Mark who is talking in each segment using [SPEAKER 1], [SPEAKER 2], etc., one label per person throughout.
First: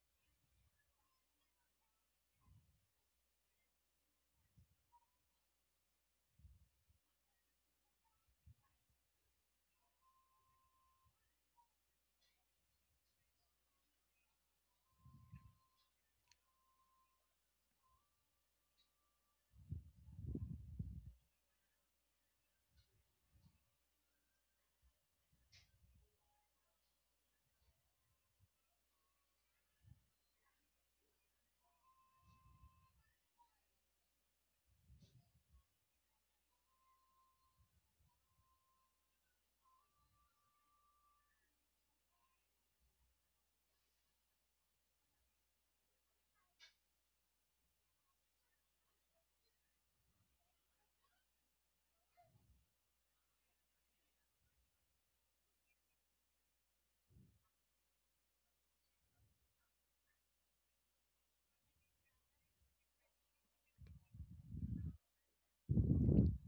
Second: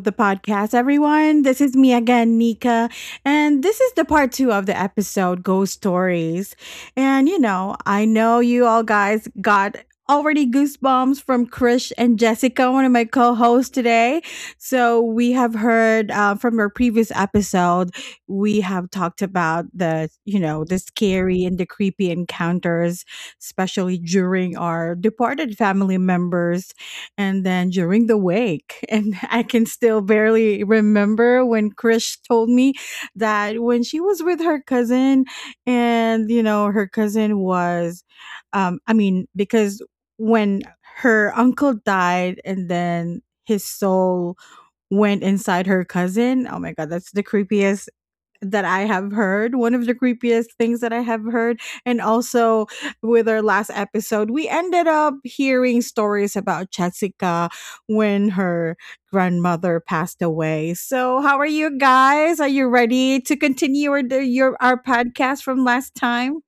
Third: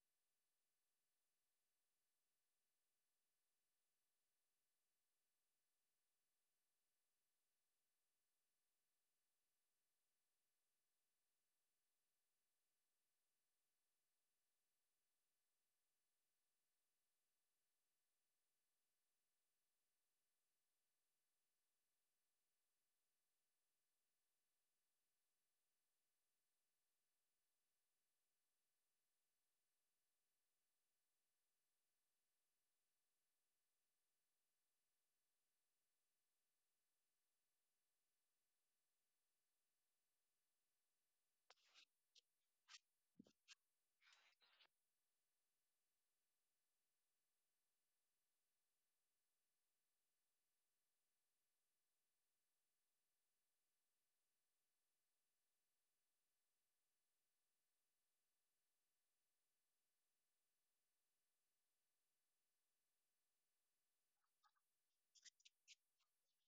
[SPEAKER 1] the podcast, everyone. This is me again, Nika, and this is the part two of the episode Ghost Stories. I know you all guys got already goosebumps from Krish and Jessica, one of my co hosts today. So, we have heard from our previous episode, we have talked about the scary and the creepy encounters especially during our departed family members and then during the wake and I can still barely remember when Krish told me that when she was with her cousin, and you know her cousin was, I mean, because when her uncle died and then his soul went inside her cousin. Oh my God, that's the creepiest that I have heard, one of the creepiest things that I have heard. And also with our last episode, we ended up hearing stories about Jessica when her grandmother passed away. So, how are you guys? Are you ready to continue our podcast from last time?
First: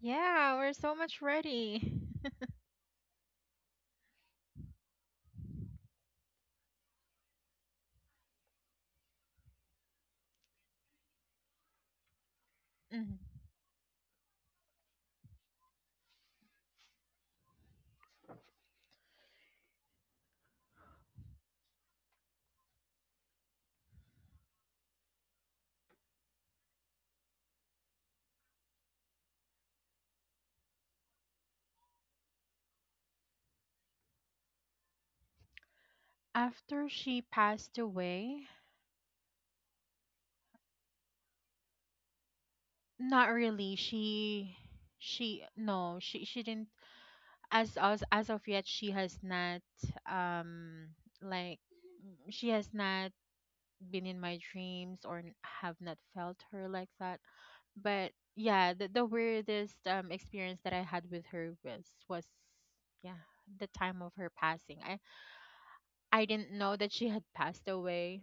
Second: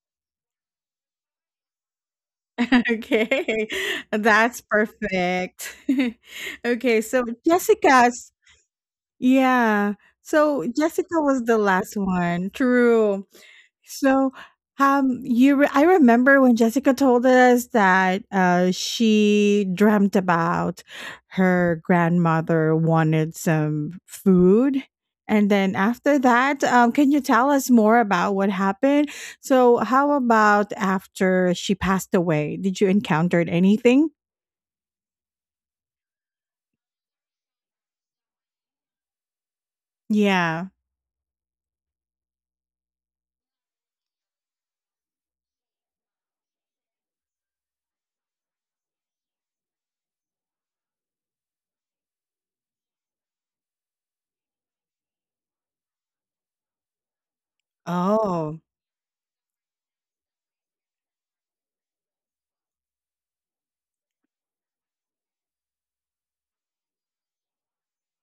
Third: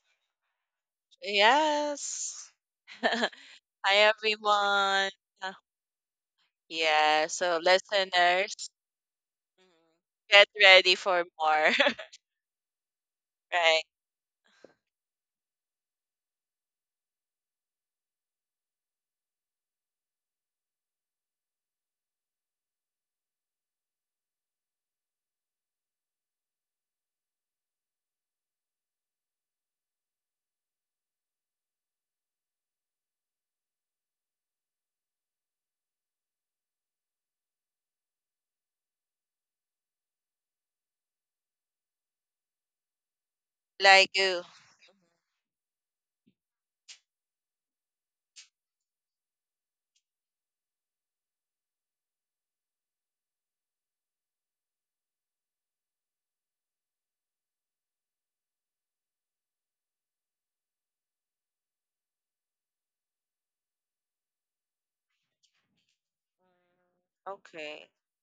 [SPEAKER 2] Yeah, we're so much ready.
[SPEAKER 3] Yes.
[SPEAKER 1] Okay.
[SPEAKER 3] Hi,
[SPEAKER 1] That's
[SPEAKER 3] everyone. Uh,
[SPEAKER 1] perfect. Okay, so
[SPEAKER 3] Yeah, so
[SPEAKER 1] Jessica's
[SPEAKER 3] listeners, mhm,
[SPEAKER 1] yeah.
[SPEAKER 3] get
[SPEAKER 1] So
[SPEAKER 3] ready
[SPEAKER 1] Jessica
[SPEAKER 3] for
[SPEAKER 1] was the
[SPEAKER 3] more.
[SPEAKER 1] last one.
[SPEAKER 2] Mhm.
[SPEAKER 1] True.
[SPEAKER 3] Right.
[SPEAKER 1] So, I remember when Jessica told us that she dreamt about her grandmother wanted some food. And then after that, can you tell us more about what happened? So, how about after she passed away? Did you encounter anything?
[SPEAKER 2] After she passed away,
[SPEAKER 1] Yeah.
[SPEAKER 2] not really.
[SPEAKER 3] Like you.
[SPEAKER 2] She
[SPEAKER 3] Mhm.
[SPEAKER 2] she no, she didn't as of yet she has not um like she has not been in my dreams or have not felt her like that. But
[SPEAKER 1] Oh.
[SPEAKER 2] yeah, the weirdest experience that I had with her was yeah, the time of her passing. I didn't know that she had passed
[SPEAKER 3] Okay.
[SPEAKER 2] away.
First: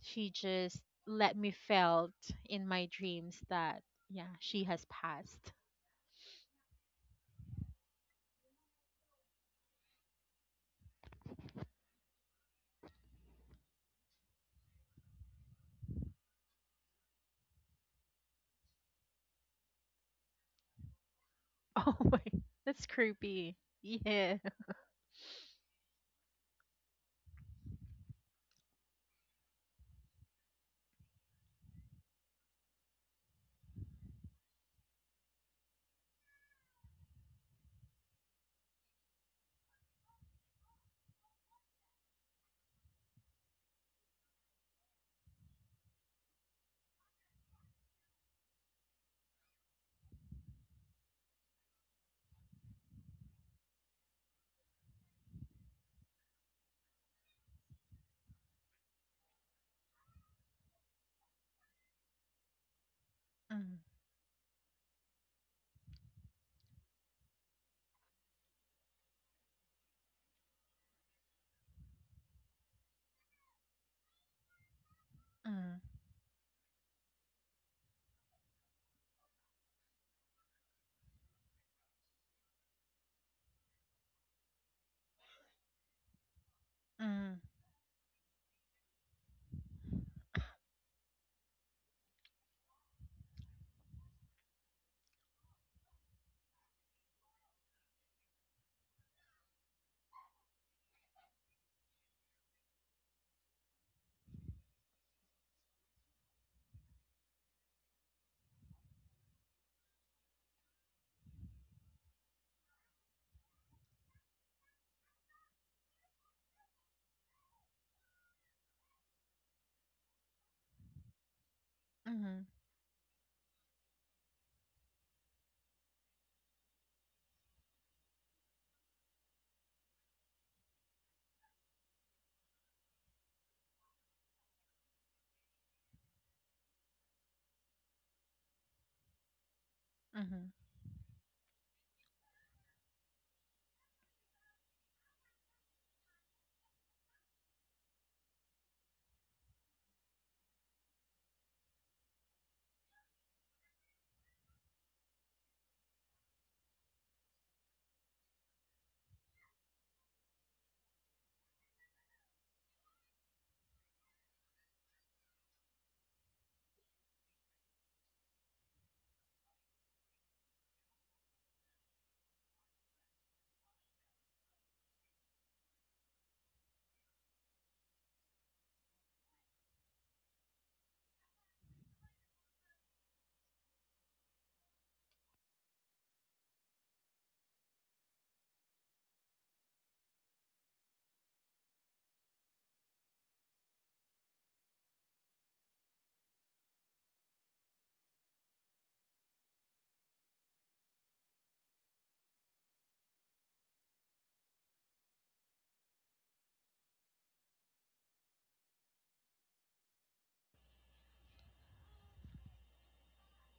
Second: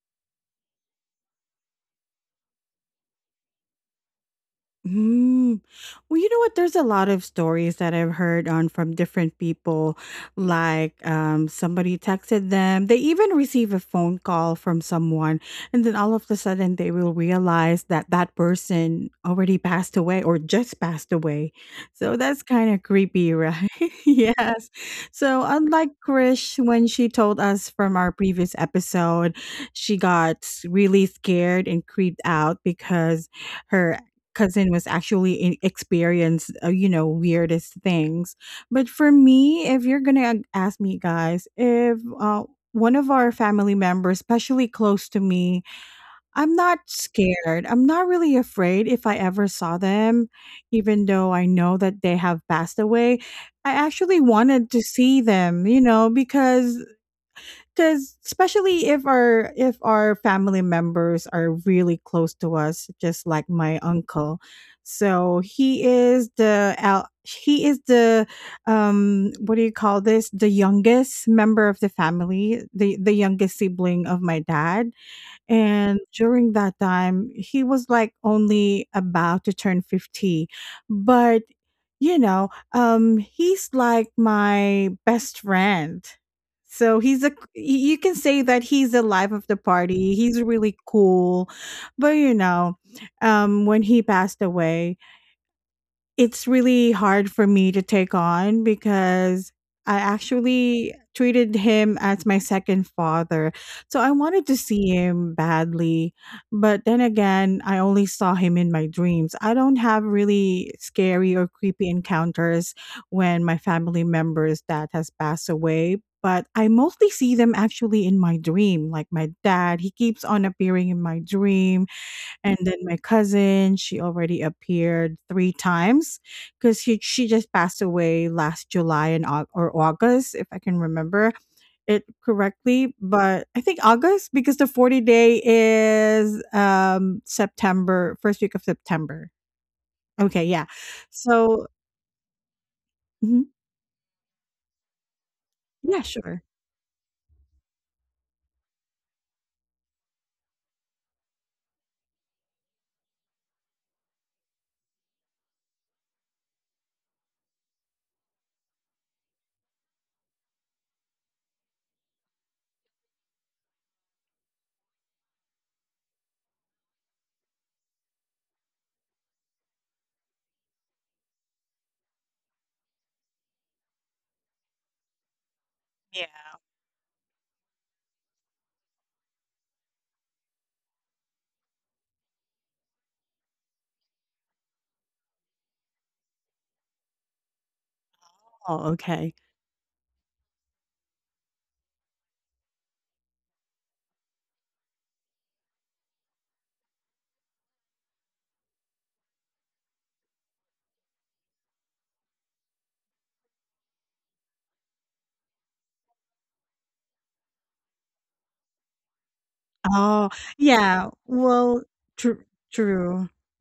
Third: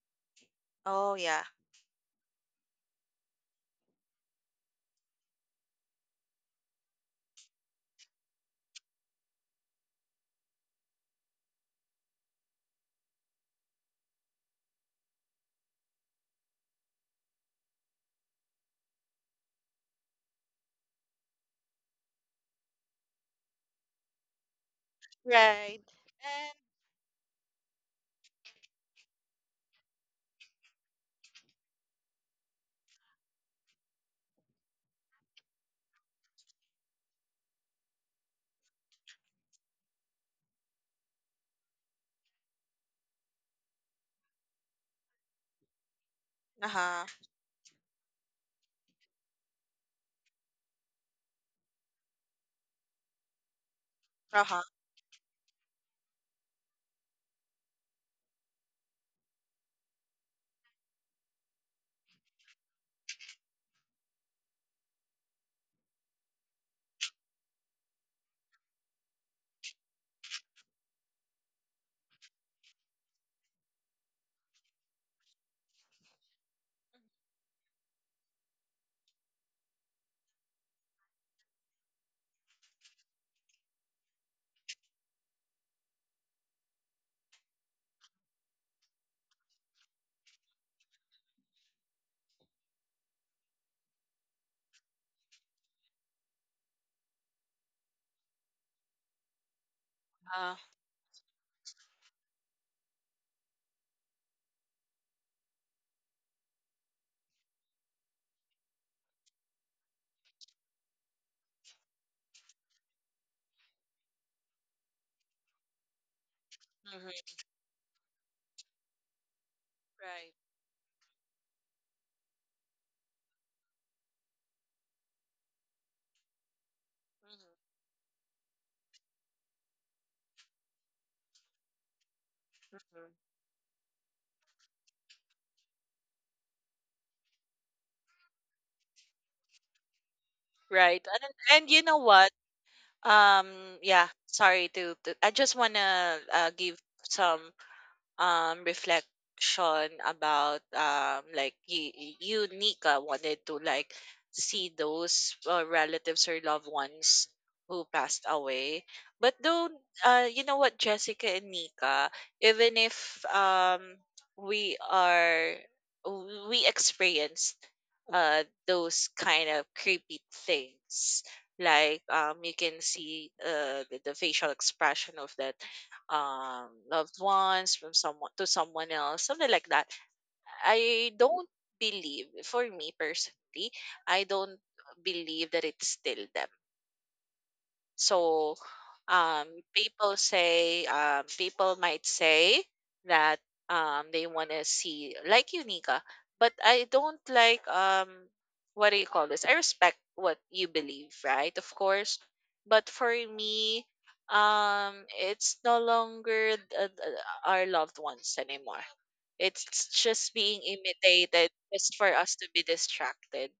[SPEAKER 2] She just
[SPEAKER 3] Oh,
[SPEAKER 2] let
[SPEAKER 3] yeah.
[SPEAKER 2] me felt in my dreams that yeah, she has passed.
[SPEAKER 1] Mm. Well, you know what? There's a lot of stories that I've heard on from different people. Like, somebody texted them. They even receive a phone call from someone, and then all of a sudden they will realize that that person already passed away or just passed away.
[SPEAKER 2] Oh
[SPEAKER 1] So
[SPEAKER 2] my,
[SPEAKER 1] that's kind of
[SPEAKER 2] that's
[SPEAKER 1] creepy,
[SPEAKER 2] creepy.
[SPEAKER 1] right?
[SPEAKER 2] Yeah.
[SPEAKER 1] Yes. So
[SPEAKER 3] Right.
[SPEAKER 1] unlike
[SPEAKER 3] And,
[SPEAKER 1] Krish, when she told us from our previous episode, she got really scared and creeped out because her cousin was actually in experienced, weirdest things. But for me, if you're gonna ask me, guys, if one of our family members, especially close to me, I'm not
[SPEAKER 3] uh-huh.
[SPEAKER 1] scared. I'm not really afraid if I ever saw them, even though I know that they have passed away. I actually
[SPEAKER 3] Uh-huh.
[SPEAKER 1] wanted to see them, you know, because especially if our family members are really close to us, just like
[SPEAKER 2] Mm,
[SPEAKER 1] my uncle. So he is the, what do you call this, the youngest member of the family, the youngest sibling of my dad.
[SPEAKER 2] mm,
[SPEAKER 1] And during that time, he was like only about to turn 50. But, you know, he's like my best friend. So
[SPEAKER 2] mm,
[SPEAKER 1] you can say that he's the life of the party. He's really cool. But, you know, when he passed away, it's really hard for me to take on because I
[SPEAKER 3] Uh,
[SPEAKER 1] actually treated him as my second father. So I wanted to see him badly. But then again, I only saw him in my dreams. I don't have really scary or creepy encounters when my family members that has passed away, but I mostly
[SPEAKER 3] mhm.
[SPEAKER 1] see them actually in my dream. Like my dad, he keeps
[SPEAKER 3] Right.
[SPEAKER 1] on appearing in my dream,
[SPEAKER 2] mhm,
[SPEAKER 1] and then my cousin, she already appeared three times because she just
[SPEAKER 3] Mhm.
[SPEAKER 1] passed away last July and or August, if I can remember it correctly.
[SPEAKER 3] Mhm.
[SPEAKER 1] But I think August because the 40th day is September, first week of September. Okay,
[SPEAKER 2] mhm,
[SPEAKER 1] yeah.
[SPEAKER 3] Right. And,
[SPEAKER 1] So,
[SPEAKER 3] and you know what?
[SPEAKER 1] mhm.
[SPEAKER 3] Yeah, sorry to I just want
[SPEAKER 1] Yeah,
[SPEAKER 3] to
[SPEAKER 1] sure.
[SPEAKER 3] give some reflection about like you Nika wanted to like see those relatives or loved ones who passed away but though you know what, Jessica and Nika, even if we are we experience those kind of creepy things like you can see the facial expression of that
[SPEAKER 1] Yeah.
[SPEAKER 3] loved ones from someone to someone else, something like that. I don't believe, for me personally, I don't believe that it's still them. So
[SPEAKER 1] Oh, okay.
[SPEAKER 3] um, people say, people might say that they want to see like Unica, but I don't like what do you call this? I respect what you believe, right? Of course, but for me, it's no longer th- our loved ones anymore. It's
[SPEAKER 1] Oh,
[SPEAKER 3] just being
[SPEAKER 1] yeah.
[SPEAKER 3] imitated
[SPEAKER 1] Well,
[SPEAKER 3] just for us
[SPEAKER 1] true.
[SPEAKER 3] to be
[SPEAKER 1] True.
[SPEAKER 3] distracted,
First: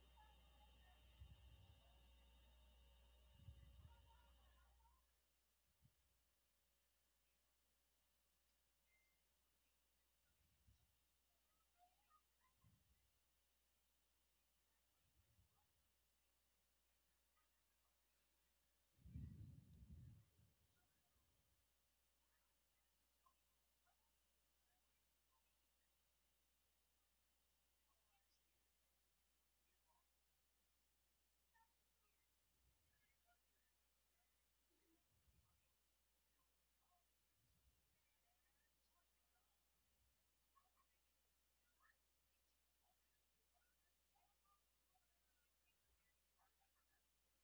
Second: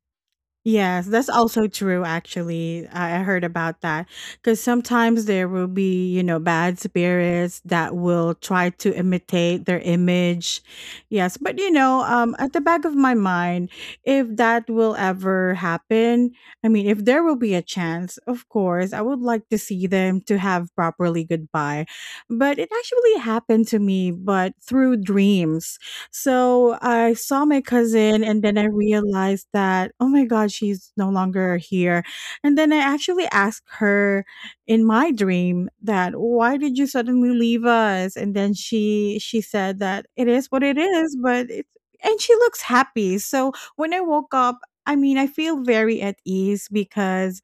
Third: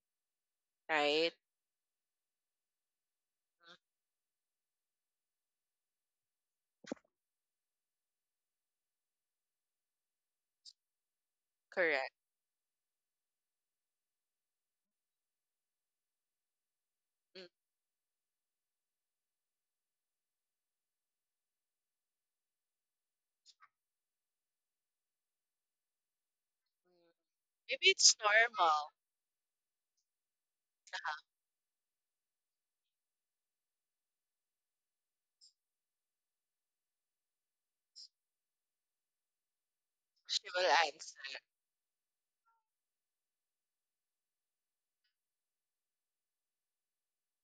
[SPEAKER 1] Yes, that's
[SPEAKER 3] right?
[SPEAKER 1] also true actually. I heard about that because sometimes there will be, you know, bad spirits that will try to imitate their image. Yes, but you know,
[SPEAKER 3] Correct.
[SPEAKER 1] at the back of my mind, if that will ever happen, I mean, if there will
[SPEAKER 3] Mm, mm.
[SPEAKER 1] be a chance, of course, I would like to see them to have properly goodbye. But it actually happened to me but through dreams, so I saw my
[SPEAKER 3] Maybe it's
[SPEAKER 1] cousin and then I
[SPEAKER 3] normal.
[SPEAKER 1] realized that, oh my God, she's no longer here. And then I actually asked her in my dream that why did you suddenly leave us? And then she said that it
[SPEAKER 3] She
[SPEAKER 1] is what
[SPEAKER 3] will
[SPEAKER 1] it is,
[SPEAKER 3] answer.
[SPEAKER 1] but it's, and she looks happy. So when I woke up, I mean I feel very at ease because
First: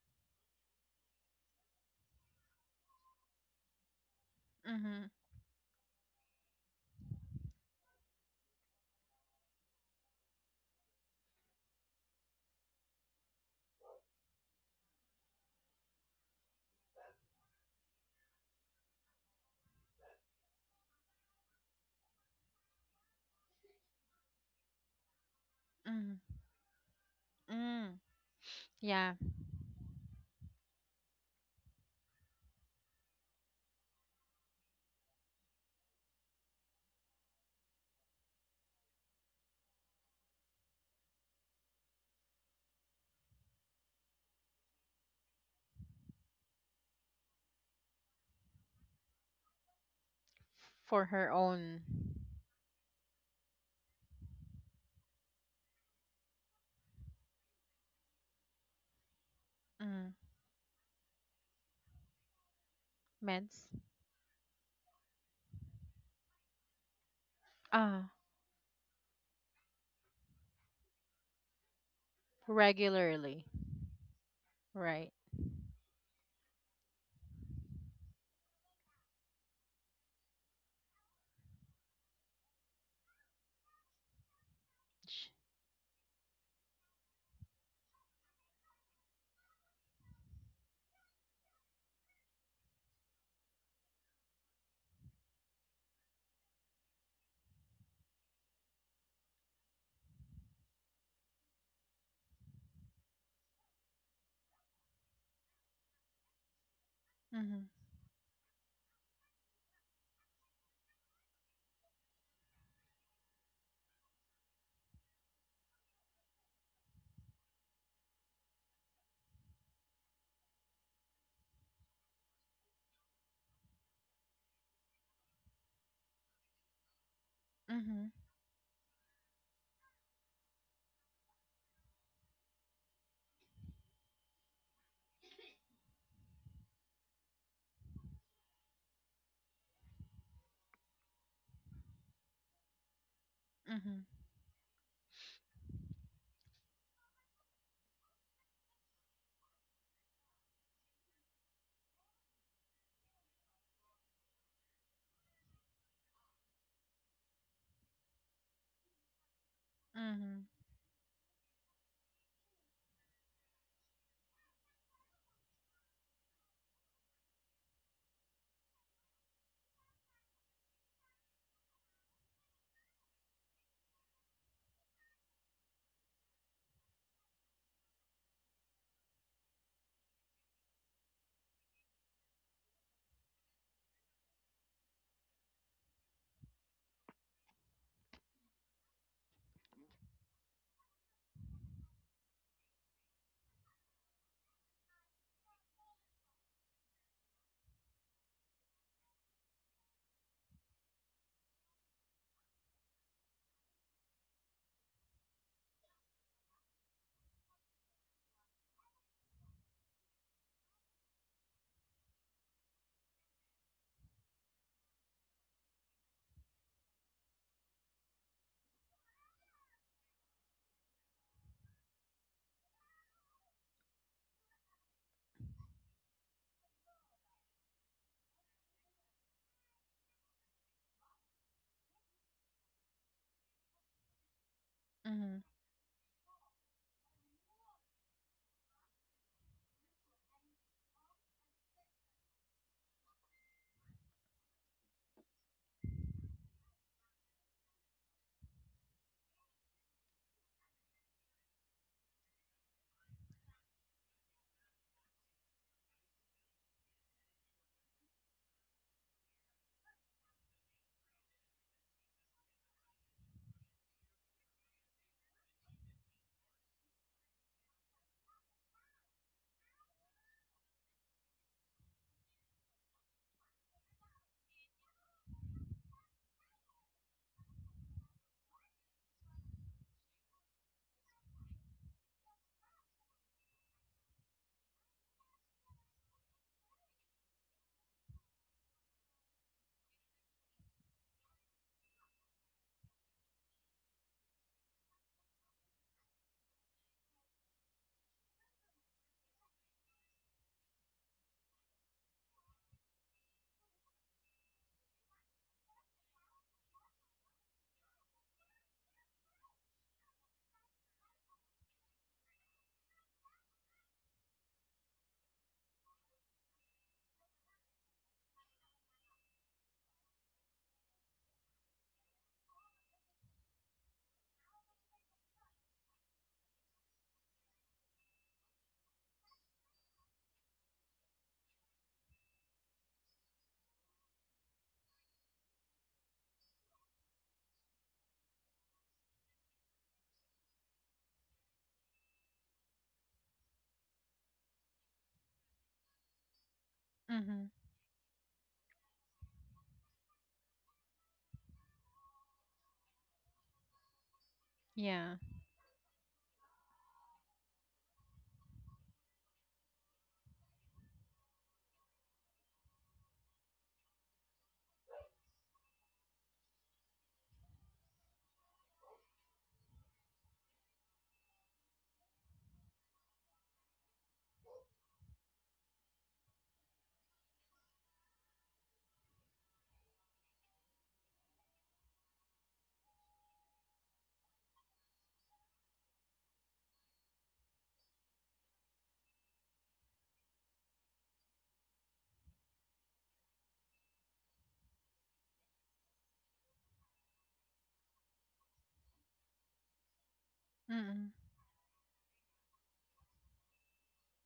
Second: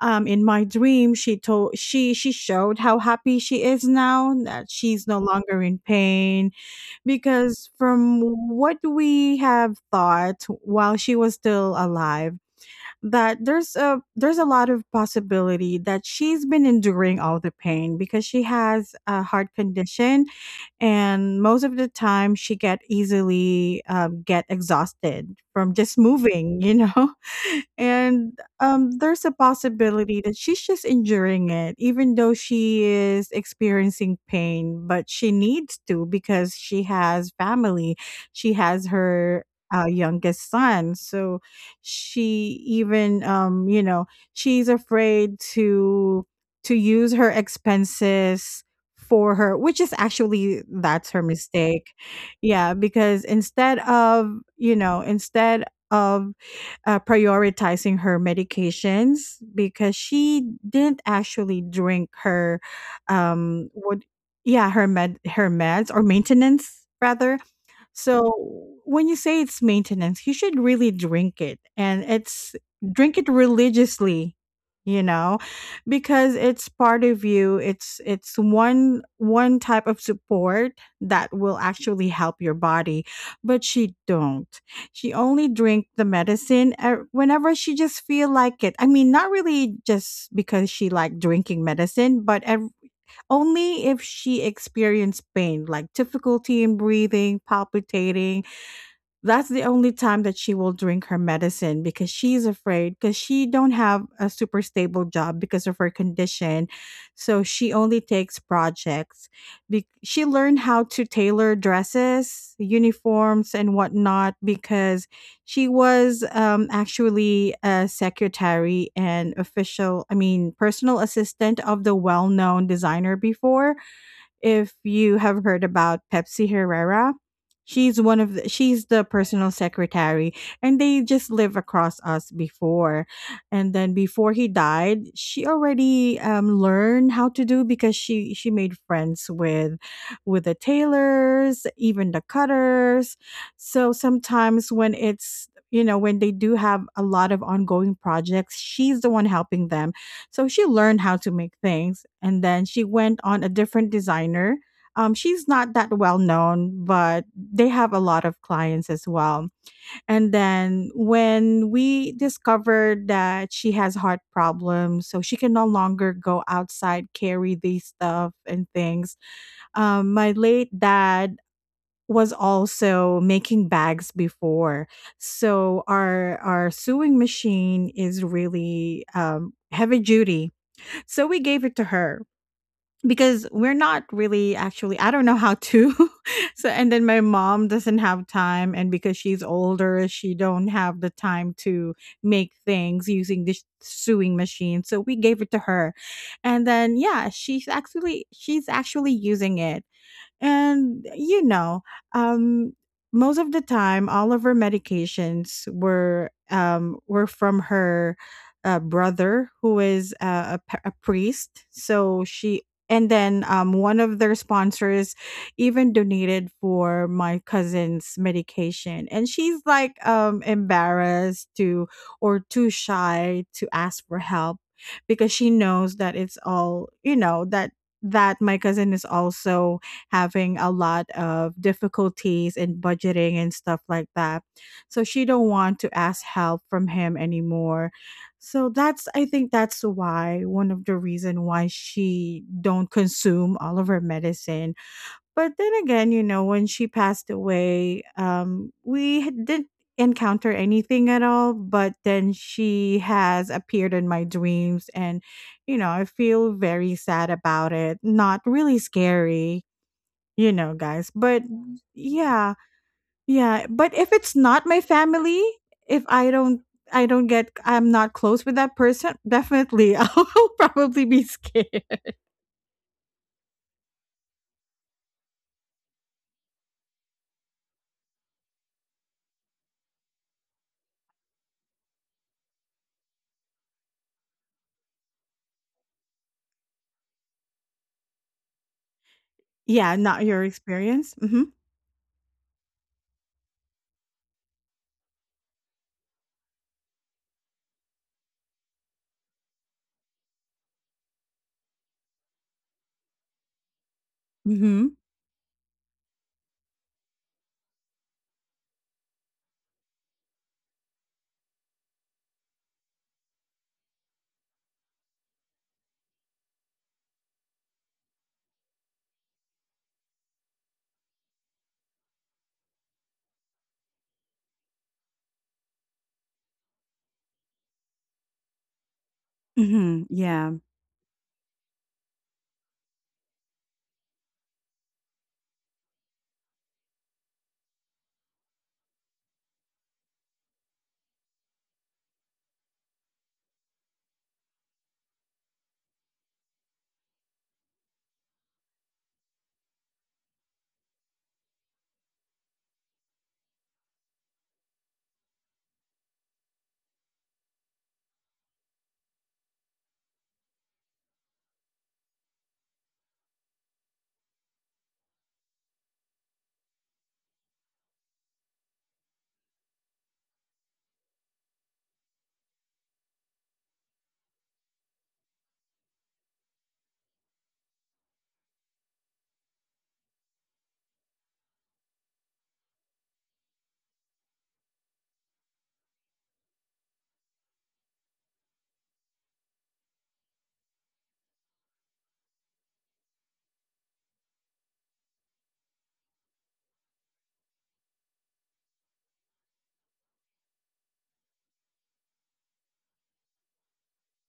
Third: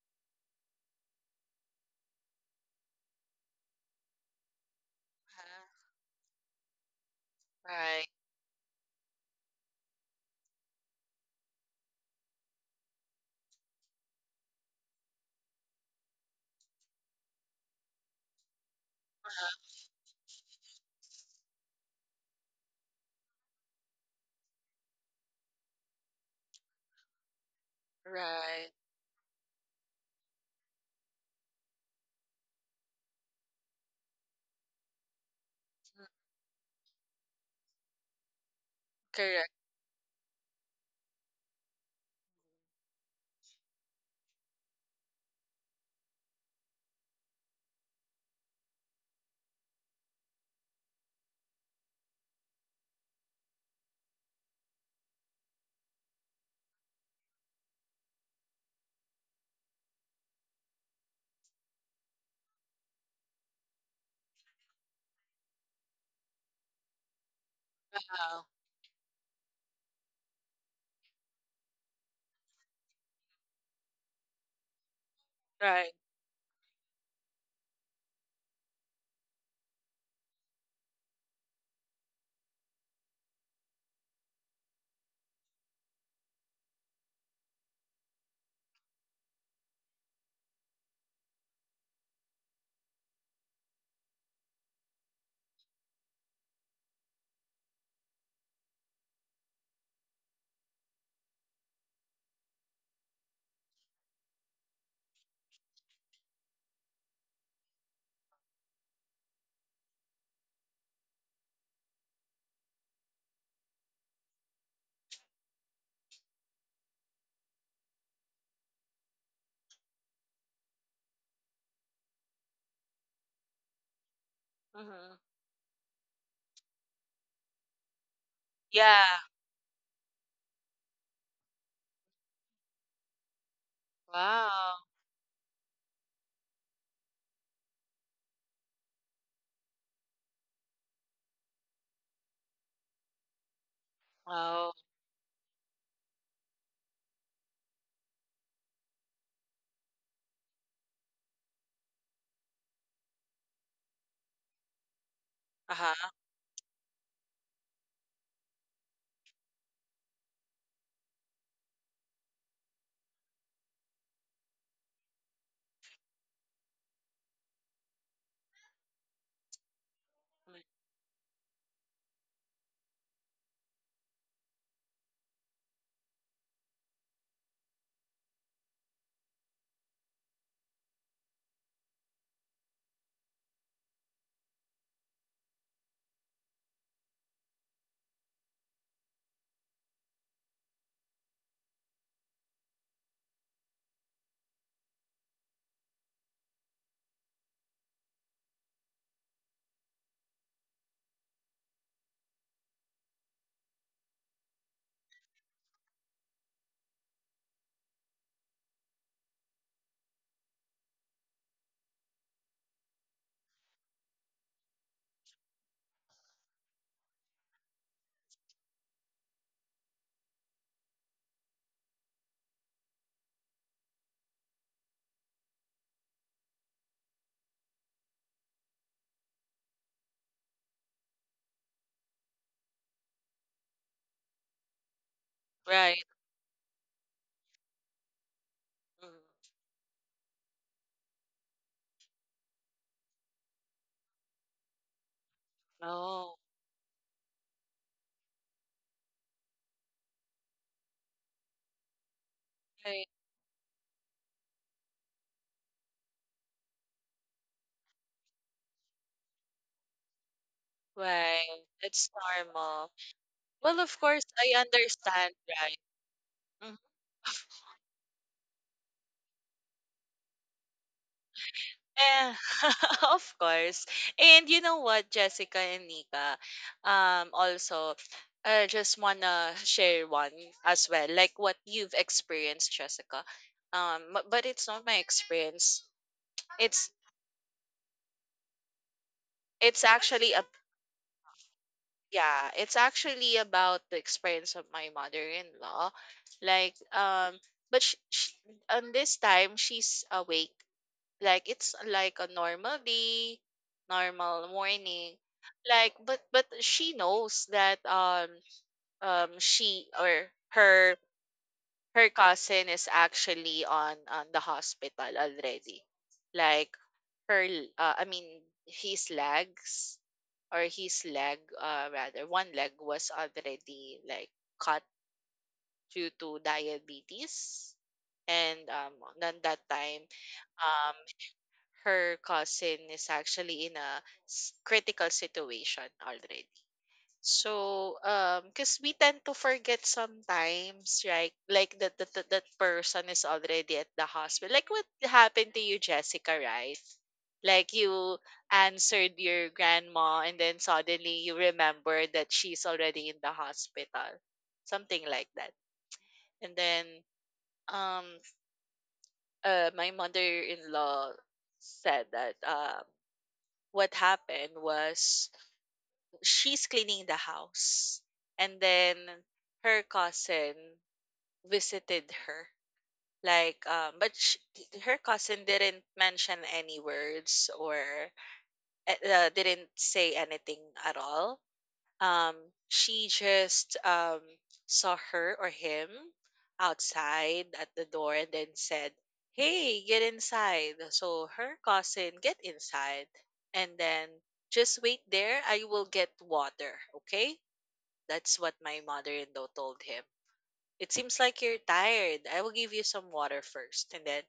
[SPEAKER 1] in my dream she showed how happy she is now that she's
[SPEAKER 2] mhm,
[SPEAKER 1] no longer in
[SPEAKER 3] Huh?
[SPEAKER 1] pain, because
[SPEAKER 3] Right.
[SPEAKER 1] from what we have thought while she was still alive that there's a lot of possibility that she's been enduring all the pain because she has a heart condition, and most of the time she get easily, get exhausted from just
[SPEAKER 2] mhm,
[SPEAKER 1] moving.
[SPEAKER 2] mm.
[SPEAKER 1] And
[SPEAKER 3] Right.
[SPEAKER 2] Yeah,
[SPEAKER 1] there's a possibility that she's just enduring it, even though she is experiencing pain, but she needs to because she has family, she has her
[SPEAKER 3] Correct.
[SPEAKER 1] youngest son. So she even, she's afraid to use her expenses for her, which is actually
[SPEAKER 2] for
[SPEAKER 1] that's her
[SPEAKER 2] her own
[SPEAKER 1] mistake. Yeah, because instead of you know instead of prioritizing her medications, because
[SPEAKER 2] mm,
[SPEAKER 1] she didn't actually drink her,
[SPEAKER 2] meds.
[SPEAKER 1] what yeah, her meds or maintenance rather.
[SPEAKER 2] Ah,
[SPEAKER 1] So
[SPEAKER 3] Oh,
[SPEAKER 1] when you say it's maintenance, you should really drink it and it's drink it
[SPEAKER 2] regularly,
[SPEAKER 1] religiously, you
[SPEAKER 2] right?
[SPEAKER 1] know,
[SPEAKER 3] right.
[SPEAKER 1] because it's part of you. It's one type of support that will actually help your body, but she don't. She
[SPEAKER 2] Sh-
[SPEAKER 1] only drink the medicine whenever she just feel like it. I mean, not really just because she like drinking medicine, but only if she experienced pain, like difficulty in breathing, palpitating, that's the only time that she will drink her medicine because she's afraid, because she don't have a super stable job because of her condition. So
[SPEAKER 2] Mhm,
[SPEAKER 1] she only takes projects. She learned how to tailor dresses, uniforms and whatnot, because she was, actually a secretary and official, I mean, personal assistant of the well-known designer before, if you
[SPEAKER 3] Mm-hmm.
[SPEAKER 1] have heard about Pepsi Herrera.
[SPEAKER 2] mhm,
[SPEAKER 1] She's
[SPEAKER 3] Yeah.
[SPEAKER 1] the personal secretary, and they just live across us before. And then before he
[SPEAKER 3] Wow.
[SPEAKER 1] died, she already, learned how to do because she made friends with the tailors, even the cutters. So
[SPEAKER 2] mhm,
[SPEAKER 3] Oh.
[SPEAKER 1] sometimes when it's you know when they do have a lot of ongoing projects, she's the one helping them, so she learned how to make things, and then she went on a different designer. She's not that
[SPEAKER 3] Uh-huh.
[SPEAKER 1] well known, but they have a lot of clients as well. And
[SPEAKER 2] mhm,
[SPEAKER 1] then when we discovered that she has heart problems, so she can no longer go outside, carry these stuff and things, my
[SPEAKER 3] Mm,
[SPEAKER 1] late dad was also making bags before, so our sewing machine is really, heavy duty, so we gave it to her, because we're not really actually I don't know how to. So and then my mom doesn't have time and because she's older, she don't have the time to make things using this sewing machine. So we gave it to her. And then yeah, she's actually using it. And you know, um, most of the time, all of her medications were, were from her, brother, who is, a priest. So she, and then, one of their sponsors even donated for my cousin's medication, and she's like, embarrassed to or too shy to ask for help, because she knows that it's all, that my cousin is also having a lot of difficulties in budgeting and stuff like that. So she
[SPEAKER 2] mhm,
[SPEAKER 1] don't want to
[SPEAKER 3] Right.
[SPEAKER 1] ask help from him anymore. So that's,
[SPEAKER 3] Mm.
[SPEAKER 1] I think that's why one of the reason why she don't consume all of her medicine. But then again, you
[SPEAKER 3] Oh.
[SPEAKER 1] know, when she passed away, didn't encounter anything at all, but then she
[SPEAKER 3] Right.
[SPEAKER 1] has appeared in my dreams, and I feel very sad about it. Not really scary, guys. But
[SPEAKER 3] Right. It's
[SPEAKER 1] yeah,
[SPEAKER 3] normal.
[SPEAKER 1] yeah.
[SPEAKER 3] Well,
[SPEAKER 1] But
[SPEAKER 3] of
[SPEAKER 1] if
[SPEAKER 3] course,
[SPEAKER 1] it's
[SPEAKER 3] I
[SPEAKER 1] not my
[SPEAKER 3] understand,
[SPEAKER 1] family,
[SPEAKER 3] right?
[SPEAKER 1] if I don't,
[SPEAKER 3] Mhm.
[SPEAKER 1] I don't get, I'm not close with that person. Definitely, I'll probably be scared.
[SPEAKER 3] Eh, of course. And you know what, Jessica and Nika, also, I just wanna share one as well, like what you've experienced, Jessica. But it's not my experience. It's it's
[SPEAKER 1] Yeah, not
[SPEAKER 3] actually
[SPEAKER 1] your
[SPEAKER 3] a
[SPEAKER 1] experience. Mm-hmm.
[SPEAKER 3] yeah, it's actually about the experience of my mother-in-law. Like but sh sh on this time she's awake. Like it's like a normal day, normal
[SPEAKER 1] Mm-hmm.
[SPEAKER 3] morning. But she knows that she or her her cousin is actually on the hospital already. Like her I mean his legs or his leg rather one leg was already like cut due to diabetes, and on that time
[SPEAKER 1] Mm-hmm. Yeah.
[SPEAKER 3] um, her cousin is actually in a critical situation already. So, because we tend to forget sometimes, right? Like that, that person is already at the hospital. Like what happened to you, Jessica, right?
[SPEAKER 2] mhm.
[SPEAKER 3] Like you answered your grandma, and then suddenly you remember that she's already in the hospital, something
[SPEAKER 2] Yeah.
[SPEAKER 3] like that. And then, um, my mother-in-law said that, what happened was she's cleaning the house, and then her cousin visited her. Like her cousin didn't mention any words or didn't say anything at all. um she just saw her or him outside at the door and then said, "Hey, get inside," so her cousin get inside, and then, "Just wait there, I will get water, okay." That's what my mother-in-law told him. "It
[SPEAKER 2] Mm,
[SPEAKER 3] seems like you're tired, I will give you some water first." And then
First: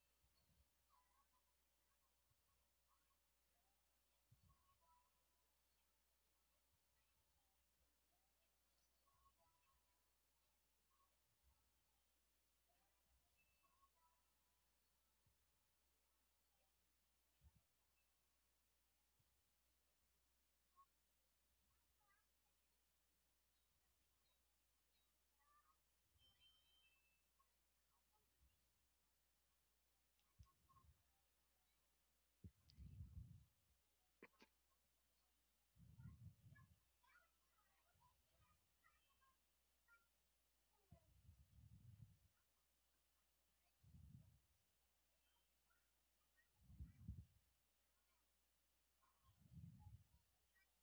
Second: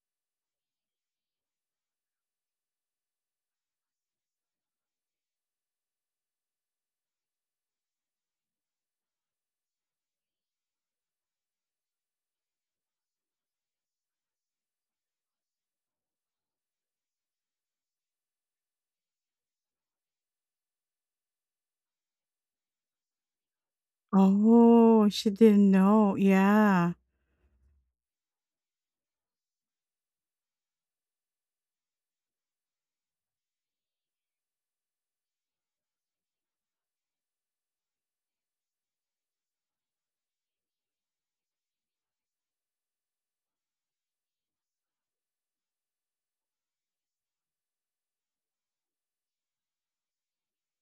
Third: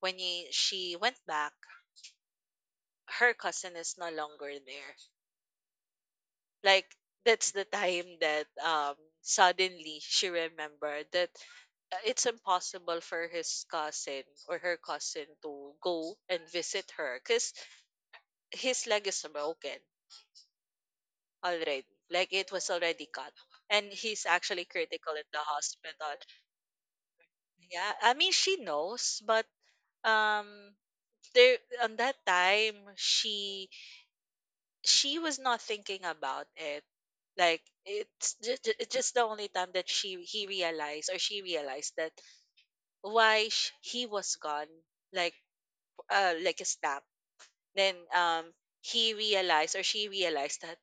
[SPEAKER 3] when she went back, her cousin is no longer there. Like that's the time that suddenly she remembered that it's impossible for his cousin or her cousin to go and visit her because his leg is broken already. Like it was already cut. And he's actually
[SPEAKER 1] Oh,
[SPEAKER 3] critical in
[SPEAKER 1] she
[SPEAKER 3] the
[SPEAKER 1] didn't know.
[SPEAKER 3] hospital.
[SPEAKER 1] Yeah.
[SPEAKER 3] Yeah. I mean she knows, but um there on that time she was not thinking about it. Like it's just the only time that she he realized or she realized that why he was gone, like like a snap. Then he realized or she realized that,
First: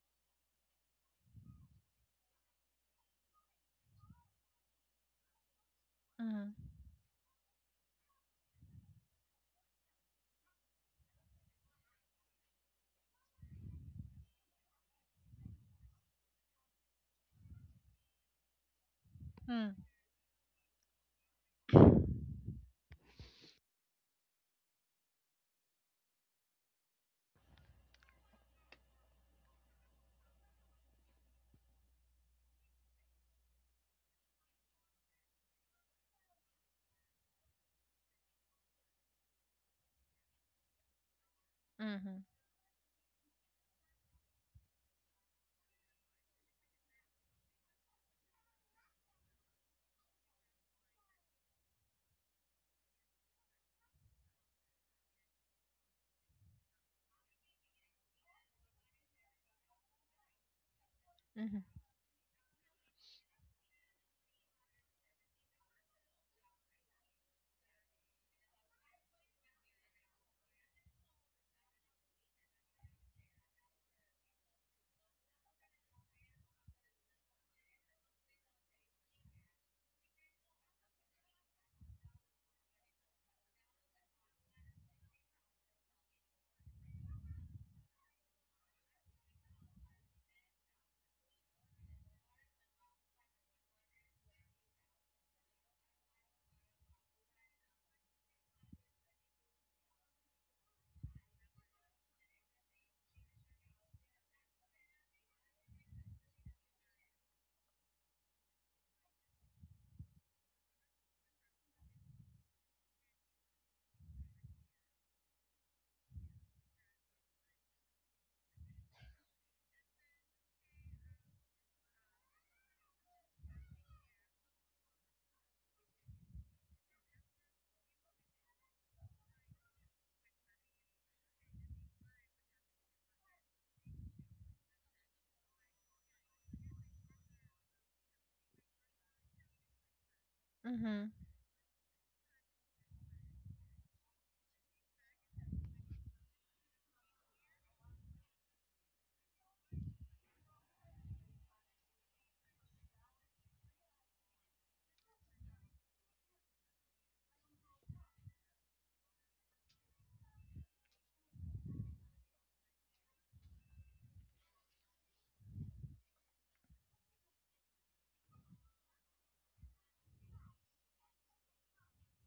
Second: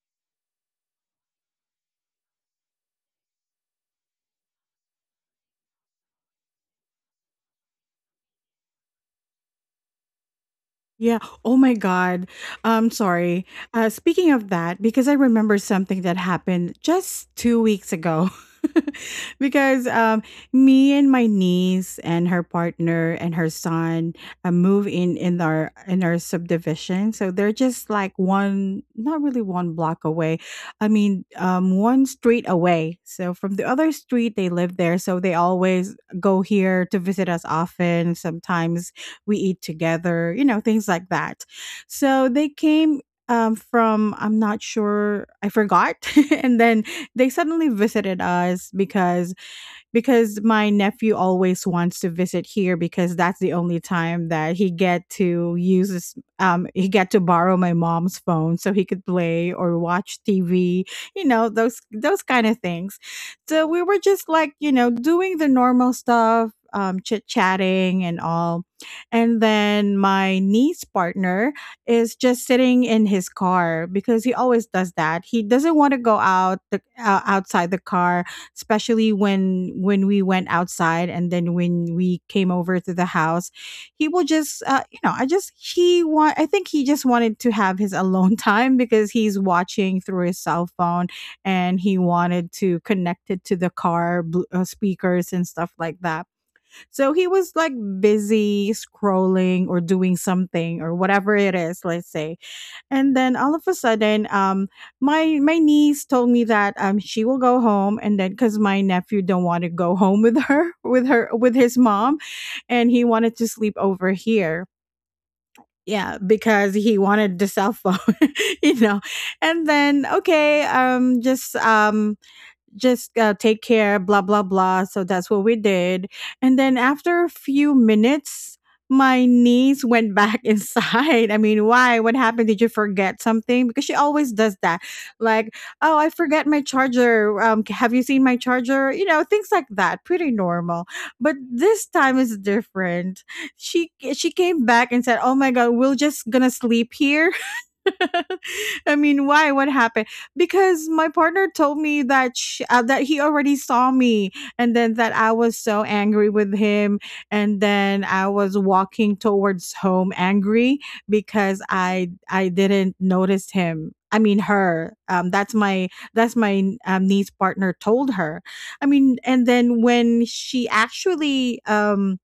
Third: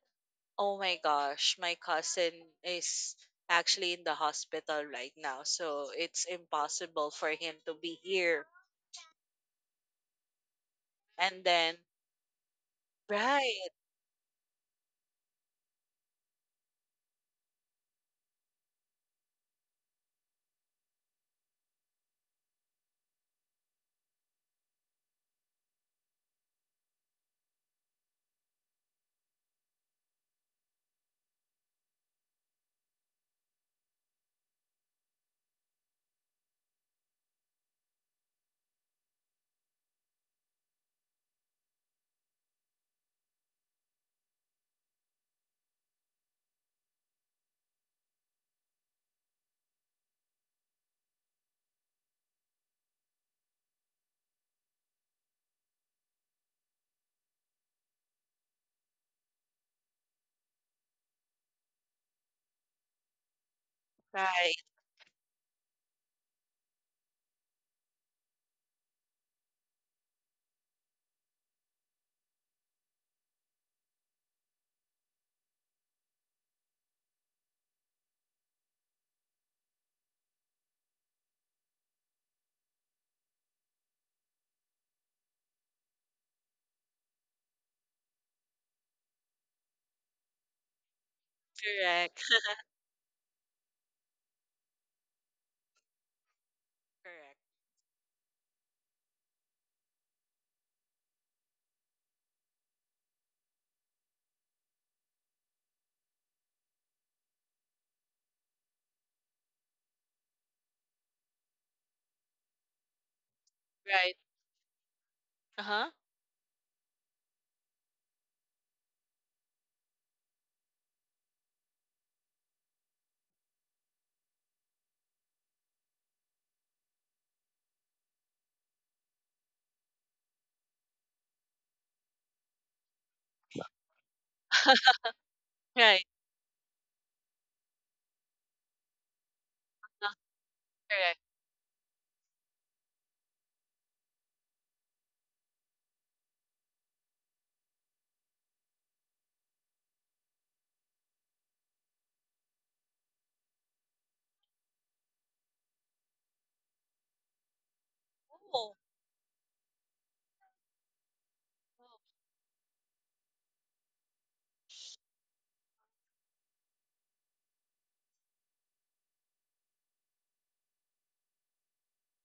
[SPEAKER 3] "Oh my gosh, my cousin is actually in the hospital right now, so it's
[SPEAKER 2] mm,
[SPEAKER 3] impossible for him to be here."
[SPEAKER 1] Yeah.
[SPEAKER 3] And
[SPEAKER 1] Oh my
[SPEAKER 3] then
[SPEAKER 1] God. I'm sorry.
[SPEAKER 3] right
[SPEAKER 1] Speaking of that, because I remember something that happened just 2 weeks ago.
[SPEAKER 2] mm,
[SPEAKER 1] Because, me and my niece and her partner and her son, move in our subdivision, so they're just like one, not really one block away. I mean, one street away. So from the other street, they live there, so they always go here to visit us often. Sometimes we eat together, you know, things like that.
[SPEAKER 2] mhm.
[SPEAKER 1] So they came, from, I'm not sure, I forgot. And then they suddenly visited us because my nephew always wants to visit here because that's the only time that he get to use his, he get to borrow my mom's phone so he could play or watch TV, you know,
[SPEAKER 2] Mhm.
[SPEAKER 1] those kind of things. So we were just
[SPEAKER 3] right
[SPEAKER 1] like, you know, doing the normal stuff, chit-chatting and all. And then my niece partner is just sitting in his car because he always does that. He doesn't want to go out the, outside the car especially when we went outside and then when we came over to the house he will just you know I just he want I think he just wanted to have his alone time because he's watching through his cell phone and he
[SPEAKER 3] correct
[SPEAKER 1] wanted to connect it to the car speakers and stuff like that so he
[SPEAKER 3] correct
[SPEAKER 1] was like busy scrolling or doing something or whatever it is, let's say. And then all of a sudden, my niece told me that she will go home, and then because my nephew don't want to go home with her, with her, with his mom, and he wanted to sleep over
[SPEAKER 3] right
[SPEAKER 1] here.
[SPEAKER 3] uh huh
[SPEAKER 1] Yeah, because he wanted the cell phone, you know. And then okay, just take care, blah, blah, blah. So that's what we did. And then after a few minutes, my niece went back inside. I mean, why? What happened? Did you forget something? Because she always does that. Like, oh,
[SPEAKER 3] right
[SPEAKER 1] I forget my charger. Have you seen my charger? You know, things like that.
[SPEAKER 3] uh,
[SPEAKER 1] Pretty normal.
[SPEAKER 2] Mhm.
[SPEAKER 3] correct.
[SPEAKER 1] But this time is different. She came back and said, "Oh my god, we're just gonna sleep here." I mean, why? What happened? Because my partner told me that sh that he already saw me, and then that I was so angry with him, and then I was
[SPEAKER 3] Oh,
[SPEAKER 1] walking towards home angry because I didn't notice him. I mean, her. That's my niece partner told her. I mean, and then when she actually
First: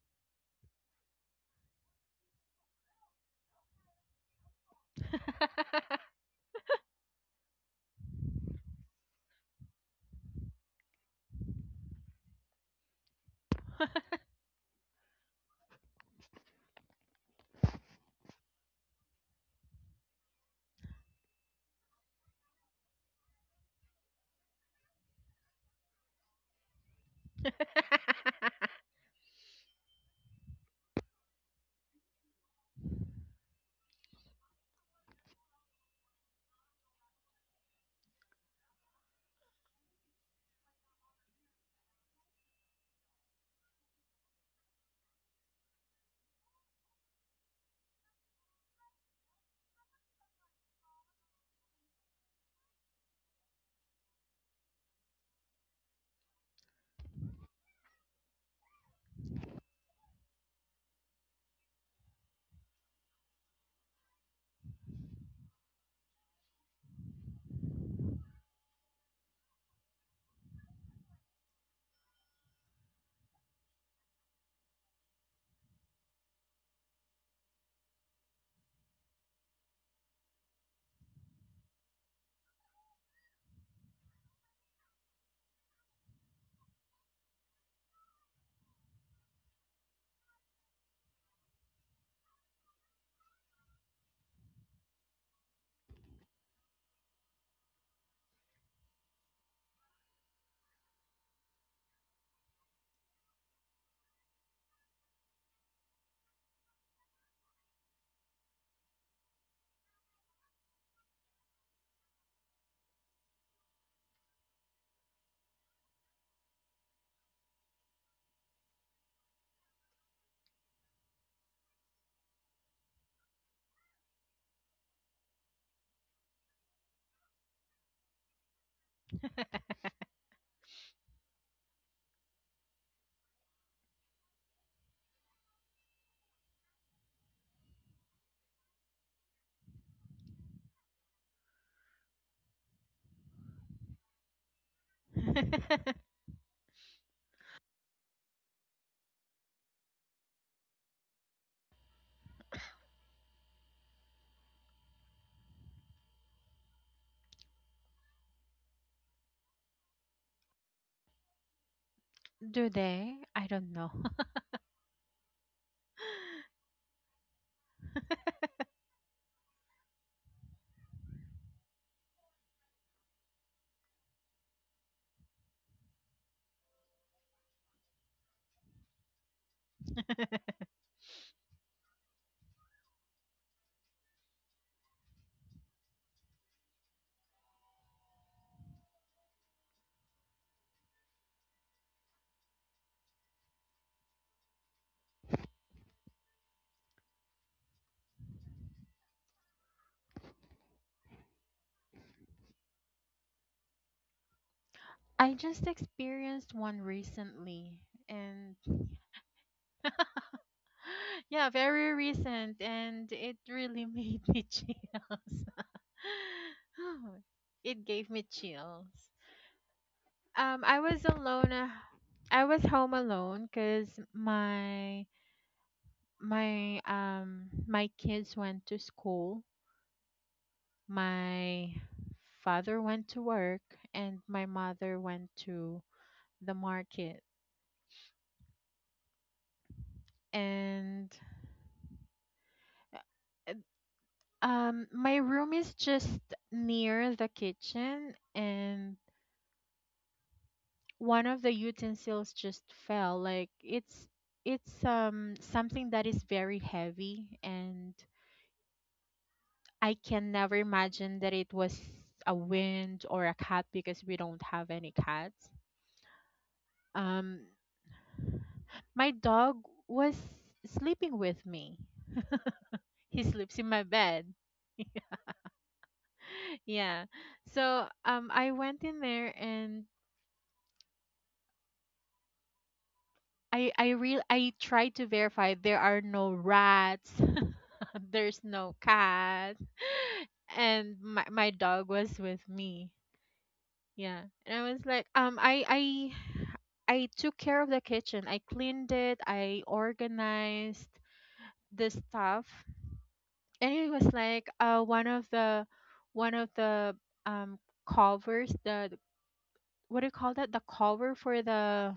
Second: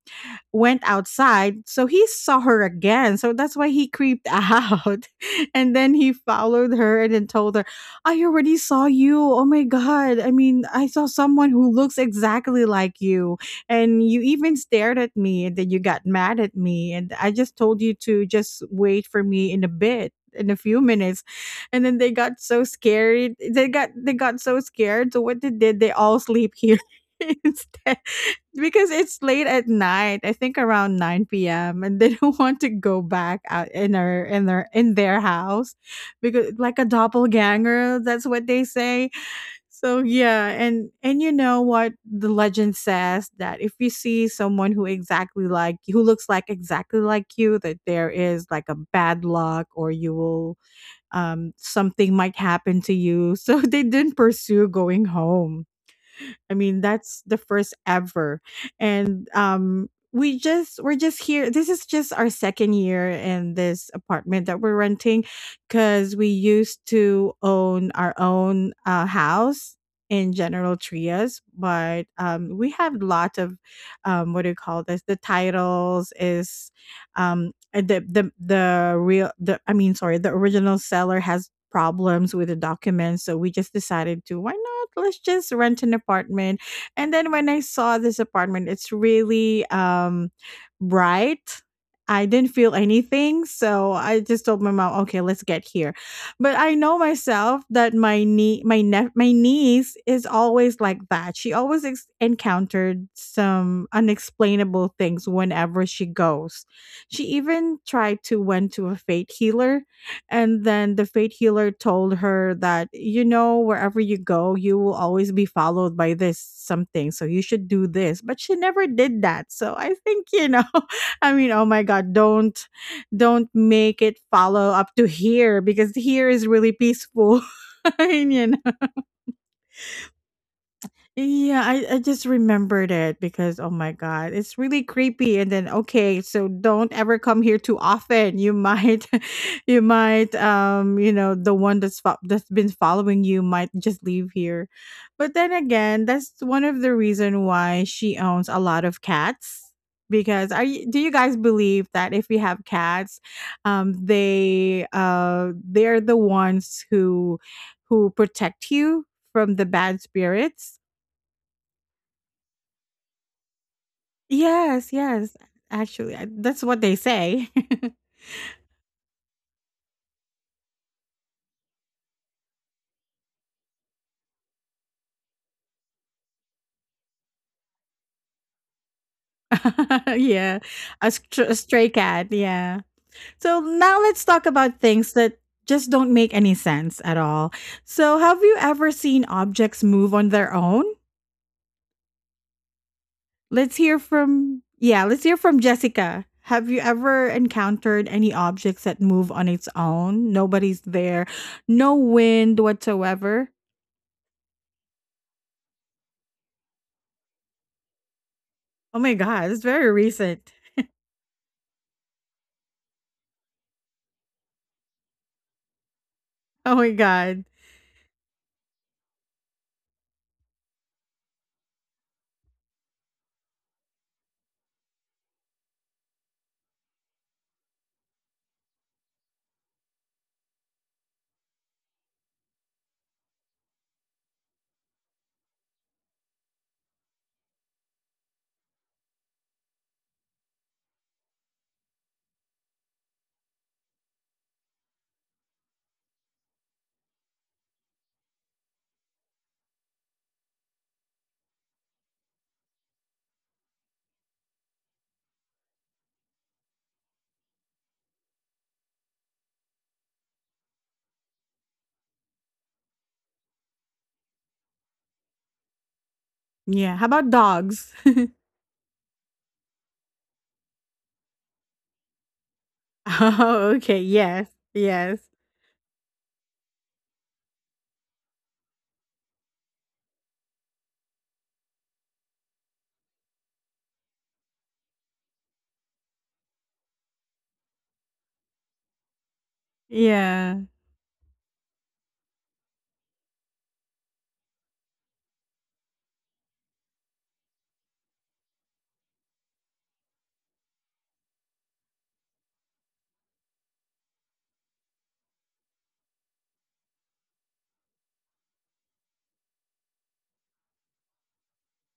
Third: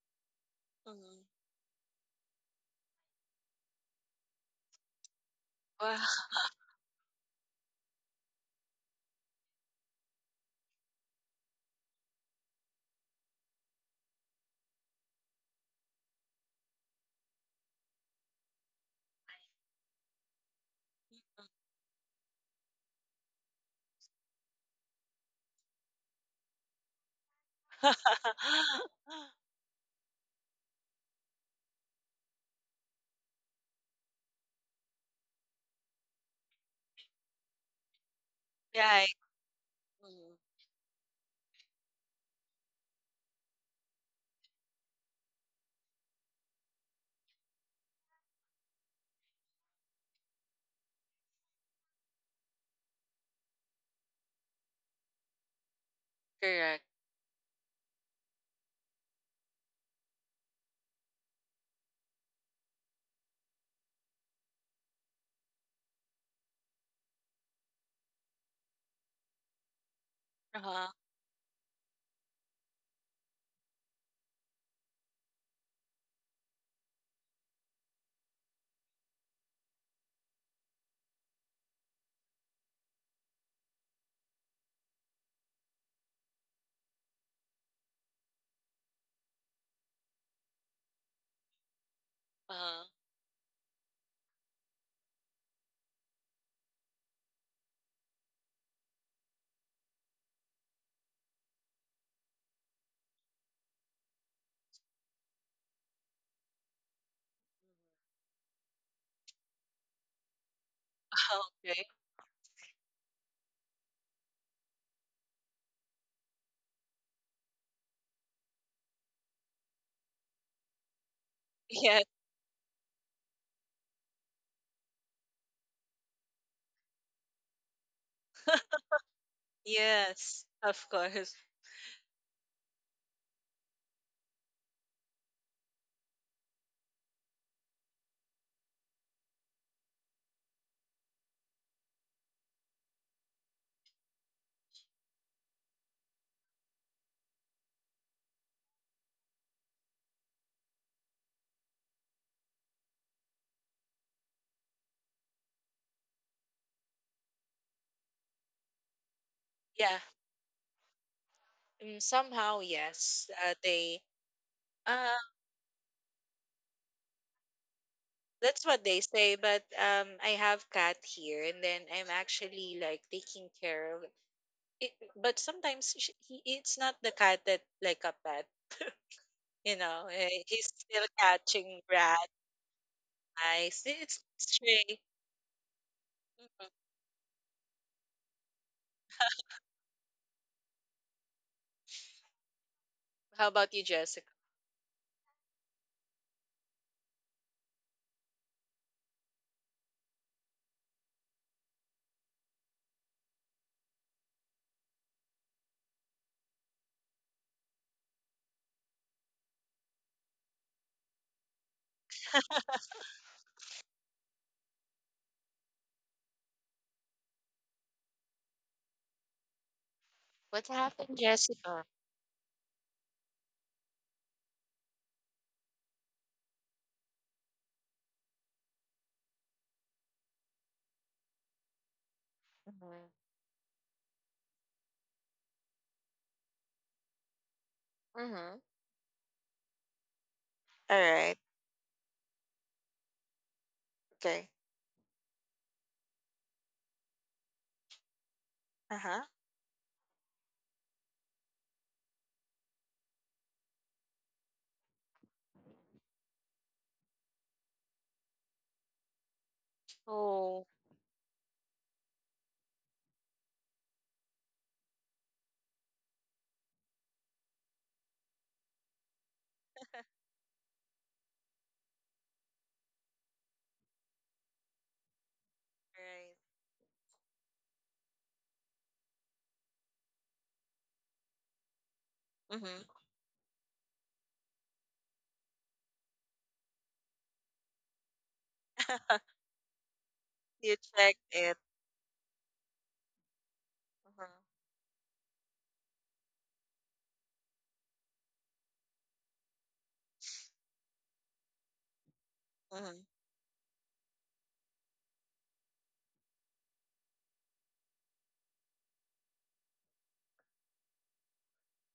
[SPEAKER 1] went
[SPEAKER 3] Mhm.
[SPEAKER 1] outside. So he saw her again. So that's why he creeped out. And then
[SPEAKER 3] Wow.
[SPEAKER 1] he followed her and then told her, I already saw you. Oh my God. I mean, I saw someone who looks exactly like you. And you even stared at me and then you got mad at me. And I just told you to just wait for me in a bit, in a few minutes. And then they got so scared, they got so scared, so what they did, they all sleep here instead because it's late at night. I think around 9 p.m. and they don't want to go back out in her in their house because like a doppelganger, that's what they
[SPEAKER 3] Right.
[SPEAKER 1] say. So
[SPEAKER 3] Mhm.
[SPEAKER 1] yeah, and you know what the legend says, that if you see someone who exactly like you, that there is like a bad luck or you will something might happen to you. So they didn't pursue going home. I mean,
[SPEAKER 3] Correct.
[SPEAKER 1] that's the first ever. And we're just here. This is just our second year in this apartment that we're renting cuz we used to own our own house in General
[SPEAKER 3] Uh-huh.
[SPEAKER 1] Trias, but we have a lot of what do you call this? The titles is the real the I mean, sorry, the original seller has problems with the documents. So we just decided to, why not? Let's just rent an apartment. And then when I saw this apartment, it's really bright. I didn't feel
[SPEAKER 3] Uh-huh.
[SPEAKER 1] anything. So I just told my mom, okay, let's get here. But I know myself that my niece is always like that. She always encountered some unexplainable things whenever she goes. She even tried to went to a fate healer and then the fate healer
[SPEAKER 3] Okay.
[SPEAKER 1] told her that, you know, wherever you go, you will always be followed by this something. So you should do this. But she never did that. So I think, you know, I mean, oh my
[SPEAKER 3] Yeah.
[SPEAKER 1] God, don't make it follow up to here because here is really peaceful. I mean, you
[SPEAKER 3] Yes. Of course.
[SPEAKER 1] yeah, I just remembered it because oh my god, it's really creepy. And then okay, so don't ever come here too often. You might, you might, you know, the one that's that's been following you might just leave here. But then again, that's one of the reason why she owns a lot of cats. Because are you, do you guys believe that if we have cats, they're the ones who protect you from the
[SPEAKER 3] Yeah.
[SPEAKER 1] bad spirits.
[SPEAKER 3] Mm, somehow,
[SPEAKER 2] Do they?
[SPEAKER 3] yes.
[SPEAKER 2] I don't know.
[SPEAKER 3] They.
[SPEAKER 1] Yes,
[SPEAKER 3] Uh,
[SPEAKER 1] yes. Actually, that's what they say.
[SPEAKER 3] that's what they say. But I have cat here, and then I'm actually like taking care of it. But sometimes sh he, it's not the cat that like a pet. You know,
[SPEAKER 1] Yeah,
[SPEAKER 3] he's still
[SPEAKER 1] a, a
[SPEAKER 3] catching
[SPEAKER 1] stray cat.
[SPEAKER 3] rat
[SPEAKER 1] Yeah. So
[SPEAKER 3] mice.
[SPEAKER 1] now
[SPEAKER 3] It's
[SPEAKER 1] let's talk about
[SPEAKER 3] stray.
[SPEAKER 1] things that just don't make any
[SPEAKER 3] Mm-hmm.
[SPEAKER 1] sense at all. So, have you ever seen objects move on their own?
[SPEAKER 3] How about
[SPEAKER 1] Let's
[SPEAKER 3] you,
[SPEAKER 1] hear
[SPEAKER 3] Jessica?
[SPEAKER 1] from yeah. Let's hear from Jessica. Have you ever encountered any objects that move on its own? Nobody's there, no wind whatsoever.
[SPEAKER 2] I just experienced one recently and
[SPEAKER 1] Oh my god, it's very recent.
[SPEAKER 2] yeah, very recent and it really made me chills.
[SPEAKER 1] Oh my god.
[SPEAKER 2] it gave me chills.
[SPEAKER 3] What
[SPEAKER 2] I was
[SPEAKER 3] happened,
[SPEAKER 2] alone.
[SPEAKER 3] Jessica?
[SPEAKER 2] I was home alone cuz my kids went to school. My father went to
[SPEAKER 3] Mm-hmm.
[SPEAKER 2] work and my mother went to the market.
[SPEAKER 3] Mm-hmm. All
[SPEAKER 2] And
[SPEAKER 3] right.
[SPEAKER 2] uh,
[SPEAKER 3] Okay.
[SPEAKER 2] my room is just near the kitchen, and
[SPEAKER 3] Uh huh.
[SPEAKER 2] one of the utensils just fell. Like it's something that is very heavy, and I can never
[SPEAKER 3] Oh.
[SPEAKER 2] imagine that it was a wind or a cat because we don't have any cats.
[SPEAKER 1] Yeah. How about
[SPEAKER 2] Um
[SPEAKER 1] dogs?
[SPEAKER 2] My dog was sleeping with me. He sleeps in
[SPEAKER 1] Oh,
[SPEAKER 2] my
[SPEAKER 1] okay.
[SPEAKER 2] bed.
[SPEAKER 1] Yes. Yes.
[SPEAKER 3] Right.
[SPEAKER 2] Yeah. So I went in there, and
[SPEAKER 3] Mm-hmm.
[SPEAKER 2] I tried to verify there are no rats, there's no cat,
[SPEAKER 1] Yeah.
[SPEAKER 3] You
[SPEAKER 2] and
[SPEAKER 3] check
[SPEAKER 2] my
[SPEAKER 3] it.
[SPEAKER 2] dog was with me. Yeah.
[SPEAKER 3] Mm-hmm.
[SPEAKER 2] And I was like, I took care of the kitchen. I cleaned it, I organized the stuff,
[SPEAKER 3] Mm-hmm.
[SPEAKER 2] and it was like one of the um covers what do you call that, the cover for the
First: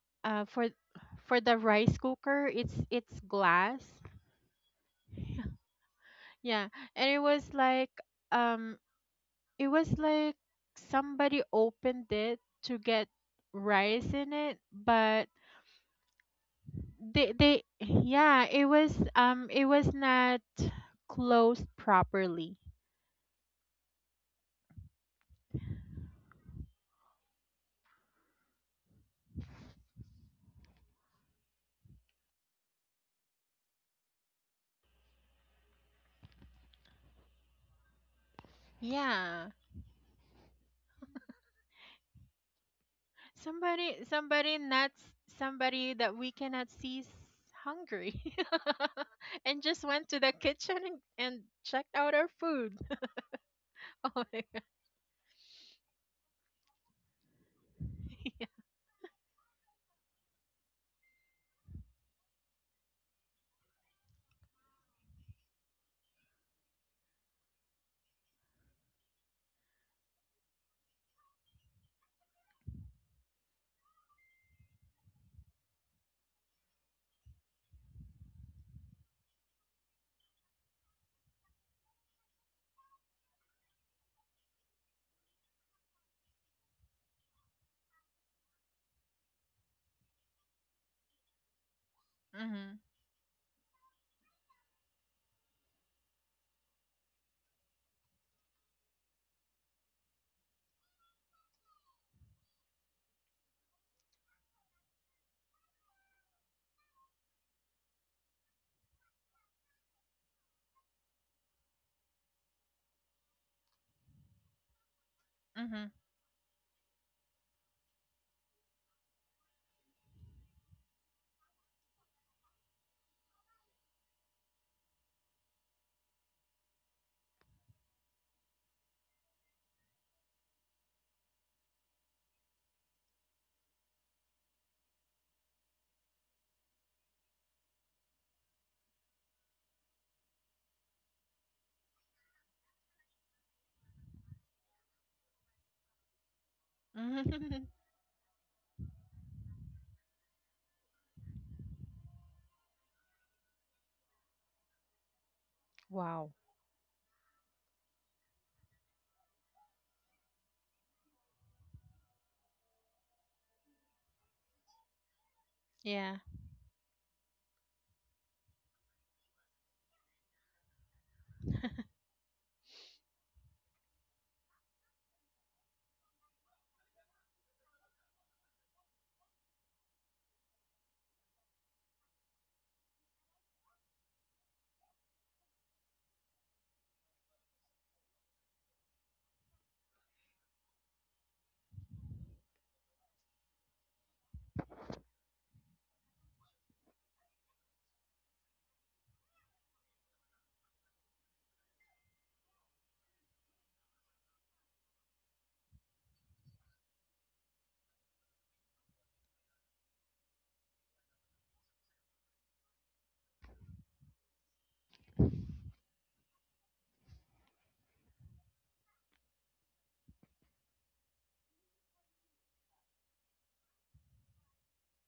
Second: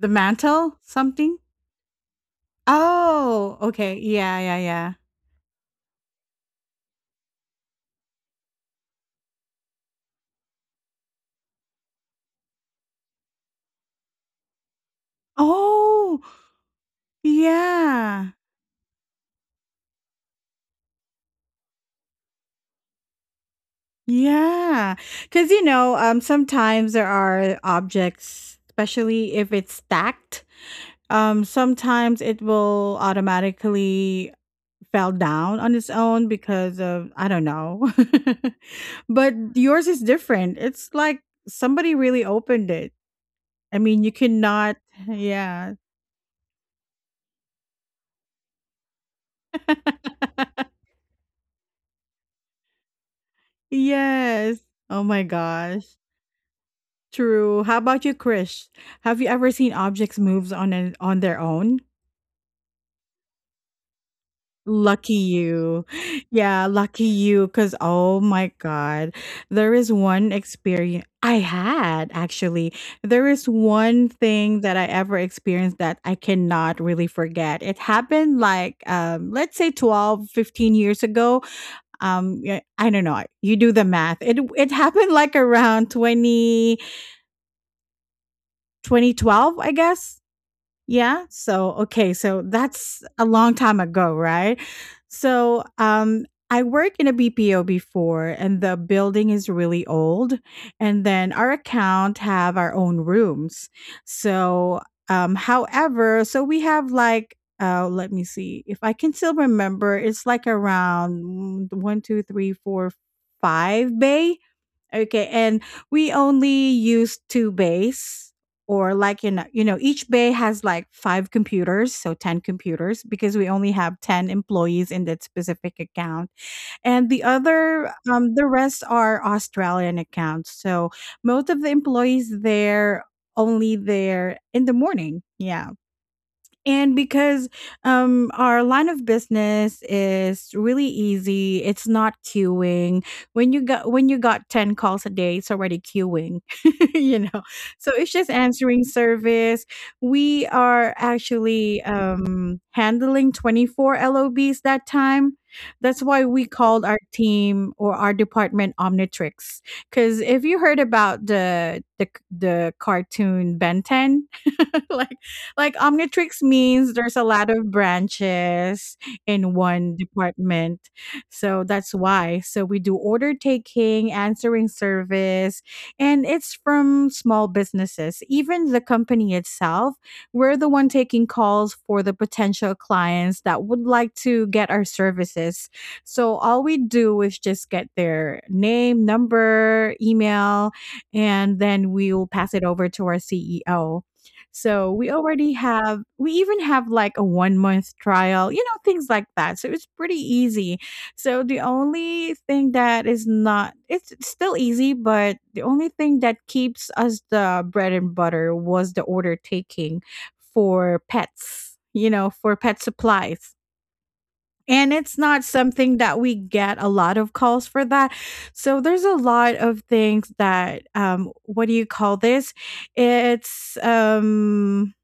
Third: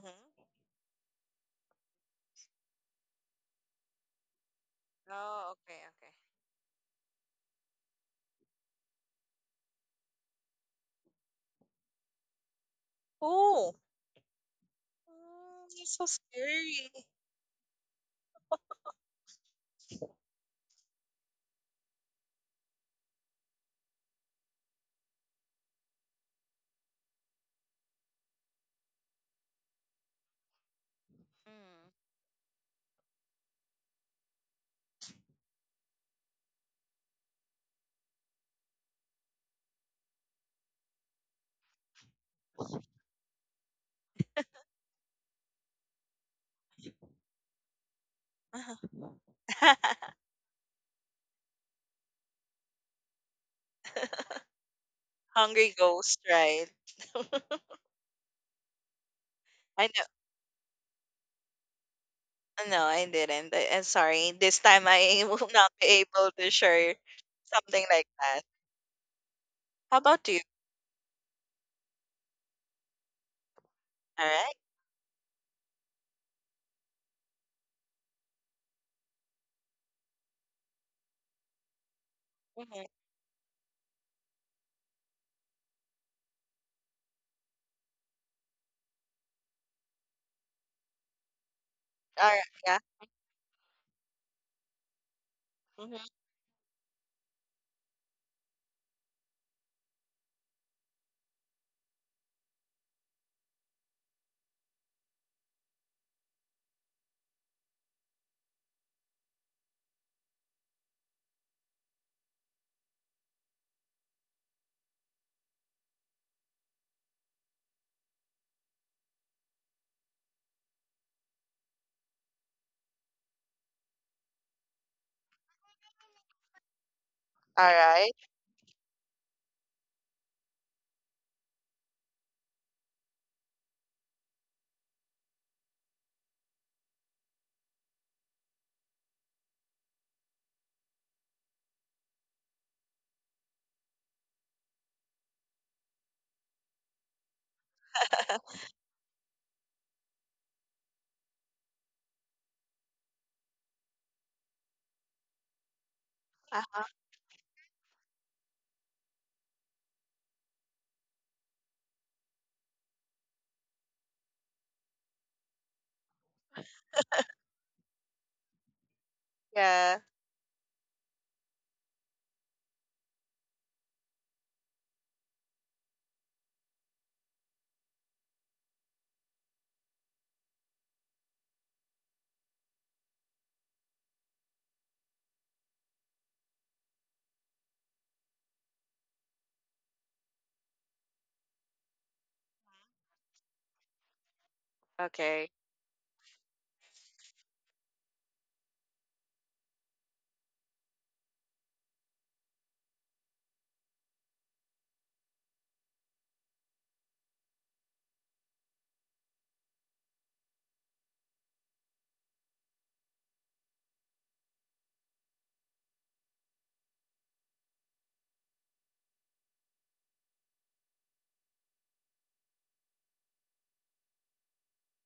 [SPEAKER 1] The
[SPEAKER 2] uh for
[SPEAKER 1] mantle? Something?
[SPEAKER 2] for the rice cooker. It's
[SPEAKER 1] Oh,
[SPEAKER 2] glass.
[SPEAKER 1] okay. Yeah, yeah, yeah.
[SPEAKER 3] Oh, okay. Okay.
[SPEAKER 2] Yeah. And it was like, um it was like somebody opened it to get
[SPEAKER 3] Oh.
[SPEAKER 2] rice in it, but
[SPEAKER 3] Mm, it's so
[SPEAKER 1] Oh,
[SPEAKER 3] scary.
[SPEAKER 2] they
[SPEAKER 1] yeah.
[SPEAKER 2] yeah, it was, it was not closed properly.
[SPEAKER 1] Yeah. Cuz you know, sometimes there are objects, especially if it's stacked,
[SPEAKER 3] Mm.
[SPEAKER 1] sometimes it will automatically fell down on its own because of I don't know. But
[SPEAKER 2] Yeah.
[SPEAKER 1] yours is different. It's like somebody really opened it. I
[SPEAKER 2] Somebody,
[SPEAKER 1] mean, you
[SPEAKER 2] somebody
[SPEAKER 1] cannot
[SPEAKER 2] not s-
[SPEAKER 1] yeah.
[SPEAKER 2] Somebody that we cannot see is hungry, and just
[SPEAKER 3] Uh-huh.
[SPEAKER 2] went to the kitchen and checked out our food. oh my
[SPEAKER 1] Yes.
[SPEAKER 2] god.
[SPEAKER 1] Oh my
[SPEAKER 3] Hungry
[SPEAKER 1] gosh.
[SPEAKER 3] ghost, right?
[SPEAKER 1] True. How about you,
[SPEAKER 2] Yeah.
[SPEAKER 1] Krish? Have you ever seen
[SPEAKER 3] I know.
[SPEAKER 1] objects moves on an, on their own?
[SPEAKER 3] No, I didn't. I'm sorry. This time
[SPEAKER 1] Lucky
[SPEAKER 3] I will not
[SPEAKER 1] you.
[SPEAKER 3] be able to
[SPEAKER 1] Yeah,
[SPEAKER 3] share
[SPEAKER 1] lucky you cuz
[SPEAKER 3] something like
[SPEAKER 1] oh
[SPEAKER 3] that.
[SPEAKER 1] my god. There is
[SPEAKER 3] How about
[SPEAKER 1] one
[SPEAKER 3] you?
[SPEAKER 1] experience I had actually. There is one
[SPEAKER 3] All
[SPEAKER 1] thing that I ever experienced that I cannot really forget. It happened like let's say 12, 15 years ago. Yeah, I
[SPEAKER 3] right.
[SPEAKER 1] don't know, you do the math. It happened like around 2012, I guess. Yeah. So, okay.
[SPEAKER 3] Alright.
[SPEAKER 1] So
[SPEAKER 2] Mhm.
[SPEAKER 3] Yeah.
[SPEAKER 1] that's a long time ago, right? So,
[SPEAKER 3] Mhm.
[SPEAKER 1] I worked in a BPO before and the building is really old. And then our account have our own rooms. So, so we have like, let me see if I can still remember, it's like around one, two, three, four, five bay. Okay, and
[SPEAKER 2] Mhm.
[SPEAKER 1] we only use two bays, or like you know, each bay has like 5 computers, so 10 computers, because we only have 10 employees in that specific account, and the other,
[SPEAKER 3] Alright.
[SPEAKER 1] the rest are Australian accounts. So most of the employees there only there in the morning. Yeah. And because our line of business is really easy, it's not queuing. When you got 10 calls a day, it's already queuing. You know,
[SPEAKER 2] Mhm.
[SPEAKER 1] so it's just answering service. We are actually handling 24 lobs that time. That's why
[SPEAKER 2] wow.
[SPEAKER 1] we
[SPEAKER 3] Uh-huh.
[SPEAKER 1] called our team or our department Omnitrix. Because if you heard about the cartoon Ben 10, like like
[SPEAKER 2] Yeah.
[SPEAKER 1] Omnitrix means there's a lot of branches in one
[SPEAKER 3] Yeah.
[SPEAKER 1] department. So that's why. So we do order taking, answering service, and it's from small businesses. Even the company itself, we're the one taking calls for the potential clients that would like to get our services. So all we do is just get their name, number, email, and then we will pass it over to our CEO. So we
[SPEAKER 3] Okay.
[SPEAKER 1] already have, we even have like a 1 month trial, you know, things like that. So it's pretty easy. So the only thing that is not, it's still easy, but the only thing that keeps us the bread and butter was the order taking for pets, you know, for pet supplies. And it's not something that we get a lot of calls for that. So there's a lot of things that, what do you call this? It's,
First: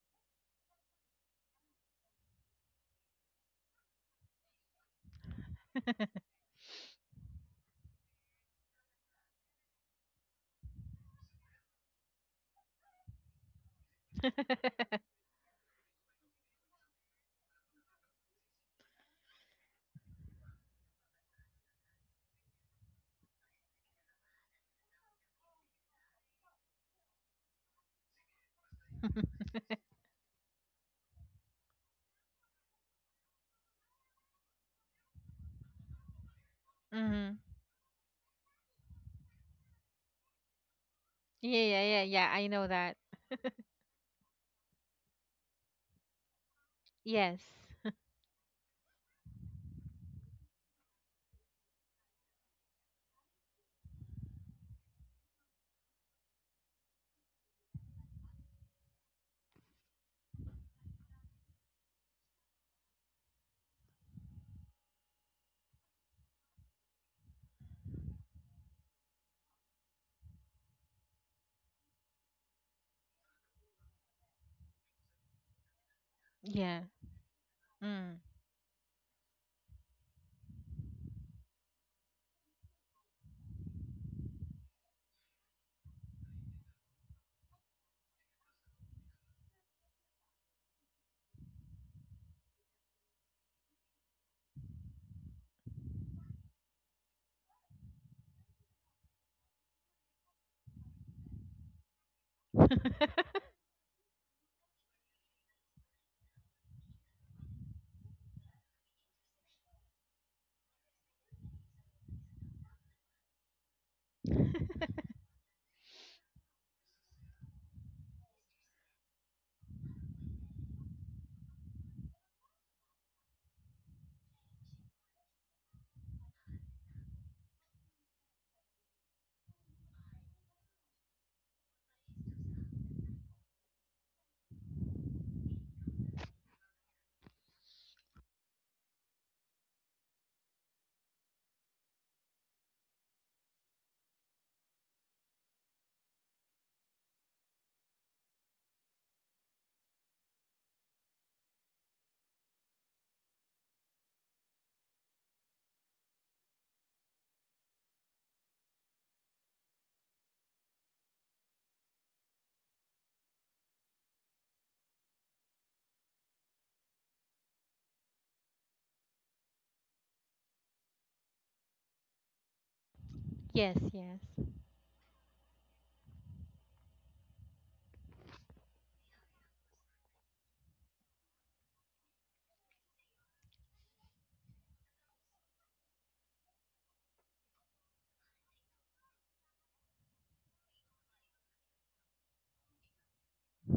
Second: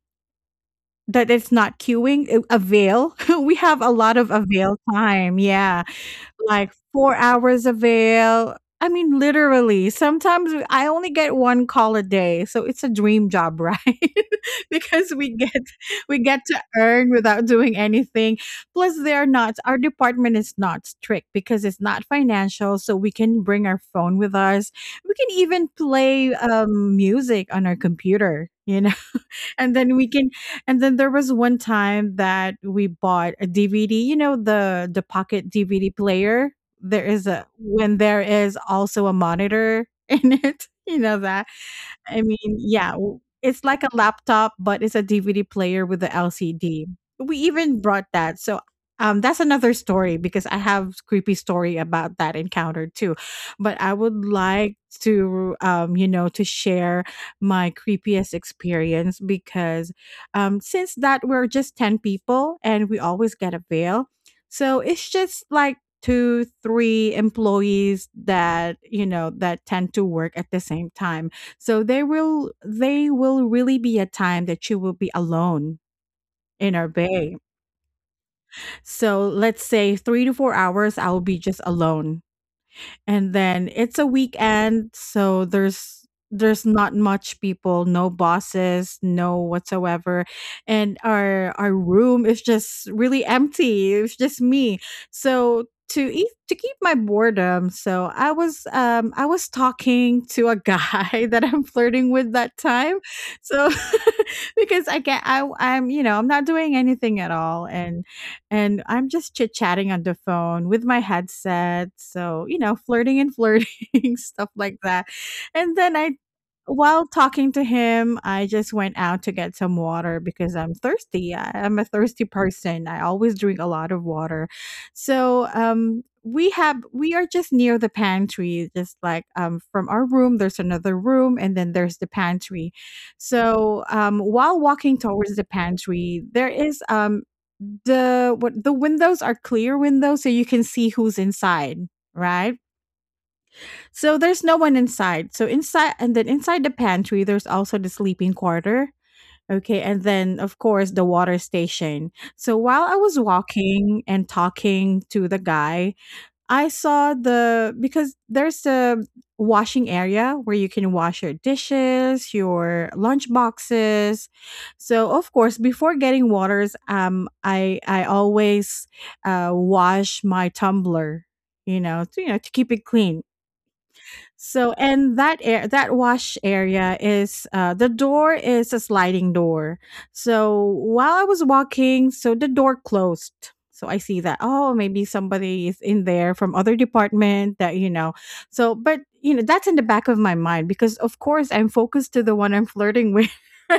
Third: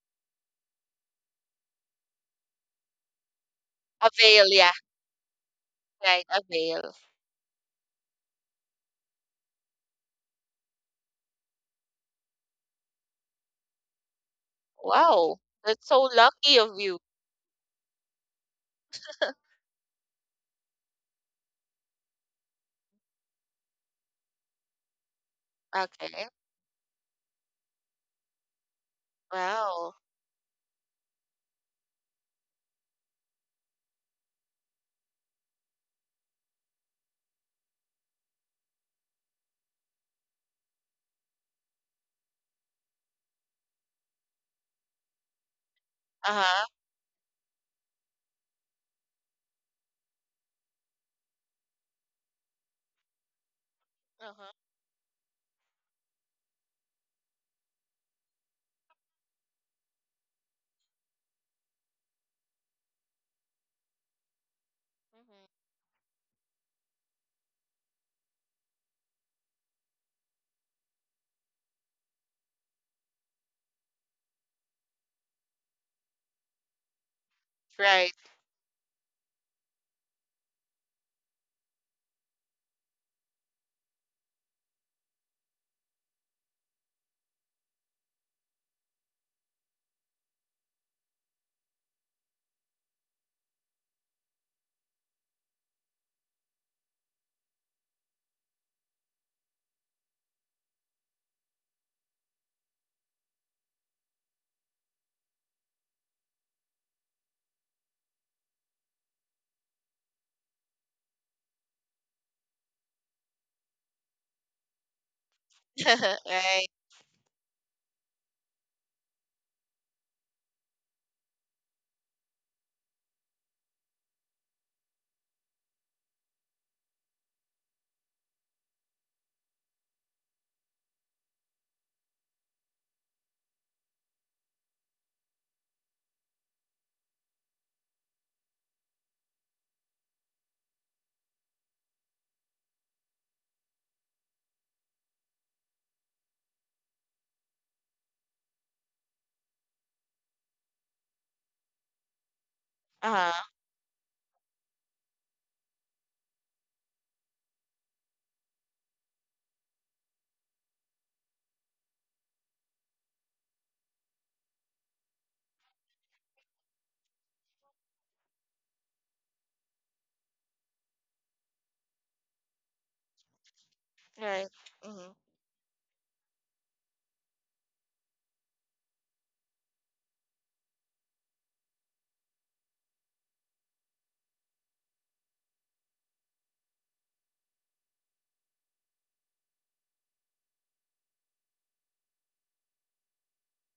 [SPEAKER 1] that it's not queuing, avail. We have a
[SPEAKER 3] A
[SPEAKER 1] lot of
[SPEAKER 3] veil, yeah.
[SPEAKER 1] avail time, yeah,
[SPEAKER 3] Right, a
[SPEAKER 1] like
[SPEAKER 3] veil.
[SPEAKER 1] 4 hours avail. I mean, literally, sometimes we I only get 1 call a day, so it's a dream job, right? Because
[SPEAKER 3] Wow. That's so
[SPEAKER 1] we get
[SPEAKER 3] lucky
[SPEAKER 1] to
[SPEAKER 3] of you.
[SPEAKER 1] earn without doing anything. Plus, they are not our department is not strict because it's not financial, so we can bring our phone with us. We can even
[SPEAKER 3] Okay.
[SPEAKER 1] play, music on our computer, you know? And
[SPEAKER 3] Wow.
[SPEAKER 1] then we can and then there was one time that we bought a DVD, you know, the pocket DVD player. There is
[SPEAKER 2] mhm.
[SPEAKER 1] a when there is also a monitor in it, you know that.
[SPEAKER 2] Yeah. Yeah. Yeah.
[SPEAKER 1] I
[SPEAKER 2] Yeah.
[SPEAKER 1] mean,
[SPEAKER 2] I know
[SPEAKER 1] yeah,
[SPEAKER 2] that.
[SPEAKER 1] it's like a laptop, but it's a DVD player with the
[SPEAKER 3] Uh-huh.
[SPEAKER 1] LCD. We
[SPEAKER 2] Yes.
[SPEAKER 1] even brought that. So that's another story because I have creepy story about that encounter too. But I would
[SPEAKER 3] Uh-huh.
[SPEAKER 1] like to, to share my creepiest experience because since that we're just 10 people and we always get a veil. So it's just
[SPEAKER 3] Mhm.
[SPEAKER 1] like two, three employees that, you know, that tend to work at the same time, so there will they will really be a time that you will be alone in
[SPEAKER 2] Yeah.
[SPEAKER 1] our bay.
[SPEAKER 3] Right.
[SPEAKER 2] Mm.
[SPEAKER 1] So let's say 3 to 4 hours I will be just alone, and then it's a weekend, so there's not much people, no bosses, no whatsoever, and our room is just really empty, it's just me. So to eat, to keep my boredom, so I was talking to a guy that I'm flirting with that time. So, because I'm you know, I'm not doing anything at all, and I'm just chit chatting on the phone with my headset. So, you know, flirting and flirting, stuff like that. And then
[SPEAKER 3] Right.
[SPEAKER 1] while talking to him, I just went out to get some water because I'm thirsty. I'm a thirsty person. I always drink a lot of water. So, we are just near the pantry, just like, um, from our room there's another room and then there's the pantry. So while walking towards the pantry, there is, the what the windows are clear windows, so you can see who's inside, right? So there's no one inside, so inside and then inside the pantry there's also the sleeping quarter, okay, and then of course the water station. So while I was
[SPEAKER 3] Uh-huh.
[SPEAKER 1] walking and talking to the guy, I saw the because there's a washing area where you can wash your dishes, your lunch boxes. So of course, before getting waters, I always wash my tumbler, you know, to keep it clean.
[SPEAKER 2] yes. Yes.
[SPEAKER 3] Right.
[SPEAKER 1] So,
[SPEAKER 3] Mhm.
[SPEAKER 1] and that air, that wash area is, the door is a sliding door. So while I was walking, the door closed. So I see that, oh, maybe somebody is in there from other department that, you know. So but you know, that's in the back of my mind because of course I'm focused to the one I'm flirting with.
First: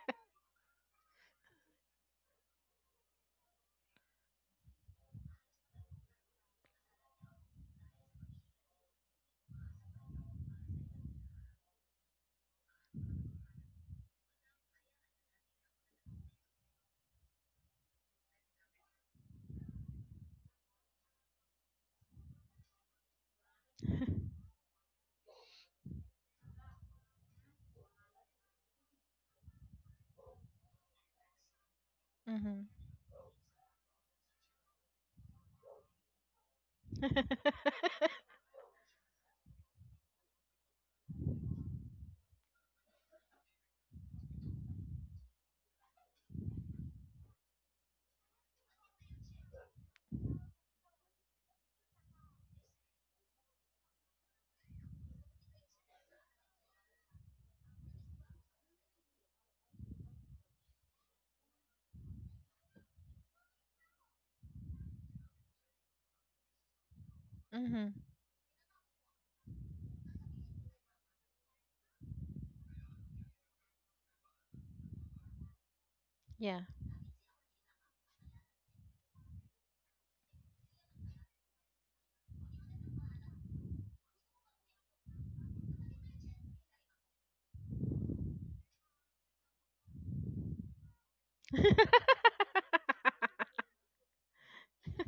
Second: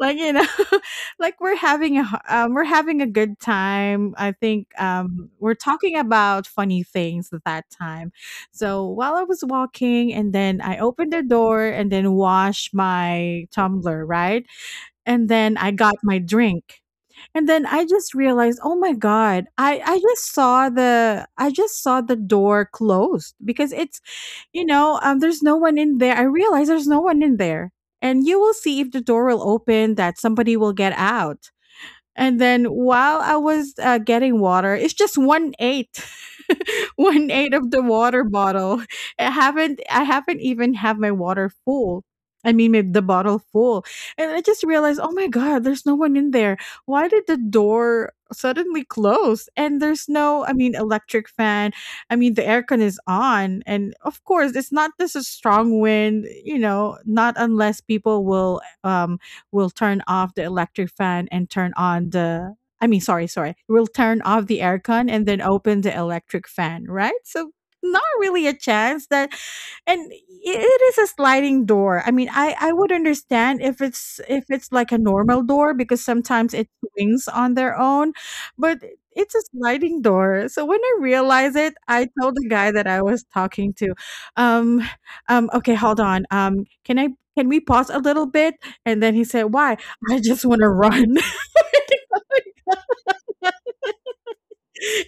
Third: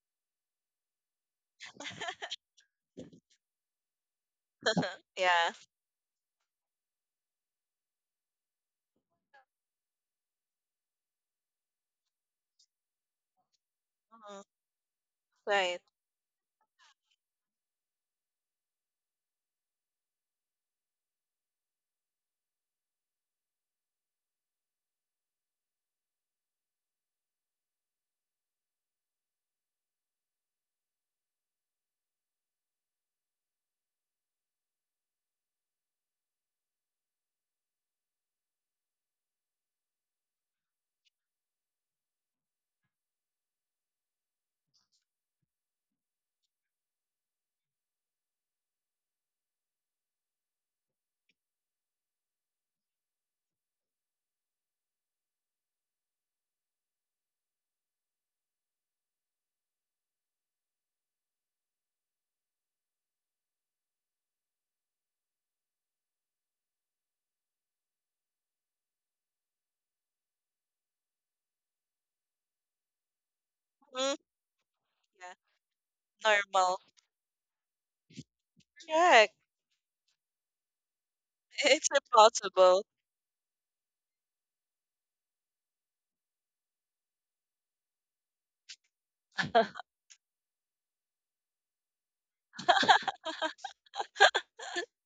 [SPEAKER 1] Like, you know, like we're having a we're having a good time. I think,
[SPEAKER 3] Yeah.
[SPEAKER 1] we're talking about funny things at that time. So while I was walking, and then I opened the door and then washed my tumbler,
[SPEAKER 3] Mhm.
[SPEAKER 1] right? And then I
[SPEAKER 3] Right.
[SPEAKER 1] got my drink. And then I just realized, oh my god, I just saw the I just saw the door closed because it's, you know, there's no one in there. I realized there's no one in there, and you will see if the door will open that somebody will get out. And then
[SPEAKER 2] mhm.
[SPEAKER 1] while I was, getting water, it's just one eighth, one eighth of the water bottle. I haven't even have my water full. I mean, the bottle full, and I just realized, oh my god, there's no one in there. Why did the door suddenly close? And there's no, I mean, electric fan. I mean, the aircon is on, and of course, it's not this a strong wind. You know, not unless people will turn off the electric fan and turn on the I mean, sorry, sorry. We'll turn off the aircon and then open the electric fan, right? So
[SPEAKER 2] mhm.
[SPEAKER 1] not really a chance that. and i- it is a sliding door. I mean, I would understand if
[SPEAKER 3] Mhm.
[SPEAKER 1] it's like a
[SPEAKER 3] Yeah.
[SPEAKER 1] normal door because sometimes
[SPEAKER 2] Yeah.
[SPEAKER 1] it
[SPEAKER 3] Normal.
[SPEAKER 1] swings on their own, but
[SPEAKER 3] Correct.
[SPEAKER 1] it's a sliding door. So when I realized it,
[SPEAKER 3] It's
[SPEAKER 1] I told the guy
[SPEAKER 3] impossible.
[SPEAKER 1] that I was talking to, um, okay, hold on, can I? Can we pause a little bit? And then he said, "Why?" I just want to run. And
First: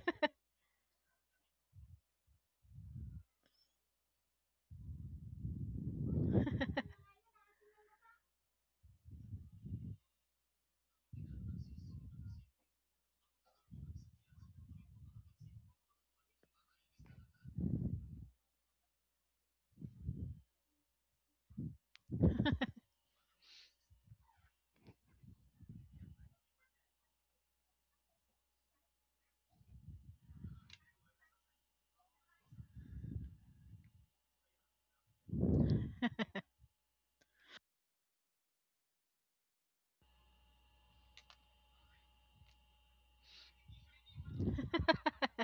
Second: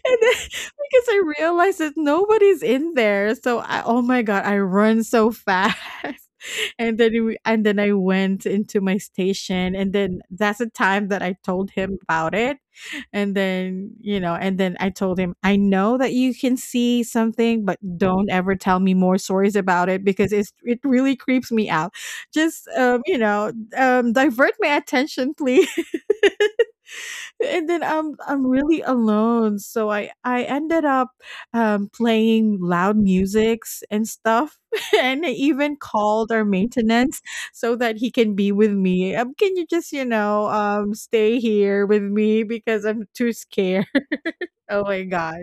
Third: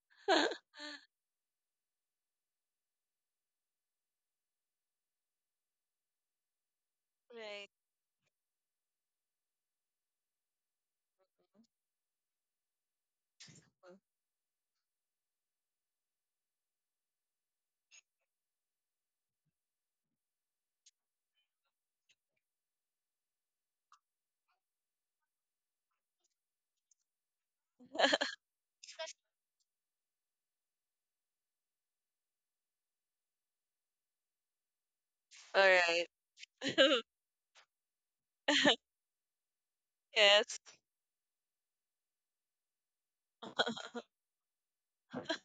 [SPEAKER 1] then, because I realized that nobody's in there. So I, oh my god, I run so fast. And and
[SPEAKER 3] Right.
[SPEAKER 1] then I went into my station, and then that's the time that I told him about it. And then, you know, and then I told him, I know that you can see something, but don't ever tell me more stories about it because it really creeps me out. Just, um, you know, divert my attention, please. And then I'm I'm really alone. So I ended up, playing loud musics and stuff, and I
[SPEAKER 3] All
[SPEAKER 1] even
[SPEAKER 3] right.
[SPEAKER 1] called our maintenance so that he can be with me. Can you just, you know,
[SPEAKER 3] Yes.
[SPEAKER 1] stay here with me because I'm too scared? Oh my god.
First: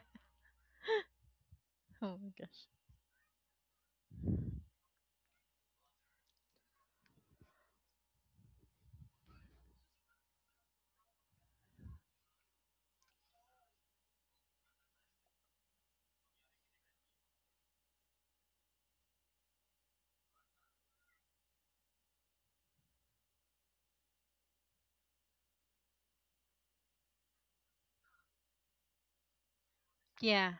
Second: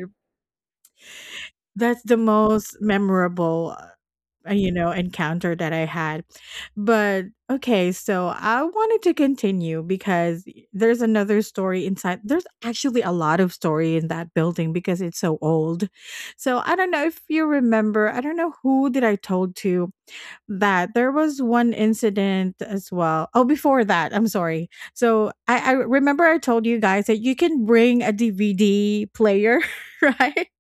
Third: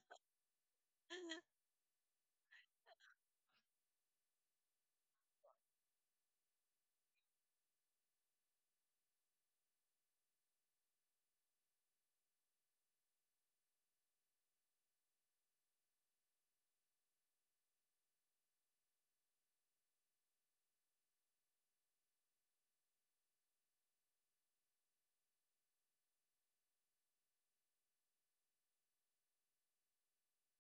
[SPEAKER 1] That's the
[SPEAKER 2] Oh my gosh.
[SPEAKER 1] most memorable, you know, encounter that I had. But okay, so I wanted to continue because there's another story inside. There's actually a lot of story in that building because it's so old. So I don't know if you remember, I don't know who did I told to, that there was one incident as well. Oh, before that, I'm sorry. So I remember I told you guys that you can bring a DVD player, right?
[SPEAKER 2] Yeah.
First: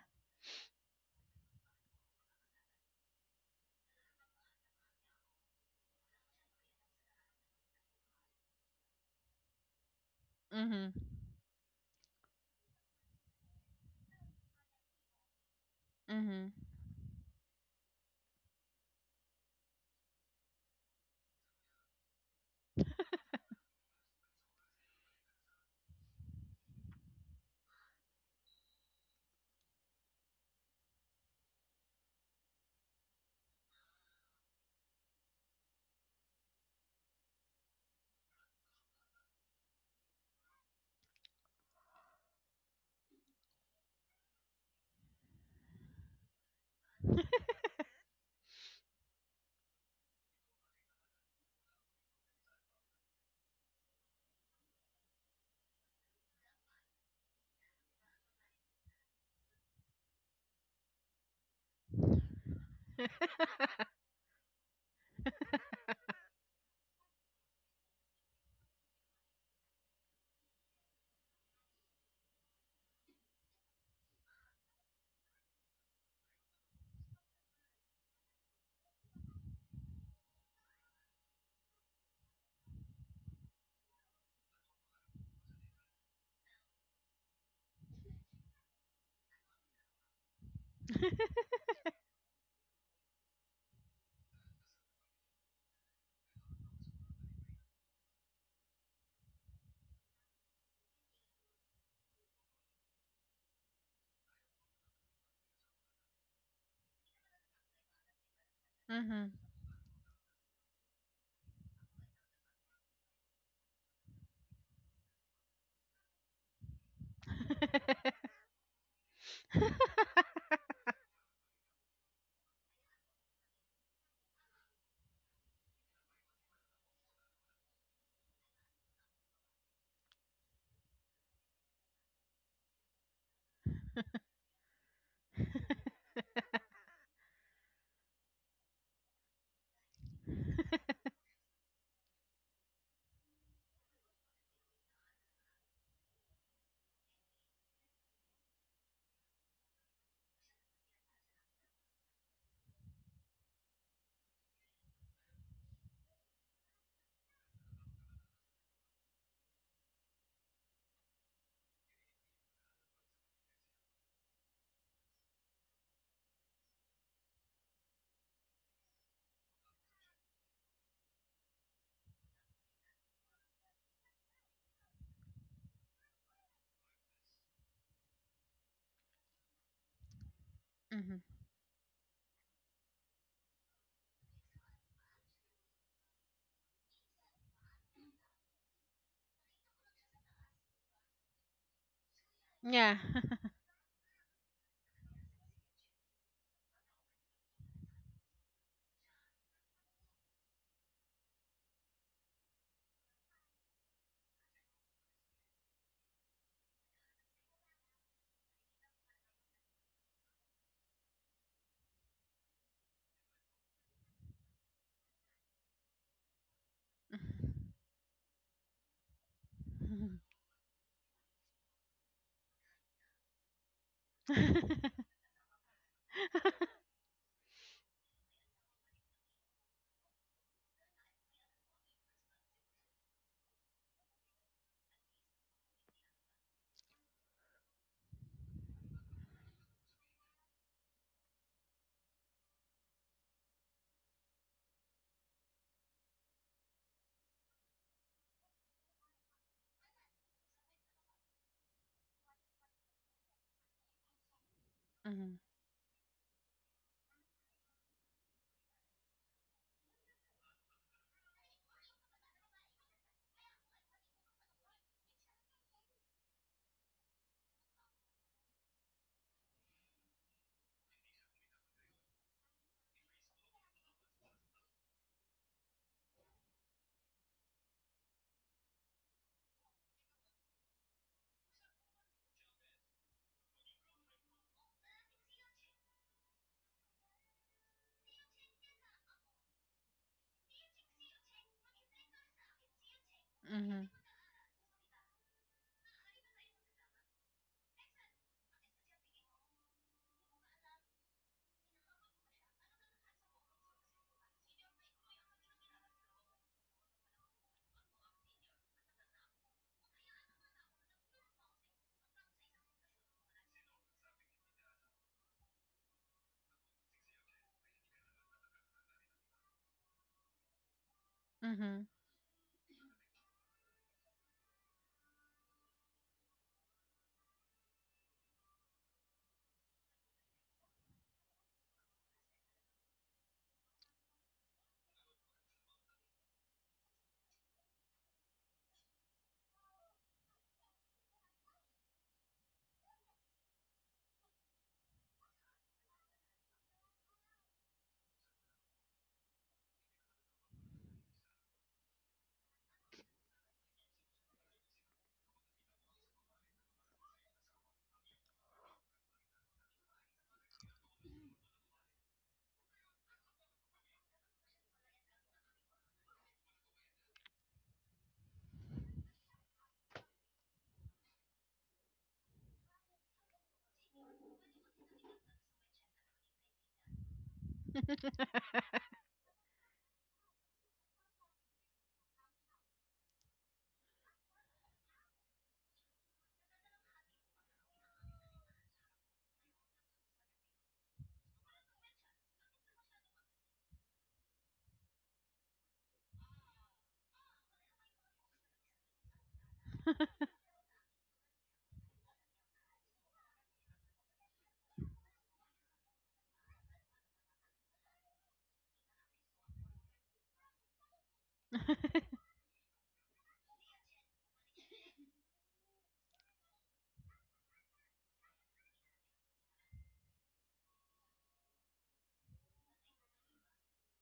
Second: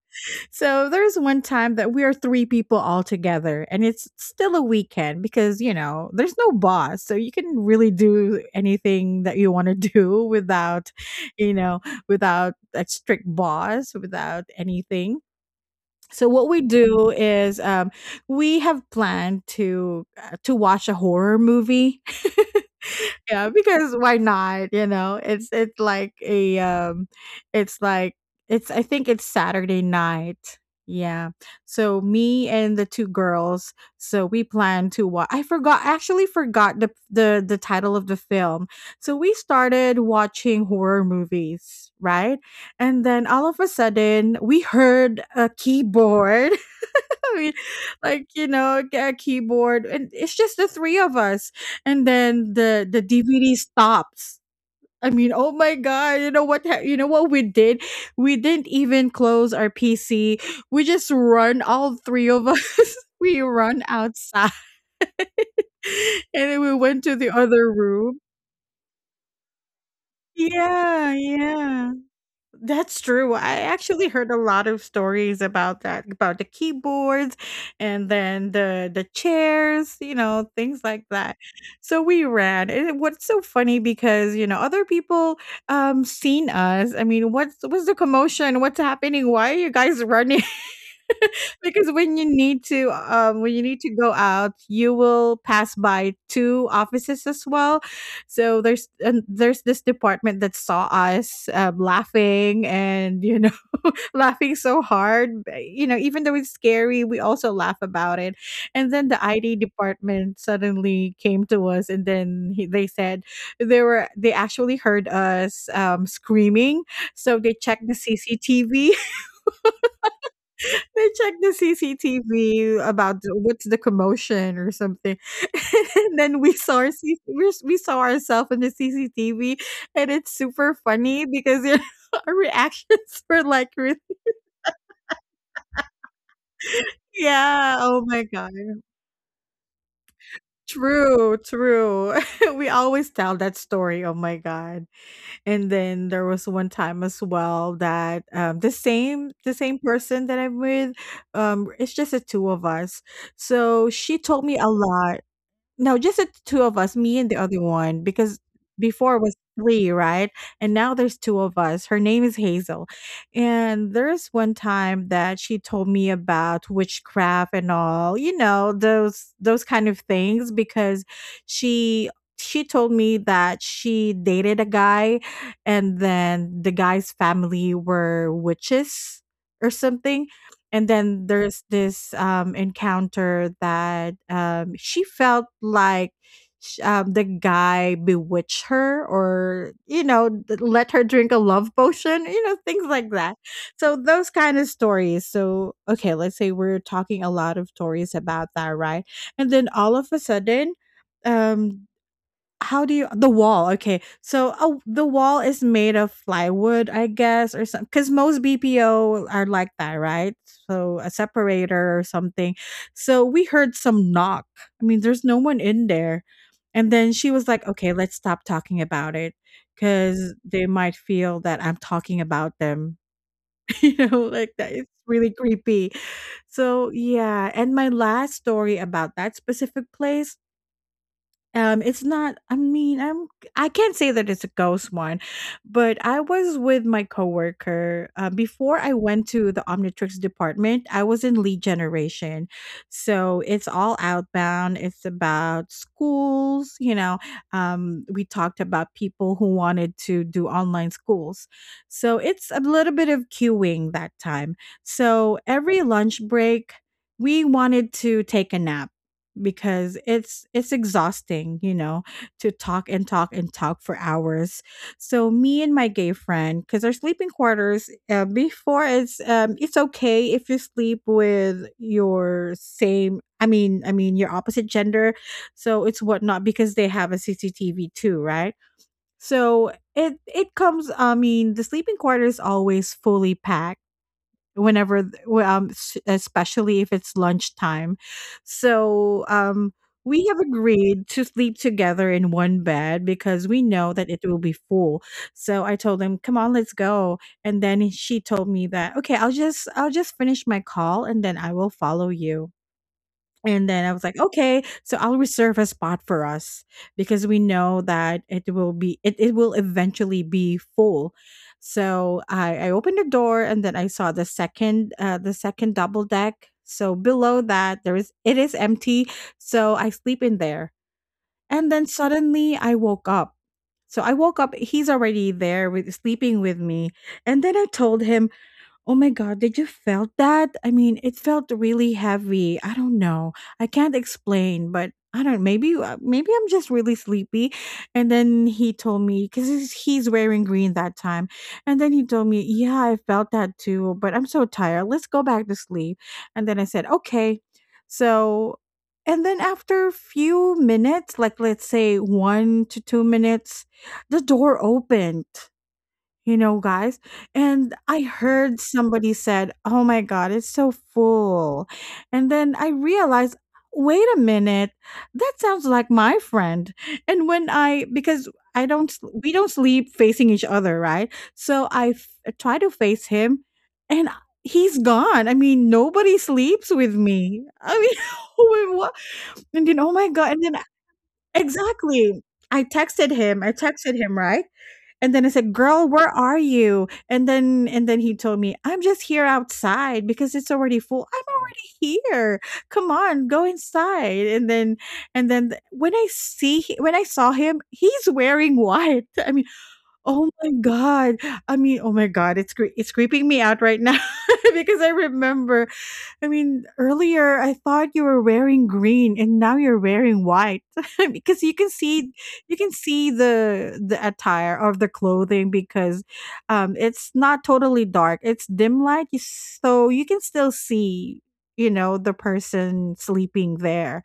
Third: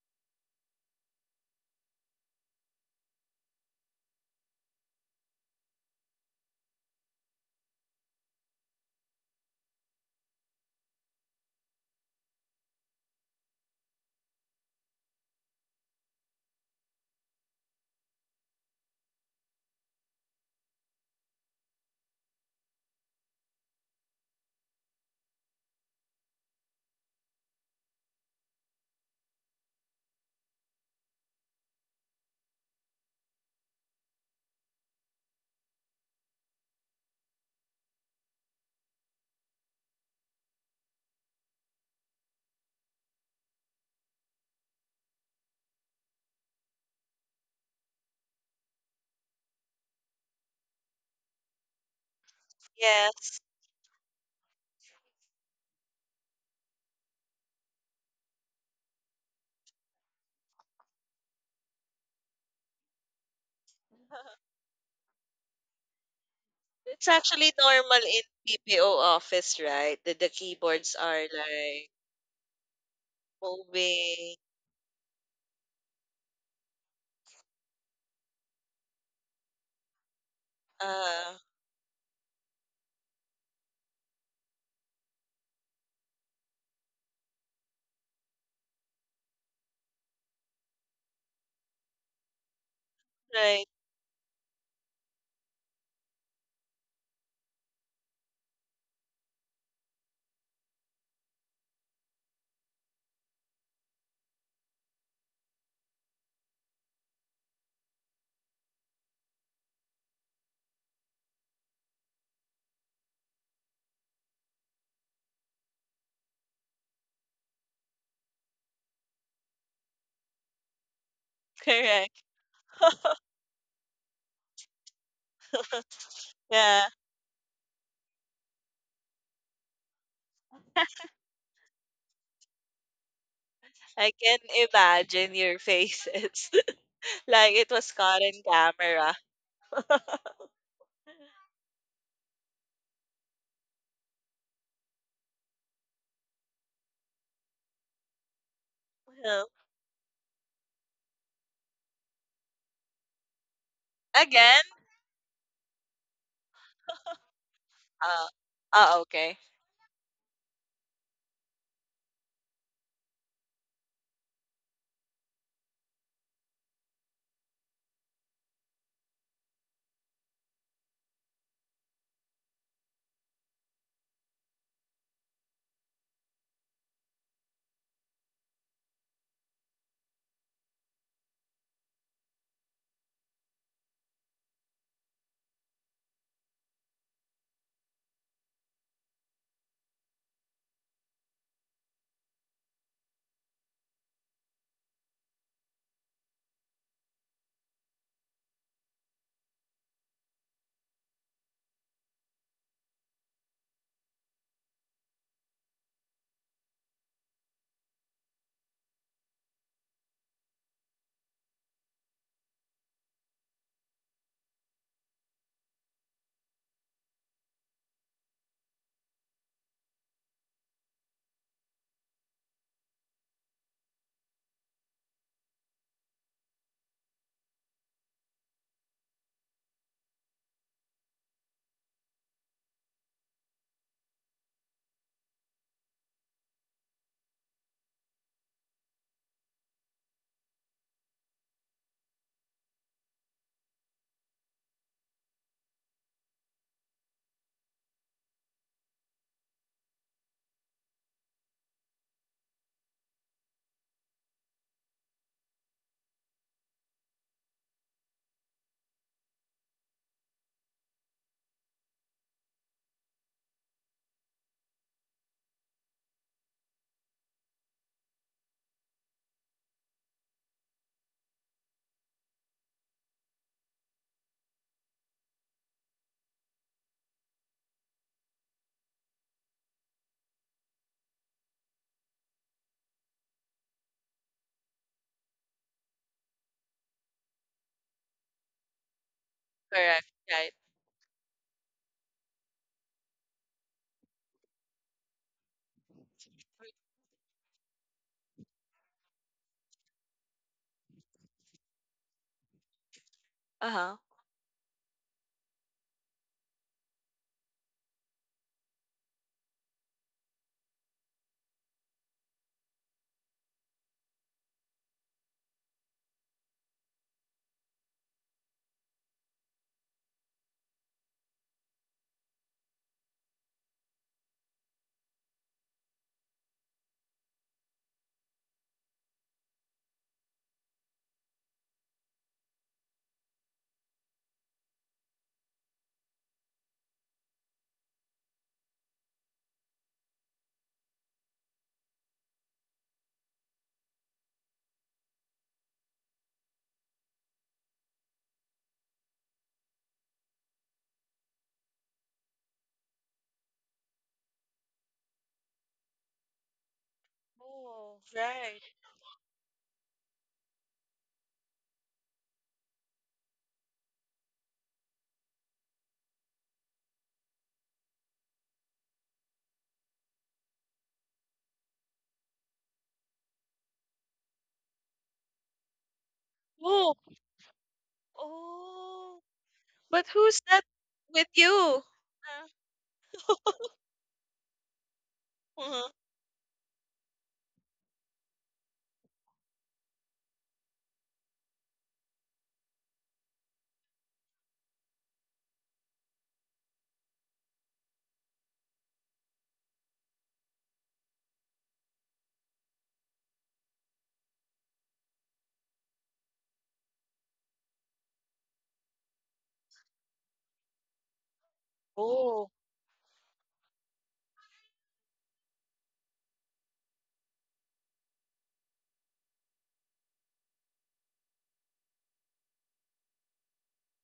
[SPEAKER 1] So there's one time that we are three people all together, and it's still a weekend because, you know, there's no boss. So you can really do anything that you want to do without,
[SPEAKER 2] Mhm.
[SPEAKER 1] you know, without a strict boss, without anything. So what
[SPEAKER 2] Mhm.
[SPEAKER 1] we do is, we have planned to, to watch a horror movie. Yeah, because why not, you know? It's like a, it's like it's, I think it's Saturday night. Yeah. So me and the two girls, so we plan to watch, I forgot, actually forgot the title of the film. So we started watching horror movies, right? And then all of a sudden we heard a keyboard. Like, you know, get a keyboard, and it's just the three of us. And then the
[SPEAKER 3] Yes.
[SPEAKER 1] DVD stops. I mean, oh my god, you know what you know what we did? We didn't even close our PC, we just run, all three of us. We run outside. And then we went
[SPEAKER 3] It's
[SPEAKER 1] to the
[SPEAKER 3] actually
[SPEAKER 1] other
[SPEAKER 3] normal
[SPEAKER 1] room.
[SPEAKER 3] in PPO office, right? That the keyboards
[SPEAKER 1] Yeah,
[SPEAKER 3] are like
[SPEAKER 1] yeah. That's true. I actually heard
[SPEAKER 3] moving.
[SPEAKER 1] a lot of stories about that, about the keyboards, and then the chairs, you know, things like that.
[SPEAKER 3] Uh,
[SPEAKER 1] So we ran. And what's so funny because, you know, other people seen us. I mean, what's the commotion? What's happening? Why are you guys running? Because when you need to when you
[SPEAKER 3] right.
[SPEAKER 1] need to go out, you will pass by two offices as well. So there's this department that saw us, laughing and, you know, laughing so hard, eh, you know, even though it's scary, we also laugh about it. And then the
[SPEAKER 2] mhm.
[SPEAKER 1] ID department suddenly came to us, and then they said they were, they actually heard us, screaming. So they checked the CCTV, they check the
[SPEAKER 3] Correct.
[SPEAKER 1] CCTV about what's the commotion or something. And then we saw
[SPEAKER 3] Yeah,
[SPEAKER 1] our we saw ourselves in the CCTV, and it's super funny because, you know, our reactions were like, really,
[SPEAKER 3] I can imagine your faces. Like it
[SPEAKER 1] yeah,
[SPEAKER 3] was
[SPEAKER 1] oh
[SPEAKER 3] caught
[SPEAKER 1] my
[SPEAKER 3] in
[SPEAKER 1] god,
[SPEAKER 3] camera.
[SPEAKER 1] true, true. We always tell that story. Oh my god! And then there was one time as well that, the
[SPEAKER 3] Well,
[SPEAKER 1] same person that I'm with, it's just the two of us. So she told me
[SPEAKER 3] Again?
[SPEAKER 1] a lot. No, just the two of us, me and the other one,
[SPEAKER 3] Oh,
[SPEAKER 1] because
[SPEAKER 3] oh,
[SPEAKER 1] before it was
[SPEAKER 3] okay.
[SPEAKER 1] three, right? And now there's two of us. Her name is Hazel. And there's one time that she told me about witchcraft and all, you know, those kind of things because she she told me that she dated a guy, and then the guy's family were witches or something. And
[SPEAKER 2] mhm.
[SPEAKER 1] then there's this, encounter that, she felt like the guy bewitched her, or, you know, let her drink a love potion, you know, things
[SPEAKER 2] Yeah.
[SPEAKER 1] like that. So, those kind of stories. So, okay, let's say we're talking a lot of stories about that, right? And then all of a sudden, um, how do you the wall? Okay, so, oh, the wall is made of plywood, I guess, or something. Because most BPO are like that, right? So a separator or something. So we heard some knock. I mean, there's no one in there. And then she was like, "Okay, let's stop talking about it,
[SPEAKER 2] mhm.
[SPEAKER 1] because they might feel that I'm talking about them." You know, like that. It's really creepy. So yeah, and my last story about that specific place, it's not, I mean, I can't say that it's a ghost one, but I was with my coworker, before I went to the Omnitrix department, I was in lead generation. So, it's all outbound, it's about schools, you know, we talked about people who wanted to do online schools. So, it's a little bit of queuing that time. So,
[SPEAKER 2] Mhm.
[SPEAKER 1] every lunch break, we wanted to take a nap because it's exhausting, you know, to talk and talk and talk for hours. So me and my gay friend, because our sleeping quarters before it's okay if you sleep with your same. I mean, your opposite gender, so it's whatnot because they have a CCTV too, right? So it comes. I mean, the sleeping quarters always fully packed whenever th- especially if it's lunchtime so
[SPEAKER 3] Correct.
[SPEAKER 1] we have
[SPEAKER 3] Right.
[SPEAKER 1] agreed to sleep together in one bed because we
[SPEAKER 2] Mhm.
[SPEAKER 1] know that it will be full. So I told him, "Come on, let's go." And then she told me that, "Okay, I'll just finish my call and then I will follow you." And then I
[SPEAKER 3] Uh-huh.
[SPEAKER 1] was like, "Okay, so I'll reserve a spot for us because we know that it will eventually be full." So I opened the door and then I saw the second double deck. So below that there is it is empty. So I sleep in there. And then
[SPEAKER 2] Mhm.
[SPEAKER 1] suddenly I woke up. So I woke up, he's already there with sleeping with me. And then I told him, "Oh my god, did you felt that? I mean, it felt really heavy. I don't know. I can't explain, but I don't maybe maybe I'm just really sleepy." And then he told me, cuz he's wearing green that time. And then he told me, "Yeah, I felt that too, but I'm so tired. Let's go back to sleep." And then I said, "Okay." So and then after a few minutes, like let's say 1 to 2 minutes, the door opened, you know, guys, and
[SPEAKER 3] Oh,
[SPEAKER 1] I heard
[SPEAKER 3] right.
[SPEAKER 1] somebody said, "Oh my god, it's so full." And then I realized, "Wait a minute. That sounds like my friend." And when I, because I don't s- we don't sleep facing each other, right? So try to face him and he's gone. I mean, nobody sleeps
[SPEAKER 3] Oh,
[SPEAKER 1] with me. I mean, wait, what?
[SPEAKER 3] oh.
[SPEAKER 1] And then, oh
[SPEAKER 3] But
[SPEAKER 1] my god,
[SPEAKER 3] who's
[SPEAKER 1] and then
[SPEAKER 3] that with you?
[SPEAKER 1] exactly. I texted
[SPEAKER 3] Uh,
[SPEAKER 1] him. I texted him, right? And then I said, "Girl,
[SPEAKER 3] mhm.
[SPEAKER 1] where are you?" And then he told me, "I'm just here outside because it's already full. I'm already here. Come on, go inside." And then when when I saw him, he's wearing white. I mean, oh my god. I mean, oh my god, it's creeping me out right now because I remember, I mean, earlier I thought you were wearing green and now you're wearing white because you can see,
[SPEAKER 3] Oh,
[SPEAKER 1] you can see the attire of the clothing because it's not totally dark. It's dim light, so you can still see, you know, the person sleeping there.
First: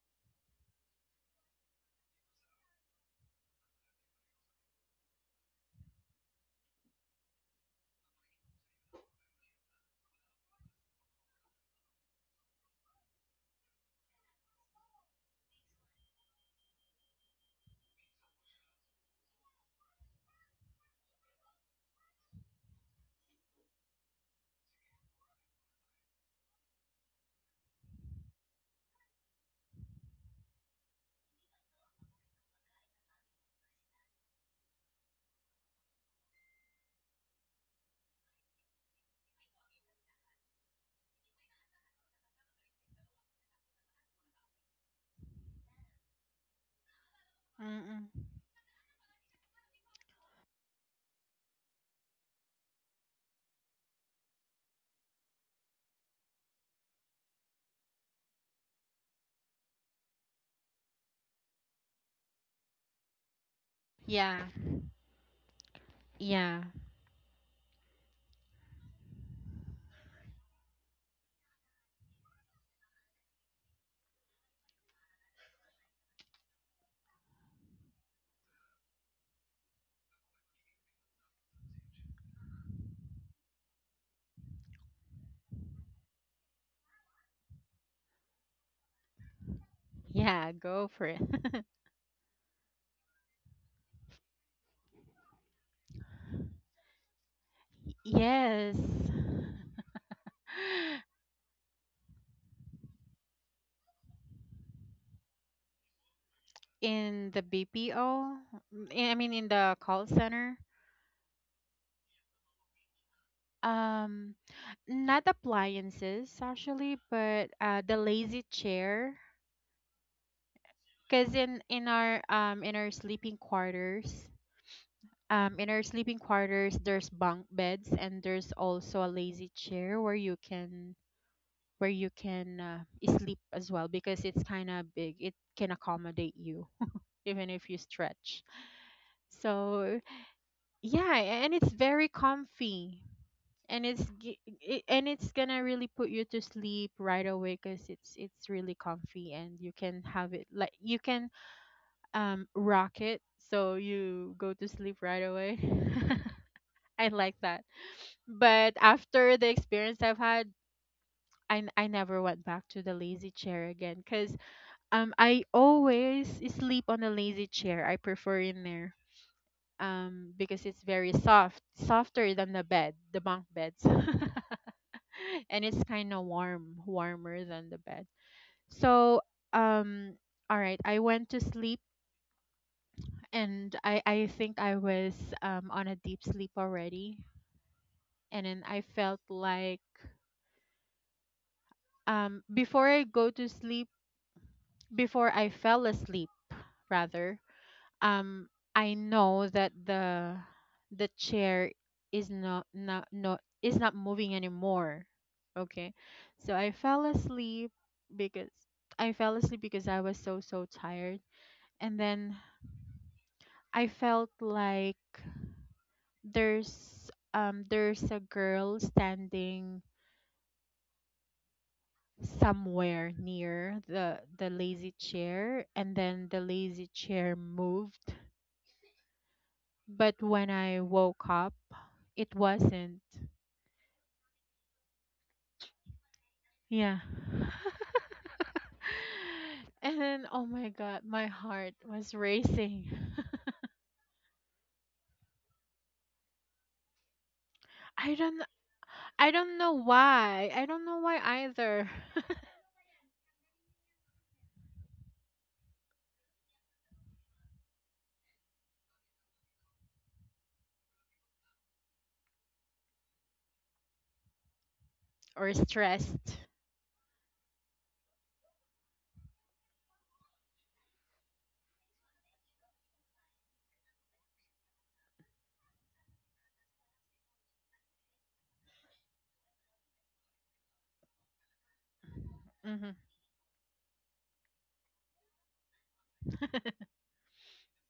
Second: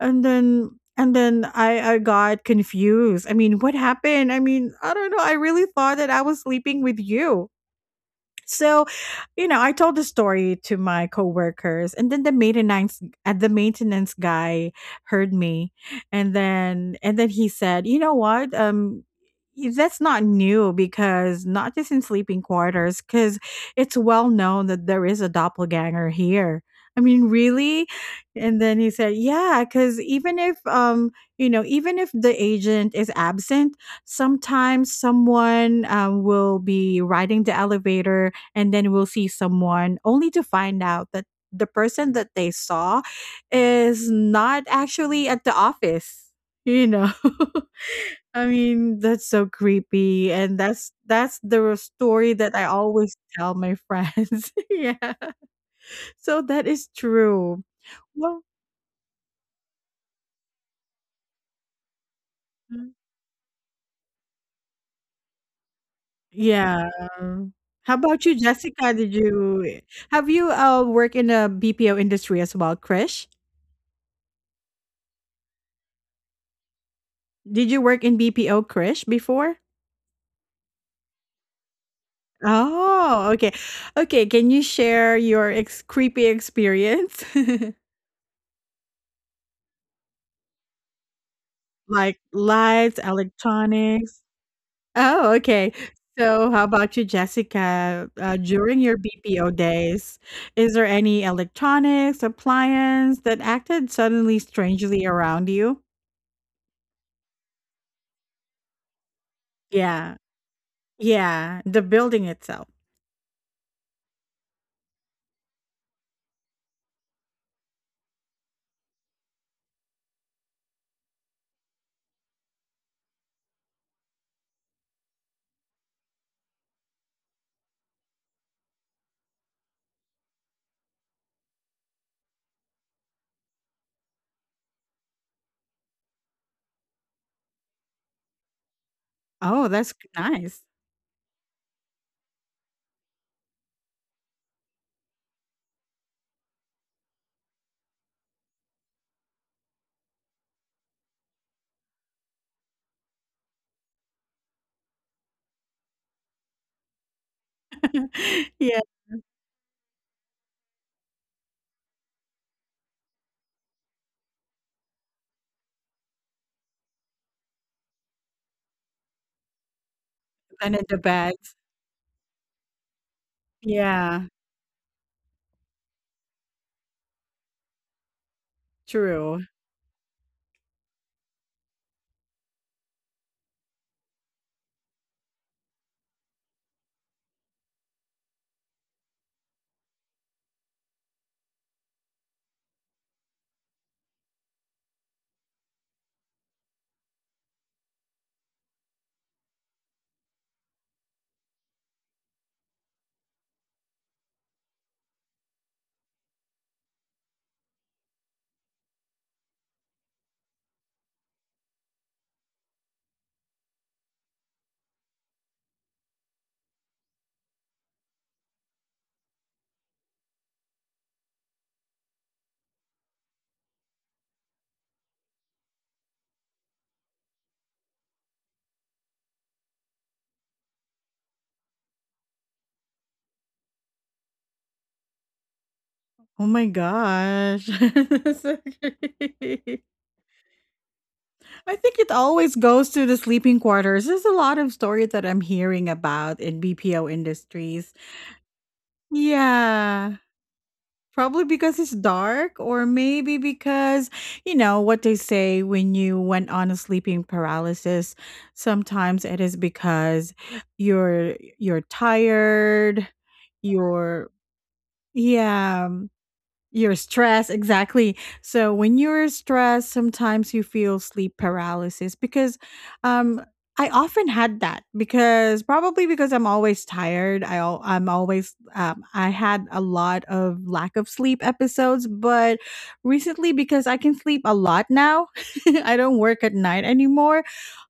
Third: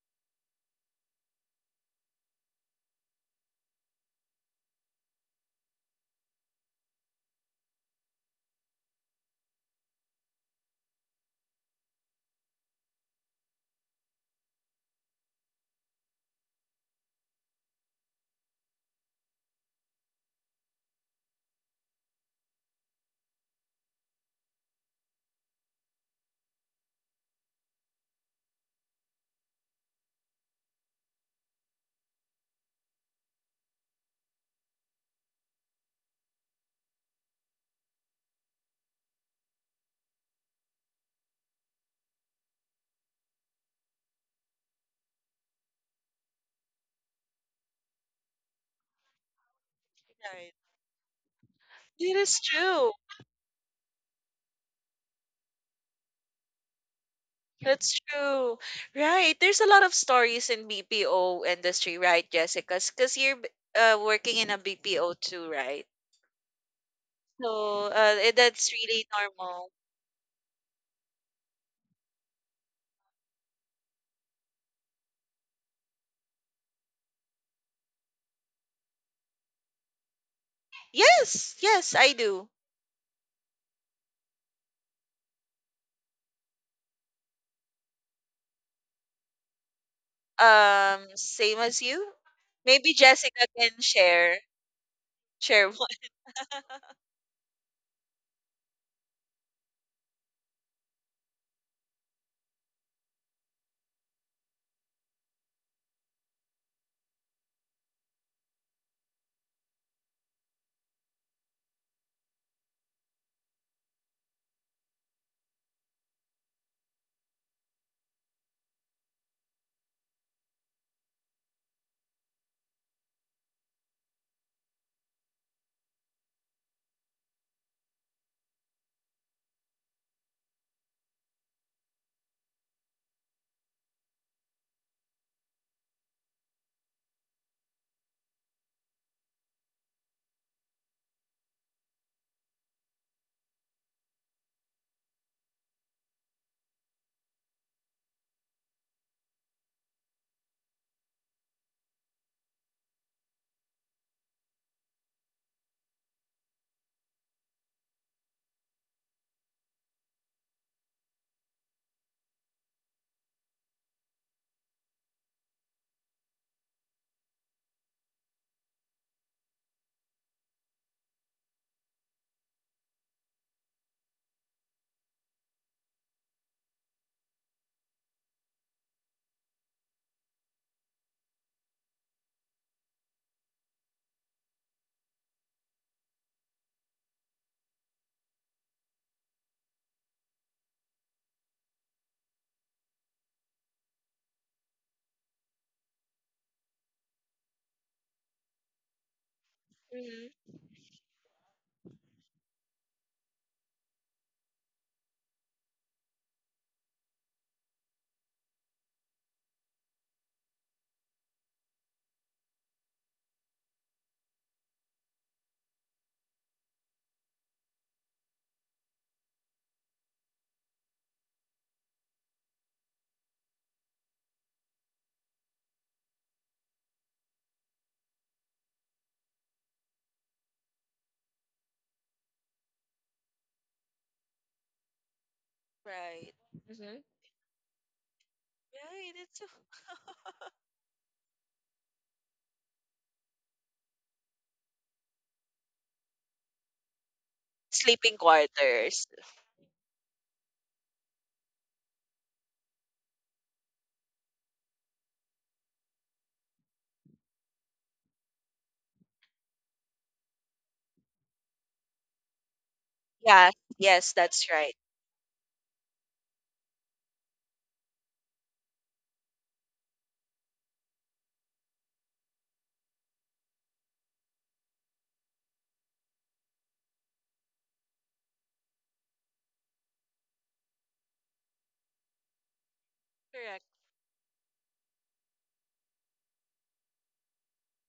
[SPEAKER 1] And then I got confused. I mean, what happened? I mean, I don't know. I really thought that I was sleeping with you. So, you know, I told the story to my coworkers, and then the maintenance guy heard me, and then he said, "You know what? That's not new because not just in sleeping quarters, because it's well known that there is a doppelganger here." I mean, really? And then he said, "Yeah, because even if you know, even if the agent is absent, sometimes someone, will be riding the elevator." And then we'll see someone only to find out that the person that they saw is not actually at the office, you know.
[SPEAKER 2] Mm-mm.
[SPEAKER 1] I mean, that's so creepy,
[SPEAKER 3] right.
[SPEAKER 1] and that's the
[SPEAKER 3] It
[SPEAKER 1] story
[SPEAKER 3] is
[SPEAKER 1] that I
[SPEAKER 3] true.
[SPEAKER 1] always tell my friends. Yeah, so that is true.
[SPEAKER 3] That's
[SPEAKER 1] Well,
[SPEAKER 3] true. Right. There's a lot of stories in BPO industry, right, Jessica?
[SPEAKER 1] mm,
[SPEAKER 3] Because you're working
[SPEAKER 2] Yeah.
[SPEAKER 3] in a BPO too, right?
[SPEAKER 2] Yeah.
[SPEAKER 1] yeah.
[SPEAKER 3] So
[SPEAKER 1] How about you,
[SPEAKER 3] that's
[SPEAKER 1] Jessica?
[SPEAKER 3] really
[SPEAKER 1] Did
[SPEAKER 3] normal.
[SPEAKER 1] you, have you work in a BPO industry as well? Krish, did you work in BPO, Krish, before?
[SPEAKER 3] Yes, yes, I do.
[SPEAKER 1] Oh, okay. Okay, can you share your ex creepy experience?
[SPEAKER 2] Yeah, go for it.
[SPEAKER 3] Same as you.
[SPEAKER 1] Like
[SPEAKER 3] Maybe
[SPEAKER 1] lights,
[SPEAKER 3] Jessica can
[SPEAKER 1] electronics?
[SPEAKER 3] share
[SPEAKER 1] Oh,
[SPEAKER 3] share
[SPEAKER 1] okay.
[SPEAKER 3] one.
[SPEAKER 1] So how about you, Jessica?
[SPEAKER 2] Yes,
[SPEAKER 1] During your BPO days, is there any electronics, appliance that acted suddenly strangely around you?
[SPEAKER 2] in the BPO, I mean in the call
[SPEAKER 1] Yeah.
[SPEAKER 2] center.
[SPEAKER 1] Yeah, the building itself.
[SPEAKER 2] Um, not appliances actually, but the lazy chair. Cause in our sleeping quarters, in our sleeping quarters there's bunk beds, and there's also a lazy chair where you can where you can uh, sleep as well because it's kind of big. It can accommodate you even if you stretch.
[SPEAKER 1] Oh, that's
[SPEAKER 2] So
[SPEAKER 1] nice.
[SPEAKER 2] yeah, and it's very comfy, and and it's gonna really put you to sleep right away because it's really comfy, and you can have it like you can rocket, so you go to sleep right away. I like that. But
[SPEAKER 1] Yeah,
[SPEAKER 2] after the experience I've had, I, n- I never went back to the lazy chair again because I always sleep on a lazy chair. I prefer in there, because
[SPEAKER 1] and
[SPEAKER 2] it's
[SPEAKER 1] in the
[SPEAKER 2] very
[SPEAKER 1] beds.
[SPEAKER 2] soft, softer than the bunk beds,
[SPEAKER 1] Yeah,
[SPEAKER 2] and it's kind of warm, warmer than the bed. So
[SPEAKER 1] true.
[SPEAKER 2] um all right, I went to sleep, and I think I was on a deep sleep already. And then I felt like, before I go to sleep, before I fell asleep, rather, um I know that
[SPEAKER 3] Mhm.
[SPEAKER 2] the chair is not not not is not moving anymore. Okay, so I fell asleep because I fell asleep because I was so so tired. And then I felt like there's a girl standing somewhere near the lazy chair, and then the lazy chair moved, but when I woke up, it wasn't.
[SPEAKER 3] Right.
[SPEAKER 1] Oh my
[SPEAKER 3] Hmm.
[SPEAKER 2] Yeah.
[SPEAKER 1] gosh. That's so
[SPEAKER 3] Right. It's
[SPEAKER 1] great.
[SPEAKER 2] And then oh my god, my heart
[SPEAKER 1] I think it
[SPEAKER 2] was
[SPEAKER 1] always
[SPEAKER 2] racing.
[SPEAKER 1] goes to the sleeping quarters. There's a lot of stories that I'm hearing about in BPO industries.
[SPEAKER 2] I
[SPEAKER 3] sleeping
[SPEAKER 2] don't,
[SPEAKER 3] quarters.
[SPEAKER 2] know
[SPEAKER 1] Yeah.
[SPEAKER 2] why. I don't know why
[SPEAKER 1] Probably because
[SPEAKER 2] either.
[SPEAKER 1] it's dark, or maybe because, you know, what they say when you went on a sleeping paralysis, sometimes it is because you're tired,
[SPEAKER 3] Yeah. Yes,
[SPEAKER 1] you're
[SPEAKER 3] that's right.
[SPEAKER 2] Or
[SPEAKER 1] yeah.
[SPEAKER 2] stressed.
[SPEAKER 1] You're stressed, exactly. So when you're stressed, sometimes you feel sleep paralysis because um I often had that because probably because I'm always tired. I'm always I had a lot of lack of sleep episodes, but
[SPEAKER 2] Mhm.
[SPEAKER 1] recently
[SPEAKER 3] Correct.
[SPEAKER 1] because I can sleep a lot now, I don't work at night anymore.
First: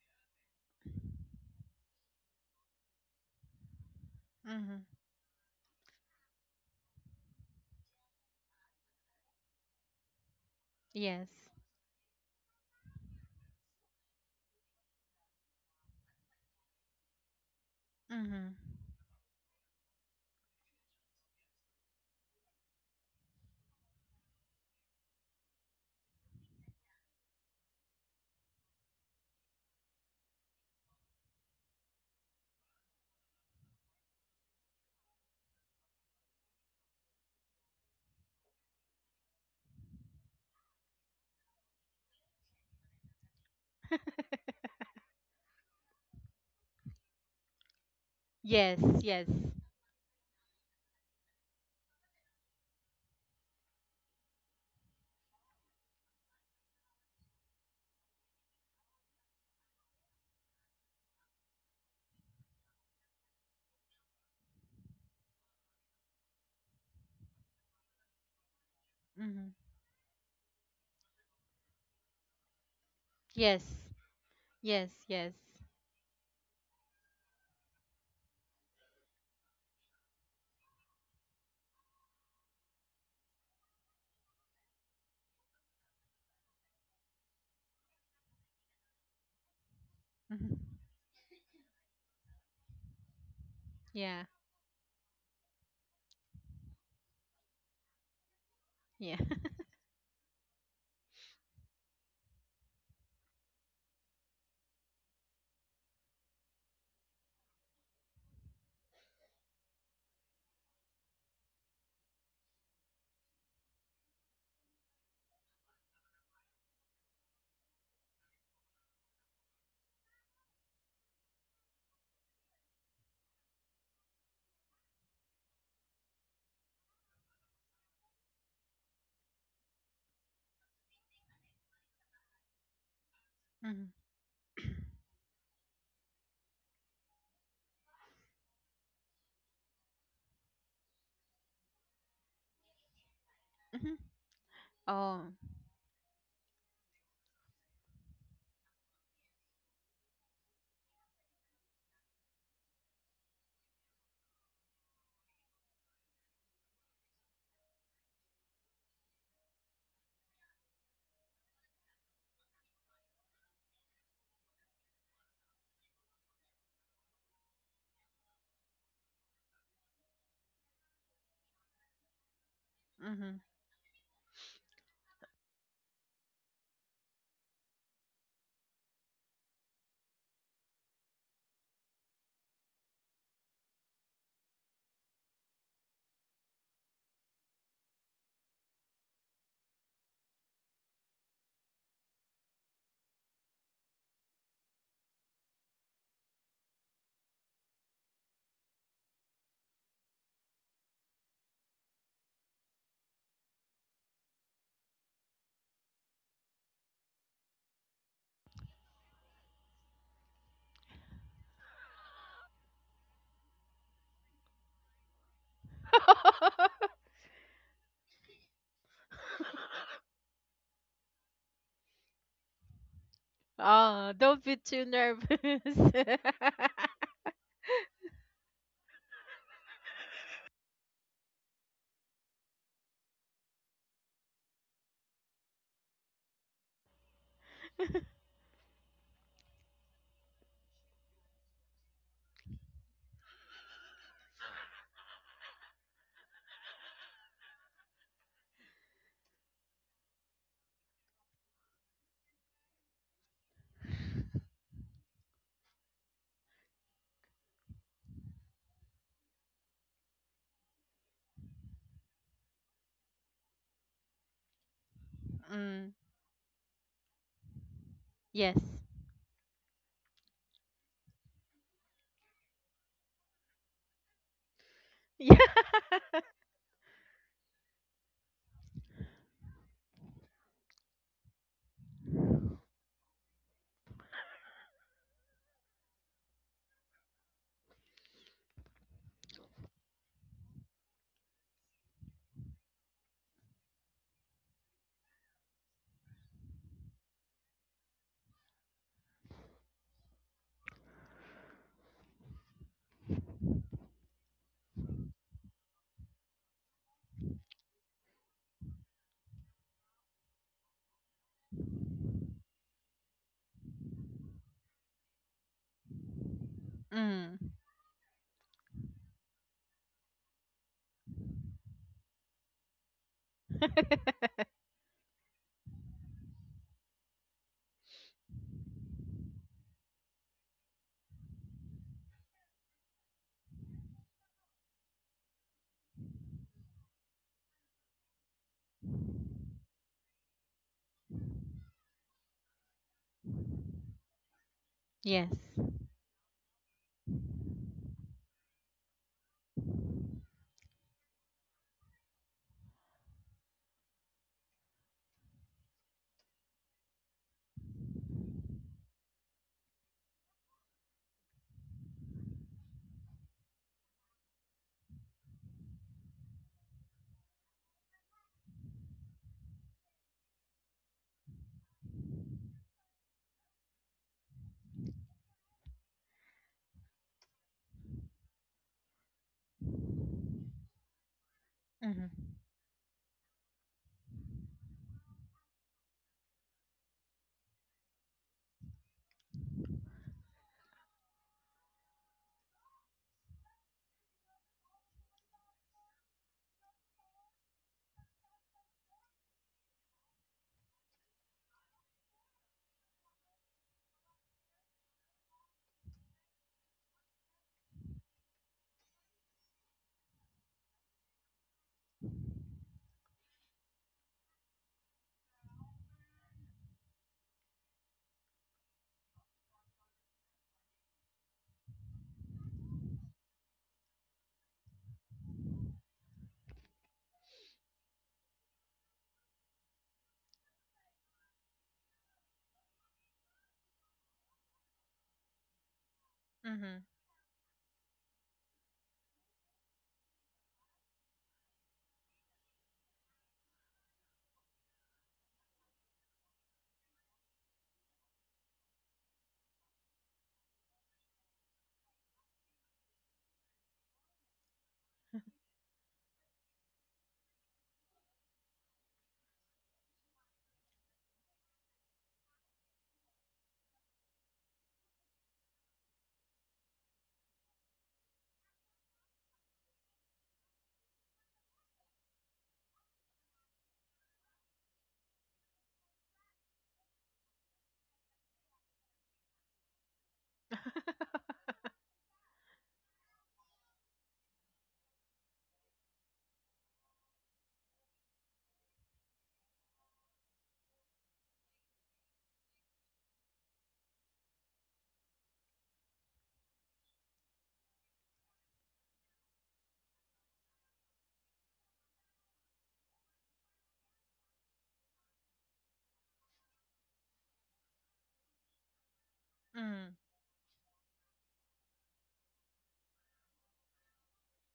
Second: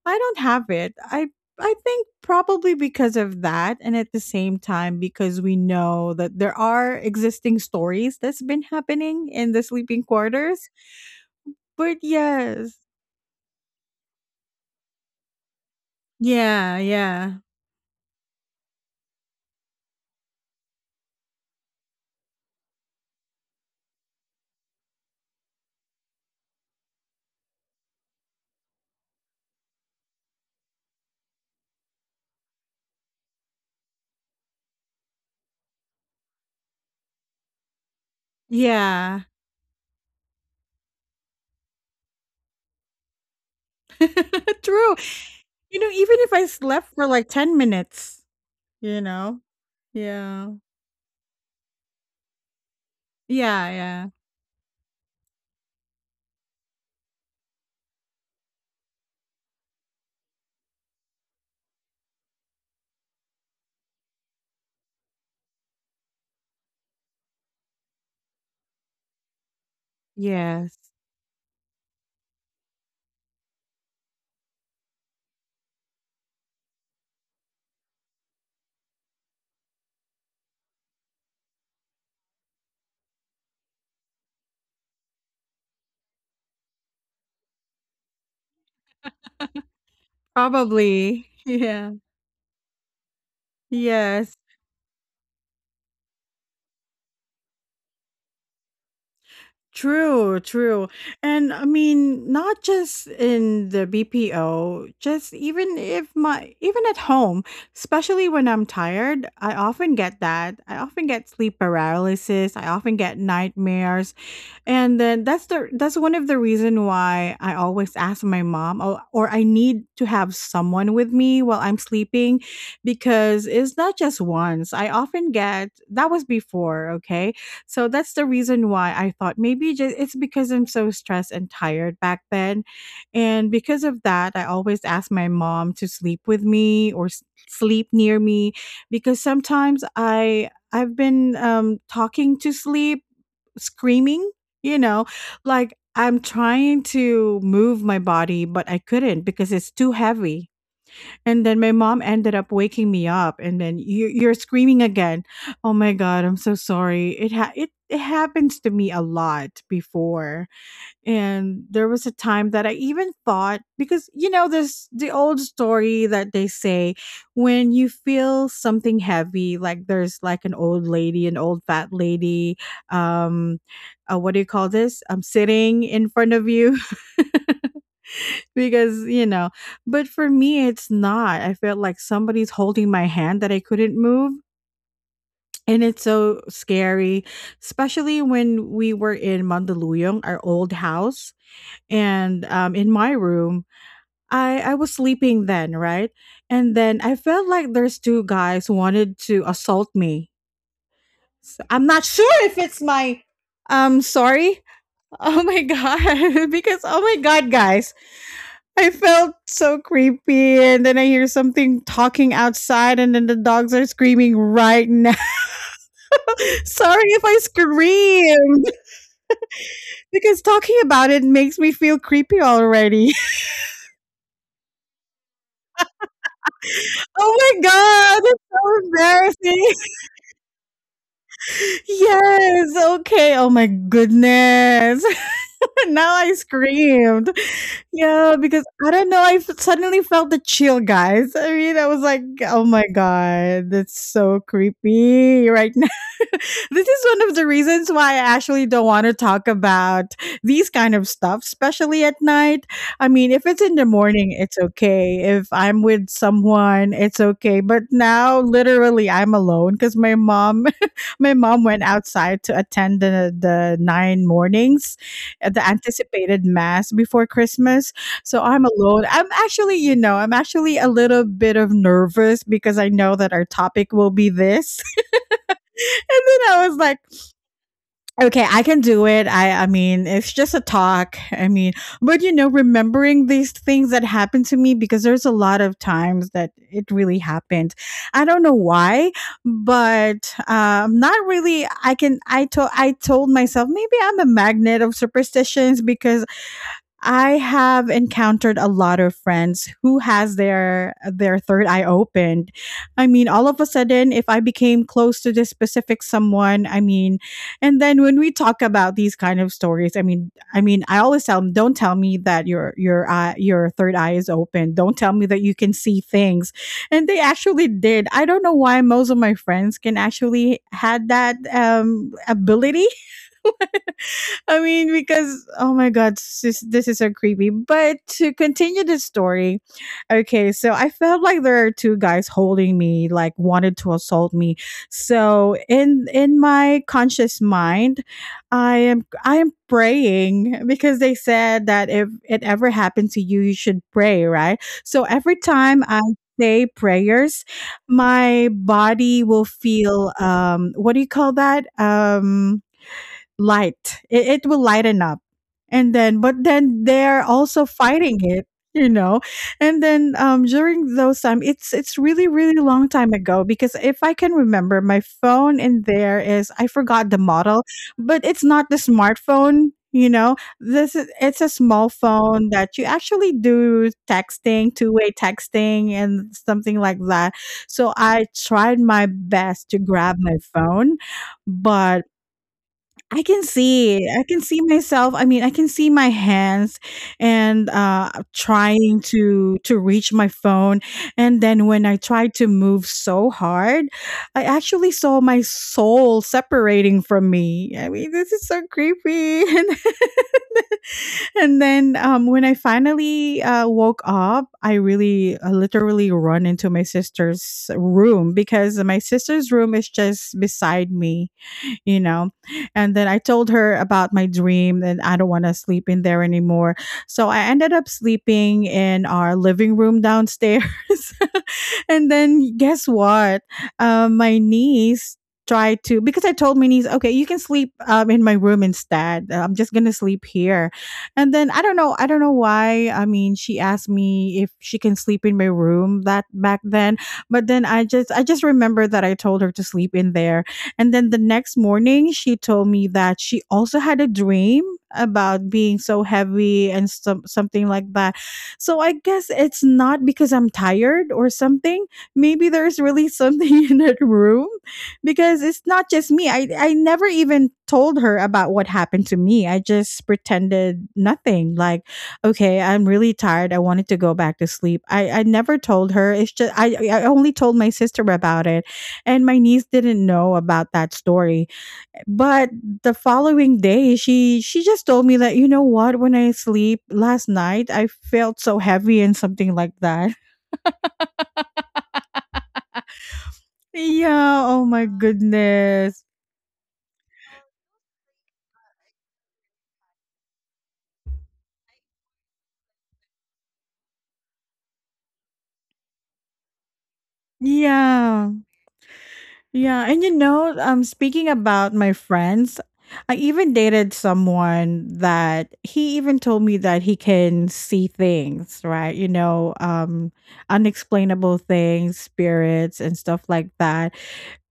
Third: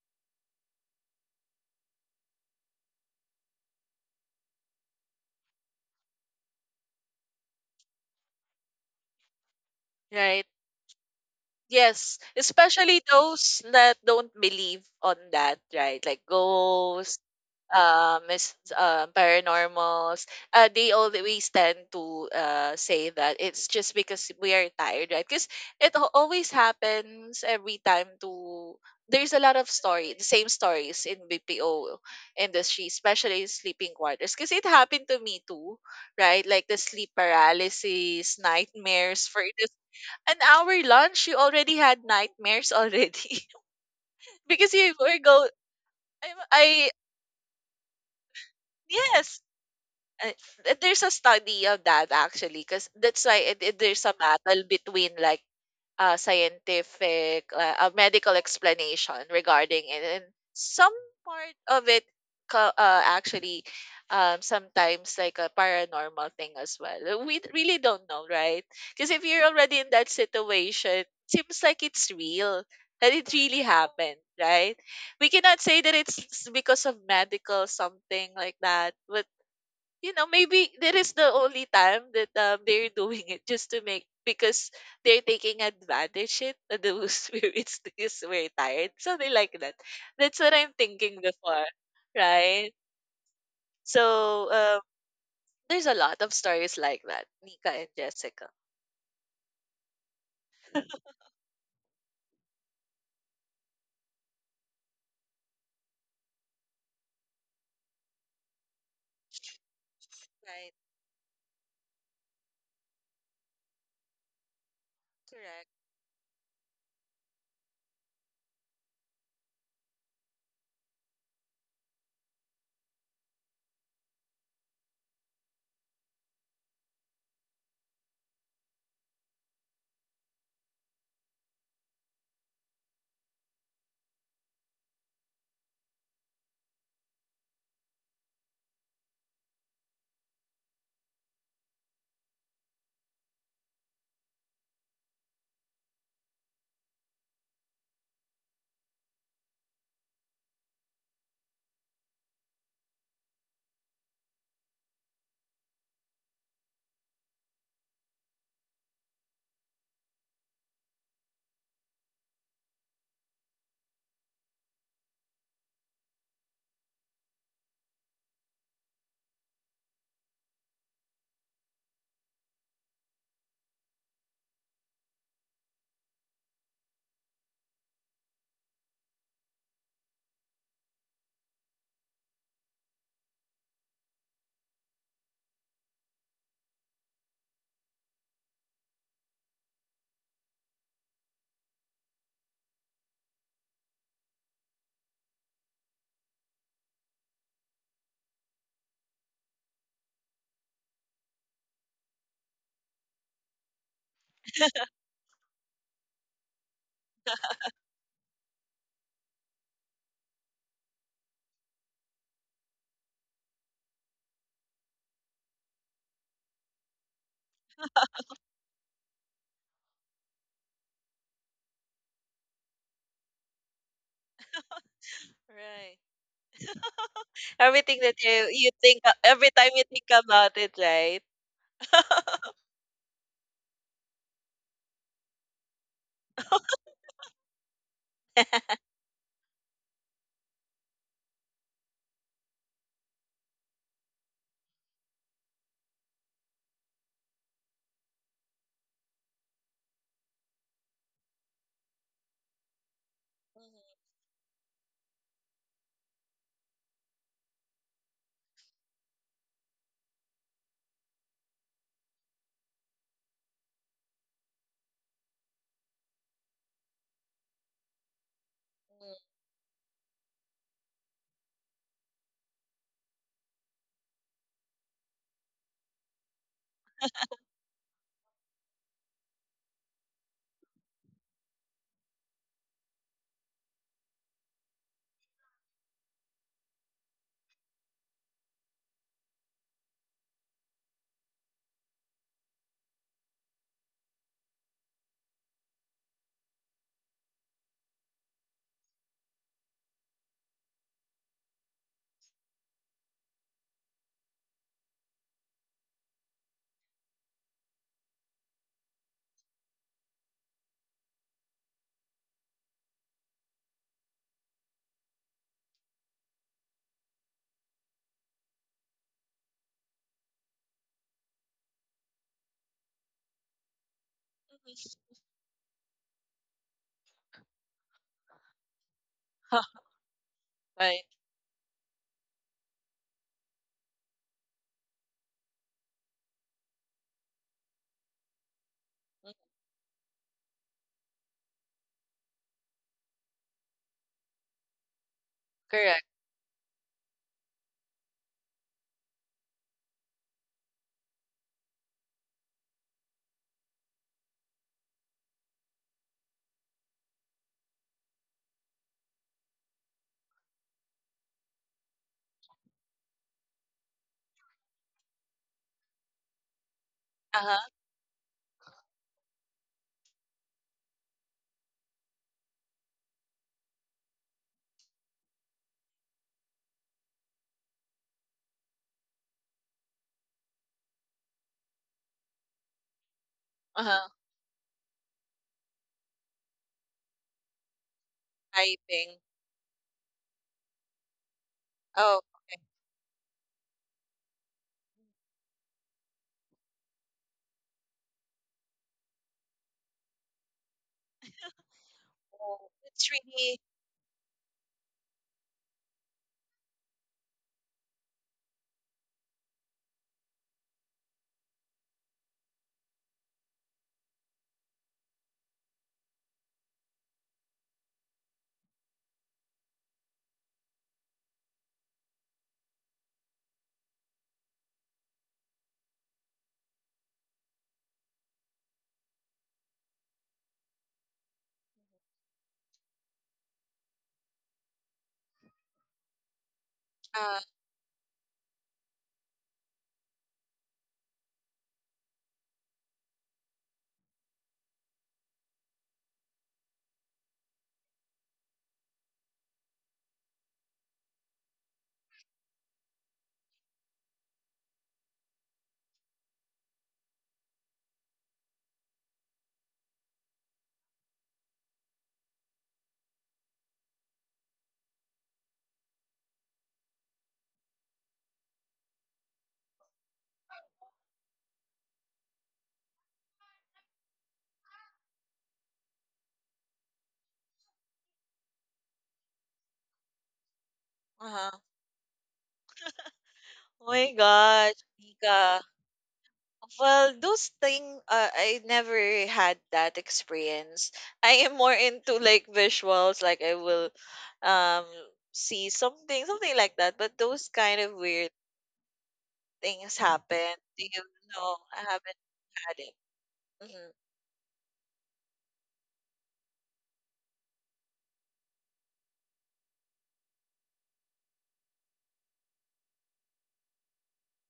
[SPEAKER 1] I don't have it. I think probably because of that, and at the same
[SPEAKER 2] mhm.
[SPEAKER 1] time, because we know that there are existing stories that's been happening in the sleeping
[SPEAKER 3] Right.
[SPEAKER 1] quarters.
[SPEAKER 2] Yes.
[SPEAKER 1] But
[SPEAKER 3] Yes,
[SPEAKER 1] yes,
[SPEAKER 3] especially those that don't believe on that, right? Like
[SPEAKER 1] yeah,
[SPEAKER 3] ghosts,
[SPEAKER 1] yeah,
[SPEAKER 2] Mhm.
[SPEAKER 3] paranormals. They always tend to say that it's just because we are tired, right? Because always happens every time to. There's a lot of story, the same stories in BPO industry, especially sleeping quarters. Because it happened to me too, right? Like the sleep paralysis,
[SPEAKER 1] yeah,
[SPEAKER 3] nightmares for an hour lunch, you already had nightmares already because you
[SPEAKER 1] true.
[SPEAKER 3] were go.
[SPEAKER 1] You know, even if I
[SPEAKER 3] I
[SPEAKER 1] slept for like 10 minutes,
[SPEAKER 2] Yes,
[SPEAKER 1] you
[SPEAKER 2] yes.
[SPEAKER 1] know,
[SPEAKER 3] yes, uh,
[SPEAKER 1] yeah,
[SPEAKER 3] there's a study of that actually, because that's why
[SPEAKER 1] yeah,
[SPEAKER 3] there's
[SPEAKER 1] yeah,
[SPEAKER 3] a battle between like scientific, a medical explanation regarding it. And some part of it actually sometimes like a paranormal thing as well. We really don't know, right? Because if you're
[SPEAKER 2] Hmm.
[SPEAKER 3] already in that
[SPEAKER 1] yes,
[SPEAKER 3] situation, seems like it's real, that it really
[SPEAKER 2] Yes,
[SPEAKER 3] happened, right?
[SPEAKER 2] yes,
[SPEAKER 3] We
[SPEAKER 2] yes.
[SPEAKER 3] cannot say that it's because of medical something like that, but you know, maybe that is the only time that they're doing it just to make because they're taking advantage it of those spirits because we're tired. So they like that. That's
[SPEAKER 2] Hmm.
[SPEAKER 3] what I'm thinking
[SPEAKER 1] probably,
[SPEAKER 3] before,
[SPEAKER 1] yeah,
[SPEAKER 3] right?
[SPEAKER 2] Yeah,
[SPEAKER 1] yes.
[SPEAKER 3] So there's a lot of stories like that, Nika and Jessica.
[SPEAKER 2] yeah.
[SPEAKER 1] True, true. And I mean, not just in the BPO, just even if my even at home, especially when I'm tired, I often get that.
[SPEAKER 3] Right.
[SPEAKER 1] I often get sleep paralysis, I often get nightmares, and then that's
[SPEAKER 3] Correct.
[SPEAKER 1] the that's one of the reason why I always ask my mom, or I need to have someone with me while I'm sleeping because it's not just once. I often get that was before, okay? So that's the reason why I thought maybe just it's because I'm so stressed and tired back then. And because
[SPEAKER 2] hmm.
[SPEAKER 1] of that, I always ask my mom to sleep with me or sleep near me because sometimes I've been talking to sleep,
[SPEAKER 2] Hmm.
[SPEAKER 1] screaming, you know,
[SPEAKER 2] Oh.
[SPEAKER 1] like I'm trying to move my body, but I couldn't because it's too heavy. And then my mom ended up waking me up, and then, "You, you're screaming again. Oh my god, I'm so sorry." It ha- it happens to me a lot before. And there was a time that I even thought, because you know this the old story that they say, when you feel something heavy like there's like an old lady, an old fat lady,
[SPEAKER 2] Hmm.
[SPEAKER 1] um what do you call this? I'm sitting in front of you because you know, but for me it's not. I felt like somebody's holding my hand that I couldn't move. And it's so scary, especially when we were in Mandaluyong, our old house and in my room I was sleeping then, right? And then I felt like there's two guys who wanted to assault me. So I'm not sure if it's my sorry. Oh my god. Because oh my god, guys. I felt so creepy and then I hear something talking outside and then the dogs are screaming right now. Sorry if I screamed because talking about it makes me feel creepy already.
[SPEAKER 2] oh, don't be too
[SPEAKER 3] Right.
[SPEAKER 2] nervous.
[SPEAKER 1] Oh my
[SPEAKER 3] Everything that
[SPEAKER 1] god, it's
[SPEAKER 3] you
[SPEAKER 1] so
[SPEAKER 3] think every time
[SPEAKER 1] embarrassing.
[SPEAKER 3] you think about it, right?
[SPEAKER 1] Yes. Okay. Oh my goodness. Now I screamed. Yeah, because I don't know, suddenly felt the chill, guys. I mean, I was like, "Oh my god, that's so creepy right now." This is one of the reasons why I actually don't want to talk about these kind of stuff, especially at night. I mean, if it's in the
[SPEAKER 3] Mhm.
[SPEAKER 1] morning, it's okay. If I'm with someone, it's okay. But now, literally, I'm alone because my mom, my mom went outside to attend the nine mornings, the
[SPEAKER 2] Mm.
[SPEAKER 1] anticipated mass before Christmas. So
[SPEAKER 2] Yes.
[SPEAKER 1] I'm alone. I'm actually, you know, I'm actually a little bit of nervous because I know that our topic will be this.
[SPEAKER 2] Yeah.
[SPEAKER 1] And then I was like, okay, I can do it. I mean, it's just a talk. I mean, but you know, remembering these things that happened to me because there's a lot of times that it really happened. I don't know why, but not really I can I told myself maybe I'm a magnet of superstitions because I have encountered a lot of friends who has their third eye opened. I mean, all of a sudden if I became close to this specific someone, I mean, and then when we talk about these kind of stories, I always tell them, "Don't tell me that your third eye is open. Don't tell me that you can see things." And they
[SPEAKER 2] Mm.
[SPEAKER 1] actually did. I don't know why most of my friends can actually had that ability. I mean, because oh my god, this is so creepy. But to continue the story, okay, so I
[SPEAKER 3] right.
[SPEAKER 1] felt like there are two guys holding me, like wanted to assault me. So in my conscious mind, I am
[SPEAKER 3] Mm,
[SPEAKER 1] I am praying because they said that if it ever happened to you, you should pray, right? So
[SPEAKER 2] yes.
[SPEAKER 1] every time I
[SPEAKER 3] Correct.
[SPEAKER 1] say prayers, my body will feel what do you call that? Light. It will lighten up. And then, but then they're also fighting it, you know. And then during those time, it's really really long time ago because if I can remember, my phone in there is I forgot the
[SPEAKER 3] Uh huh.
[SPEAKER 1] model, but it's not the smartphone. You know, it's a small phone that you actually do texting, two-way texting, and something like that. So I tried my best to grab my phone, but
[SPEAKER 2] Hmm.
[SPEAKER 1] I can
[SPEAKER 3] Uh
[SPEAKER 1] see.
[SPEAKER 3] huh.
[SPEAKER 1] I can see myself. I mean, I can see my hands and trying
[SPEAKER 3] Typing.
[SPEAKER 1] to reach my phone and then when I
[SPEAKER 3] Oh,
[SPEAKER 1] tried to
[SPEAKER 3] okay.
[SPEAKER 1] move so hard, I actually saw my soul separating from me. I mean, this is so creepy. And then when I
[SPEAKER 3] Oh, that's
[SPEAKER 1] finally
[SPEAKER 3] really
[SPEAKER 1] woke up, I really literally run into my sister's room because my sister's room is just beside me. You know. And then I told her about my dream and I don't want to sleep in there anymore. So I ended up sleeping in our living room downstairs. And then guess what? My niece tried to because I told my niece, okay, you can sleep in my room instead. I'm just gonna sleep here. And then I don't know why. I mean, she asked me if she can sleep in my room that back
[SPEAKER 2] Hmm.
[SPEAKER 1] then,
[SPEAKER 3] uh
[SPEAKER 1] but then I just remember that I told her to sleep in there and then the next morning, she told me that she also had a dream about being so heavy and something like that. So I guess it's not because I'm tired or something. Maybe there's really something in that room because it's not just me. I never even told her about what happened to me. I just pretended nothing. Like, okay, I'm really tired. I wanted to go back to sleep. I never told her. It's just, I only told my sister about it and my niece didn't know about that story but the following day she just told me that, you know what, when I sleep last night, I felt so heavy and something like that.
[SPEAKER 3] uh-huh. Oh my
[SPEAKER 1] Yeah, oh
[SPEAKER 3] gosh,
[SPEAKER 1] my
[SPEAKER 3] Nika.
[SPEAKER 1] goodness.
[SPEAKER 3] Well, those thing I never had that experience. I am more into like visuals, like I will um see something, something like that. But those kind of
[SPEAKER 1] Yeah,
[SPEAKER 3] weird
[SPEAKER 1] yeah,
[SPEAKER 3] things
[SPEAKER 1] and you know
[SPEAKER 3] happen. Do you
[SPEAKER 1] speaking
[SPEAKER 3] know?
[SPEAKER 1] about
[SPEAKER 3] I
[SPEAKER 1] my
[SPEAKER 3] haven't
[SPEAKER 1] friends,
[SPEAKER 3] had it.
[SPEAKER 1] I even
[SPEAKER 3] Hmm.
[SPEAKER 1] dated someone that he even told me that he can see things, right? you know
[SPEAKER 2] Hmm.
[SPEAKER 1] um Unexplainable things, spirits and stuff like that,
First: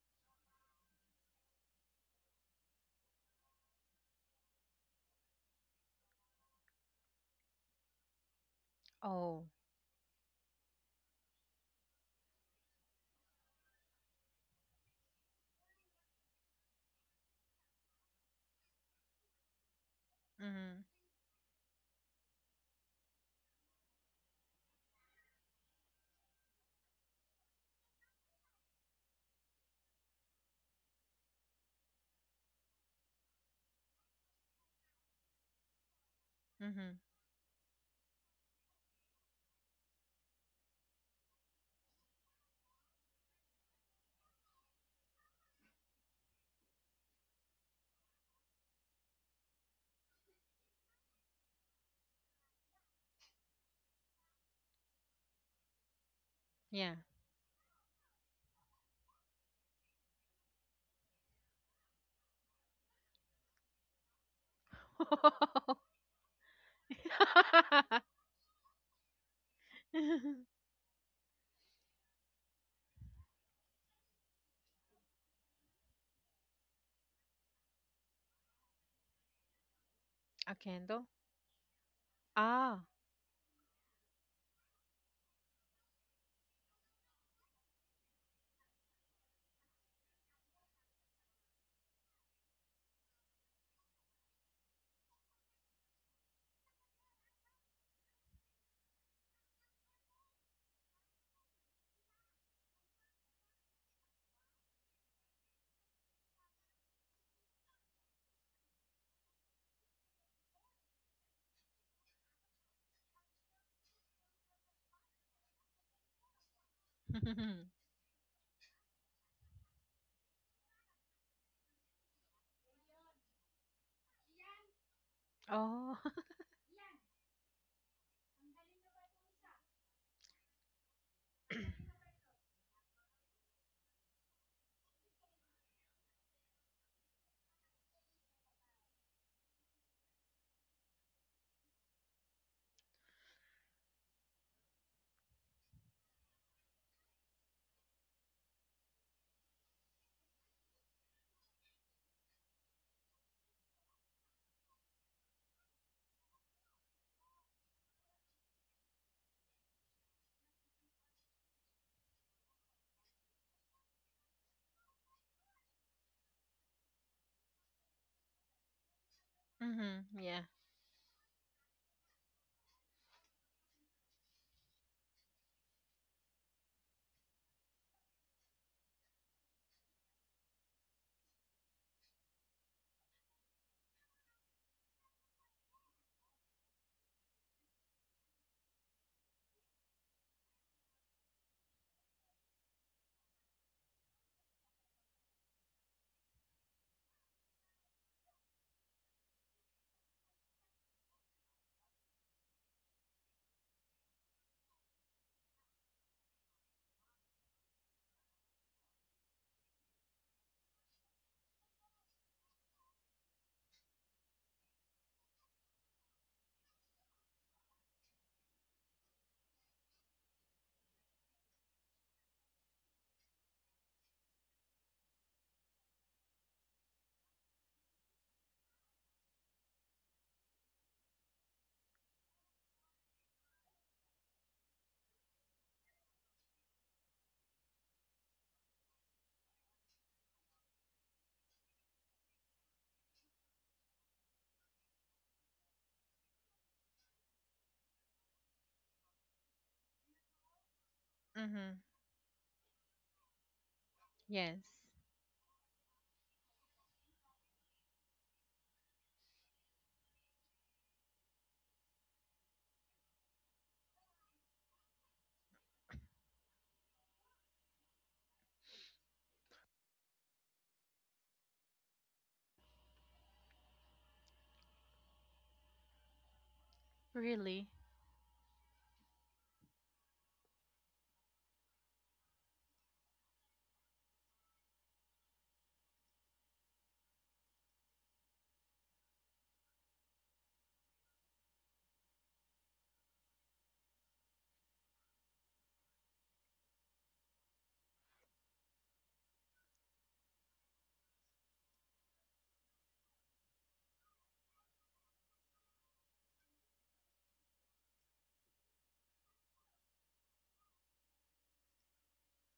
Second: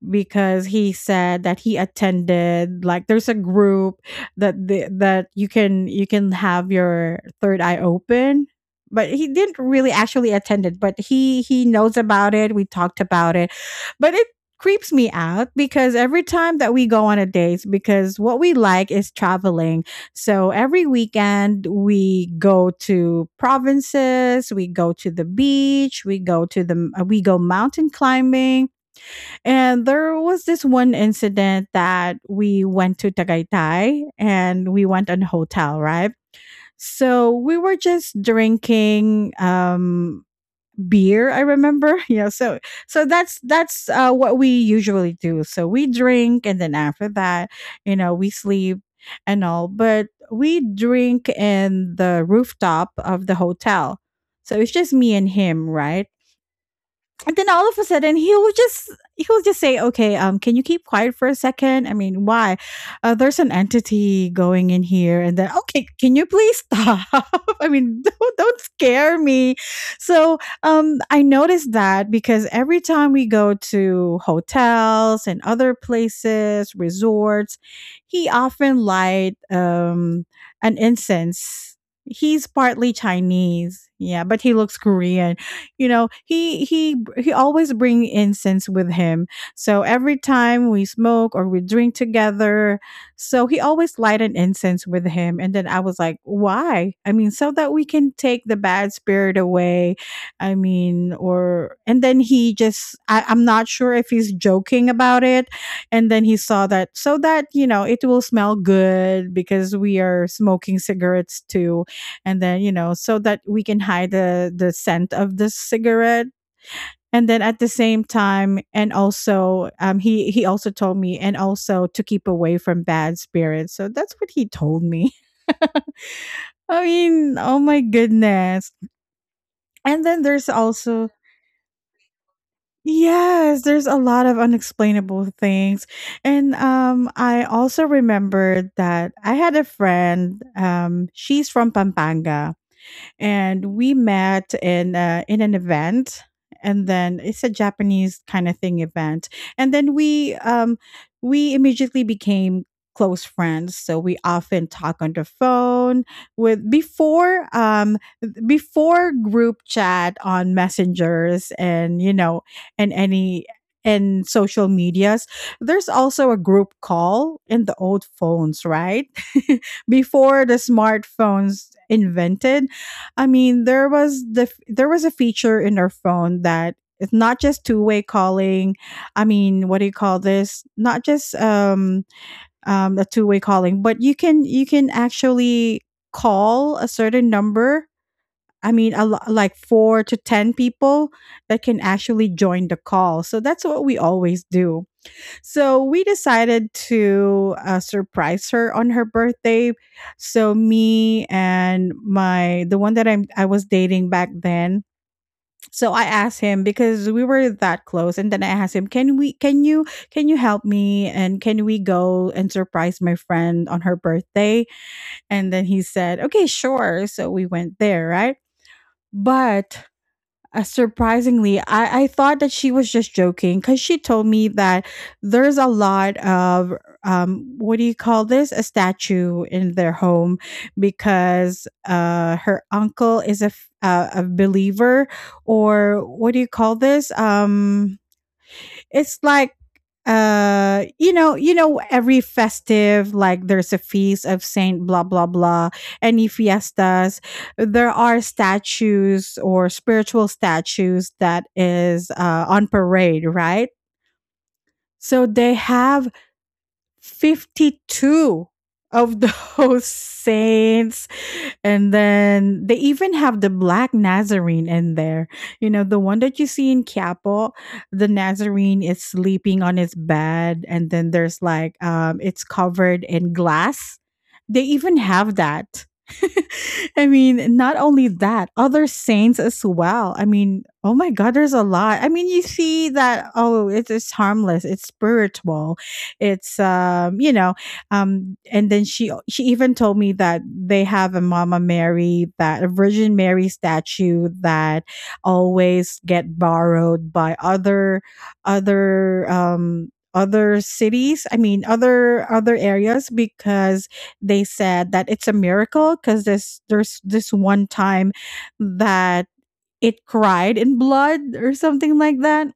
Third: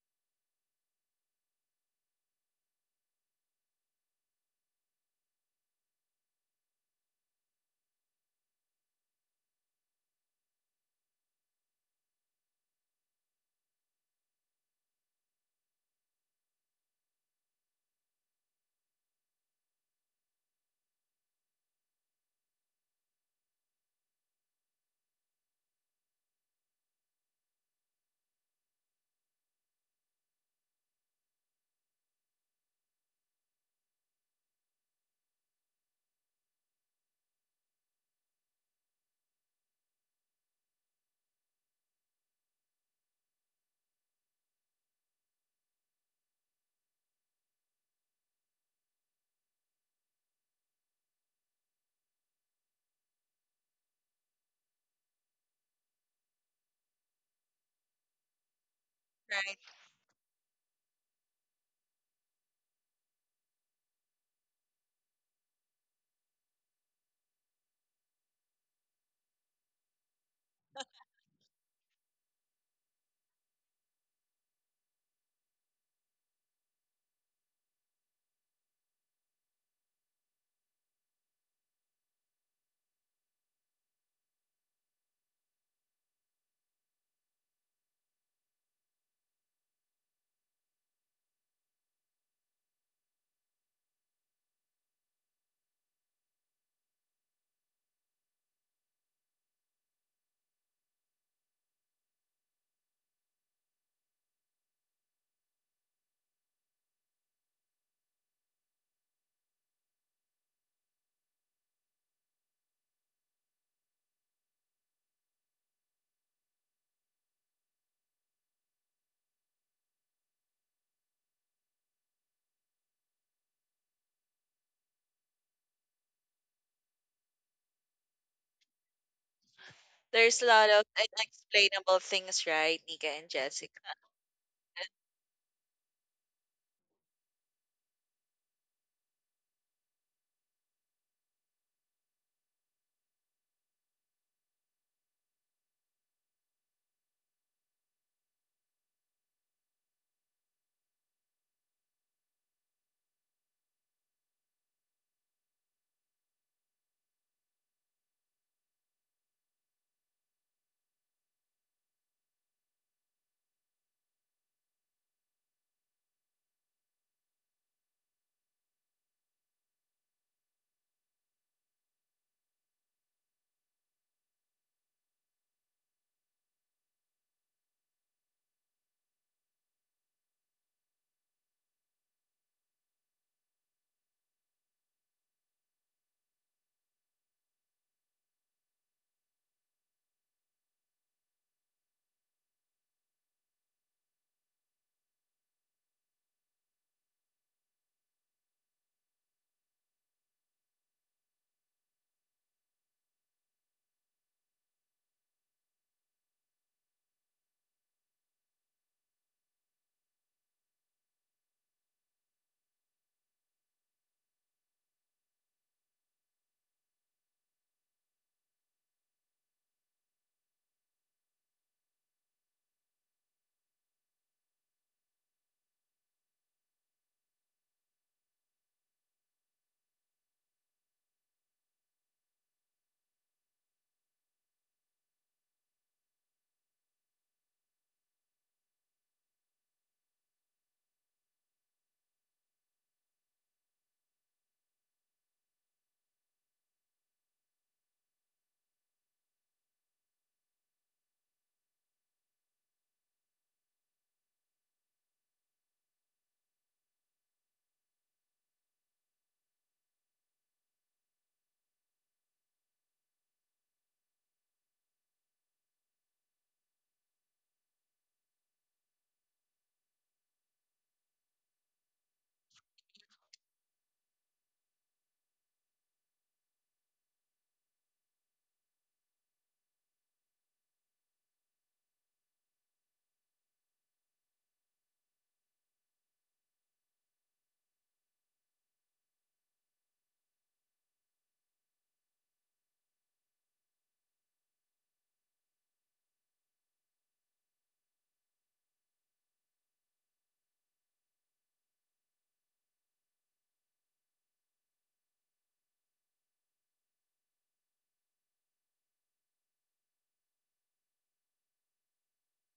[SPEAKER 1] because he said that he attended, like, there's a group that that you can have your third eye open, but he
[SPEAKER 2] Oh.
[SPEAKER 1] didn't really actually attend it, but he knows about it. We talked about it. But it creeps me out because every time that we go on a date, because what we like is traveling, so
[SPEAKER 2] Mm-hmm.
[SPEAKER 1] every weekend we go to provinces, we go to the beach, we go to the we go mountain climbing. And there was this one incident that we went to Tagaytay and we went on hotel, right?
[SPEAKER 2] Mm-hmm.
[SPEAKER 1] So we were just drinking beer, I remember. Yeah, so that's what we usually do. So we drink and then after that, you know, we sleep and all, but we drink in the rooftop of the hotel. So it's just me and him, right?
[SPEAKER 2] Yeah.
[SPEAKER 1] And then all of a sudden he will just he'll
[SPEAKER 3] Right.
[SPEAKER 1] just say, okay, can you keep quiet for a second? I mean, why there's an entity going in here. And then, okay, can you please stop? I mean, don't scare me. So I noticed that because every time we go to hotels and other places, resorts, he often light
[SPEAKER 2] A
[SPEAKER 1] an
[SPEAKER 2] candle?
[SPEAKER 1] incense. He's
[SPEAKER 2] Ah.
[SPEAKER 1] partly Chinese, yeah, but he looks Korean. You know, he always bring incense with him. So every time we smoke or we drink together, so he always light an incense with him. And then I was like, why? I mean, so that we can take the bad spirit away. I mean, or and then he just I'm not sure if he's joking about it. And then he saw that so that, you know, it will smell good because we are smoking cigarettes too. And then, you know, so that we can hide the scent of the cigarette. And then at the same time and also he also told me and also to keep away from bad spirits. So that's what he told me.
[SPEAKER 2] oh.
[SPEAKER 1] I mean, oh my goodness. And then
[SPEAKER 3] There's a
[SPEAKER 1] there's
[SPEAKER 3] lot of
[SPEAKER 1] also,
[SPEAKER 3] unexplainable things, right, Nika and
[SPEAKER 1] yes, there's
[SPEAKER 3] Jessica?
[SPEAKER 1] a lot of unexplainable things. And I also remembered that I had a friend, she's from Pampanga, and we met in an event. And then it's a Japanese kind of thing event. And then we we immediately became close friends, so we often talk on the phone with before, before group chat on messengers and, you know, and any and social medias. There's also a group call in the old phones, right?
[SPEAKER 2] hmm. Yeah.
[SPEAKER 1] Before the smartphones invented, I mean, there was there was a feature in our phone that it's not just two-way calling. I mean, what do you call this? Not just a two-way calling, but you can actually call a certain number. I mean, like 4 to 10 people that can actually join the call. So that's what we always do. So we decided to surprise her on her birthday. So me and my the one that I was dating back then. So I asked him because we were that close and then I asked him, "Can we can you help me and can we go and surprise my friend on her birthday?" And then he said, "Okay, sure." So we went there, right? But surprisingly, I thought that she was just joking because she told me that there's a lot of what do you call this, a statue in their home, because her uncle is a believer or what do you call this, it's like, you know, you know, every festive, like there's a feast of saint blah blah blah, any fiestas, there are statues or spiritual statues that
[SPEAKER 2] Mm-hmm.
[SPEAKER 1] is on parade, right?
[SPEAKER 2] Yes.
[SPEAKER 1] So they have 52 of those saints. And then they even have the black Nazarene in there. You know, the one that you see in Quiapo, the Nazarene is sleeping on his bed, and then there's like, it's covered in glass. They even have that. I mean,
[SPEAKER 2] Really?
[SPEAKER 1] not only that, other saints as well. I mean, oh my God, there's a lot. I mean, you see that, oh, it's harmless, it's spiritual, it's, you know, and then she even told me that they have a mama mary that a virgin mary statue that always get borrowed by other other cities. I mean other areas because they said that it's a miracle because this there's this one time that it cried in blood or something like that.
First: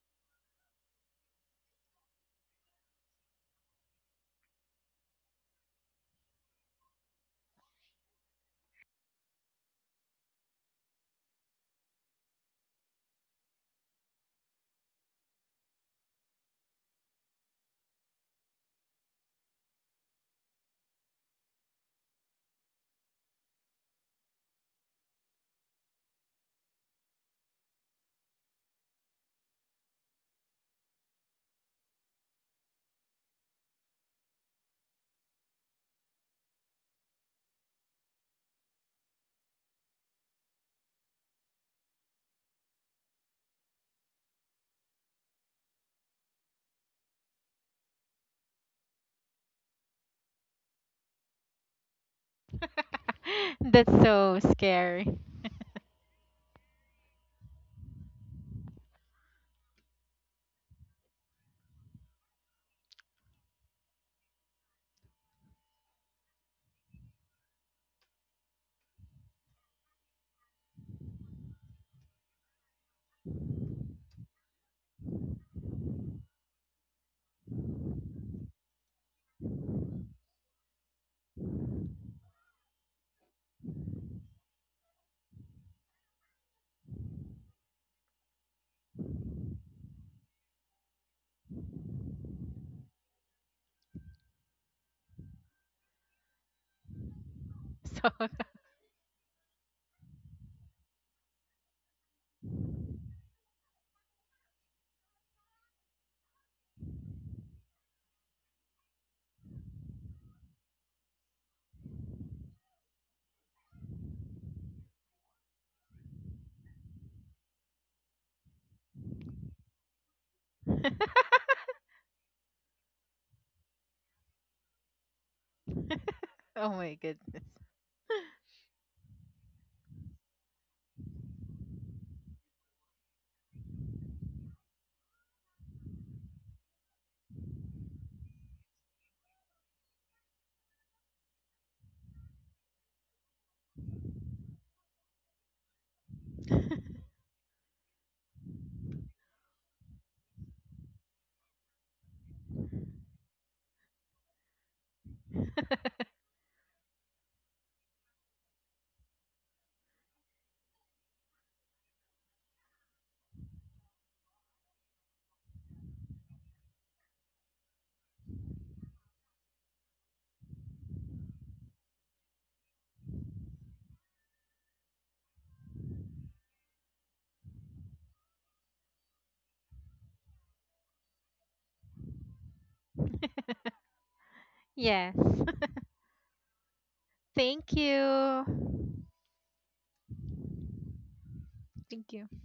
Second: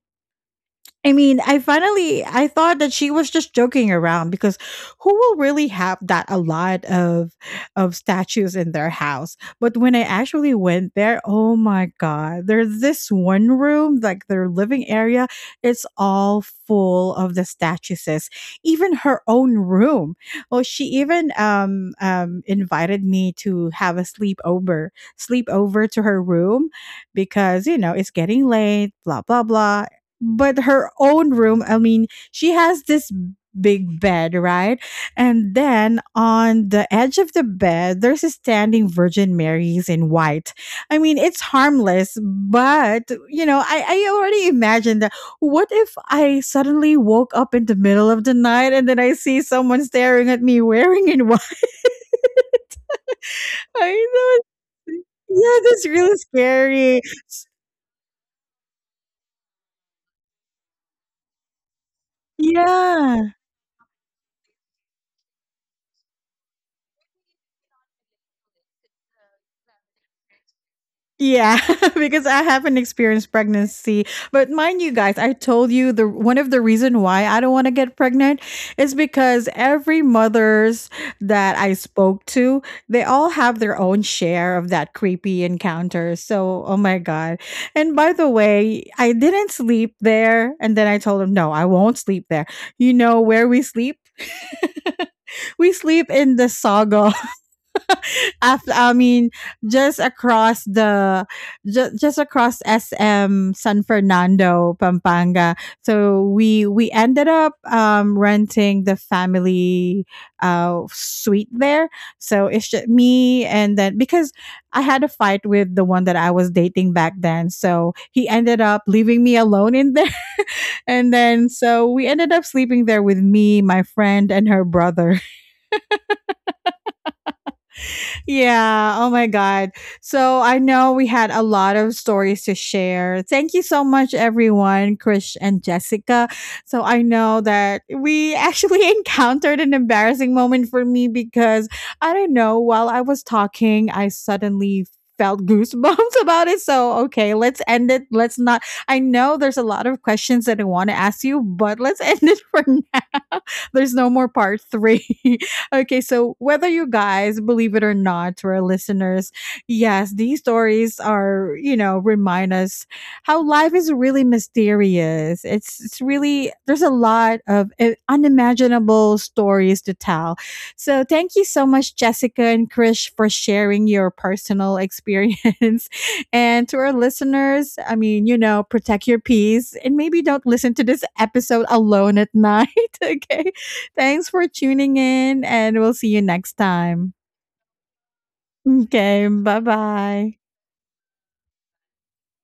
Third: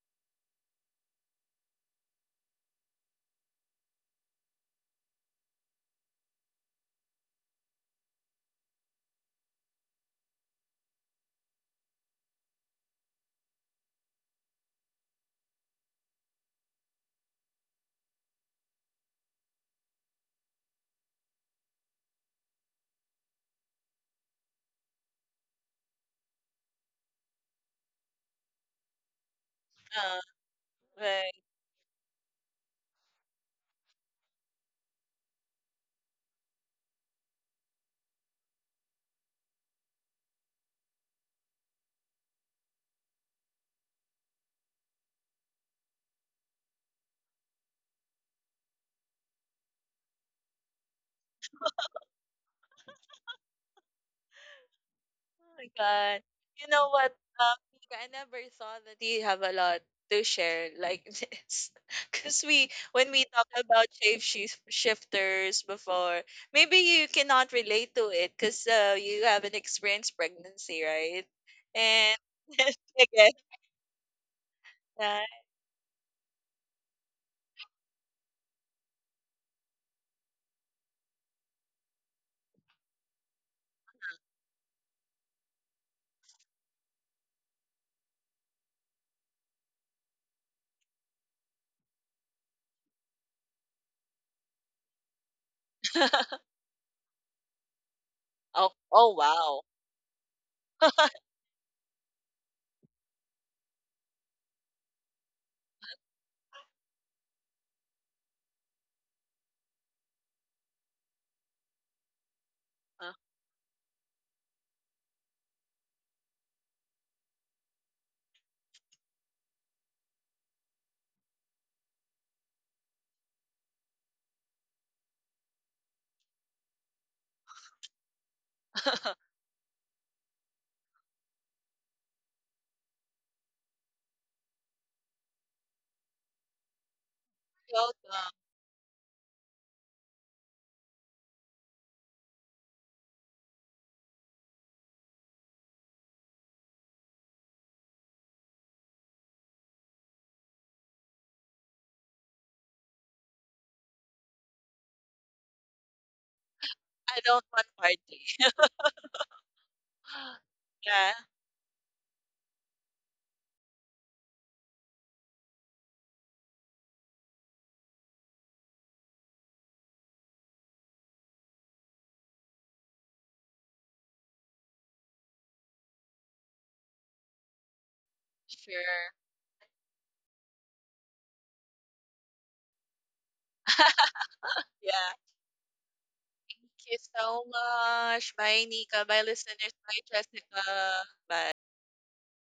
[SPEAKER 1] I mean, I thought that she was just joking around because who will really have that, a lot of statues in their house? But when I actually went there, oh my god, there's this one room, like their living area, it's all full of the statues. Even her own room. Well, she even invited me to have a sleepover, sleepover to her room because you know it's getting late, blah blah blah.
[SPEAKER 3] Uh,
[SPEAKER 1] But her own
[SPEAKER 3] right.
[SPEAKER 1] room, I mean, she has this big bed, right? And then on the edge of the bed, there's a standing virgin marys in white. I mean, it's harmless, but you know, I already imagined that what if I suddenly woke up in the middle of the night and then I see someone staring at me wearing in white.
[SPEAKER 2] That's
[SPEAKER 1] I
[SPEAKER 2] so
[SPEAKER 1] know,
[SPEAKER 2] scary.
[SPEAKER 3] Oh
[SPEAKER 1] yeah,
[SPEAKER 3] my
[SPEAKER 1] that's really
[SPEAKER 3] god. You know
[SPEAKER 1] scary.
[SPEAKER 3] what, Mika, I never thought that you have a lot to share like this. Because we, when we
[SPEAKER 1] Yeah,
[SPEAKER 3] talk about shifters before, maybe you cannot relate to it because you haven't experienced pregnancy, right?
[SPEAKER 1] Yeah,
[SPEAKER 3] And
[SPEAKER 1] because I haven't
[SPEAKER 3] I
[SPEAKER 1] experienced
[SPEAKER 3] guess
[SPEAKER 1] pregnancy. But mind you guys,
[SPEAKER 3] that.
[SPEAKER 1] I told you the one of the reason why I don't want to get pregnant is because every mothers that I spoke to, they all have their own share of that creepy encounter. So, oh my god. And by the way, I didn't sleep there and then I told him, "No, I won't sleep there." You know where we sleep? We sleep in the saga
[SPEAKER 2] So,
[SPEAKER 3] oh,
[SPEAKER 1] after, I
[SPEAKER 3] oh,
[SPEAKER 1] mean,
[SPEAKER 3] wow.
[SPEAKER 1] just across the just across SM San Fernando Pampanga. So we ended up renting the family suite there. So it's just
[SPEAKER 3] Uh,
[SPEAKER 1] me and then because I had a fight with the one that I was dating back then, so he ended up leaving me alone in there. And then so we ended up sleeping there with me, my friend, and her brother.
[SPEAKER 2] oh my goodness.
[SPEAKER 1] Yeah. Oh my God. So I know we had a lot of stories to share. Thank you so much, everyone, Krish and Jessica. So I know that
[SPEAKER 3] Welcome.
[SPEAKER 1] we actually encountered an embarrassing moment for me because I don't know, while I was talking, I suddenly felt goosebumps about it. So, okay, let's end it. Let's not. I know there's a lot of questions that I want to ask you, but let's end it for now. There's no more part three. Okay, so whether you
[SPEAKER 3] I
[SPEAKER 1] guys
[SPEAKER 3] don't want
[SPEAKER 1] believe it or
[SPEAKER 3] party.
[SPEAKER 1] not, to our listeners, yes, these stories
[SPEAKER 3] yeah,
[SPEAKER 1] are, you know, remind us how life is really mysterious. It's really, there's a lot of unimaginable stories to tell. So thank you so much, Jessica and Krish, for sharing your personal experience. And to our listeners, I mean, you know, protect
[SPEAKER 3] sure.
[SPEAKER 1] your peace and maybe don't listen to this episode alone at night. Okay. Thanks for tuning
[SPEAKER 3] Yeah.
[SPEAKER 2] Yes.
[SPEAKER 1] in, and we'll see you next
[SPEAKER 3] Thank you
[SPEAKER 1] time.
[SPEAKER 3] so
[SPEAKER 2] Thank
[SPEAKER 3] much. Bye,
[SPEAKER 2] you.
[SPEAKER 3] Nika. Bye,
[SPEAKER 1] Okay, bye
[SPEAKER 3] listeners. Bye,
[SPEAKER 1] bye.
[SPEAKER 3] Jessica. Bye.
[SPEAKER 2] Thank you.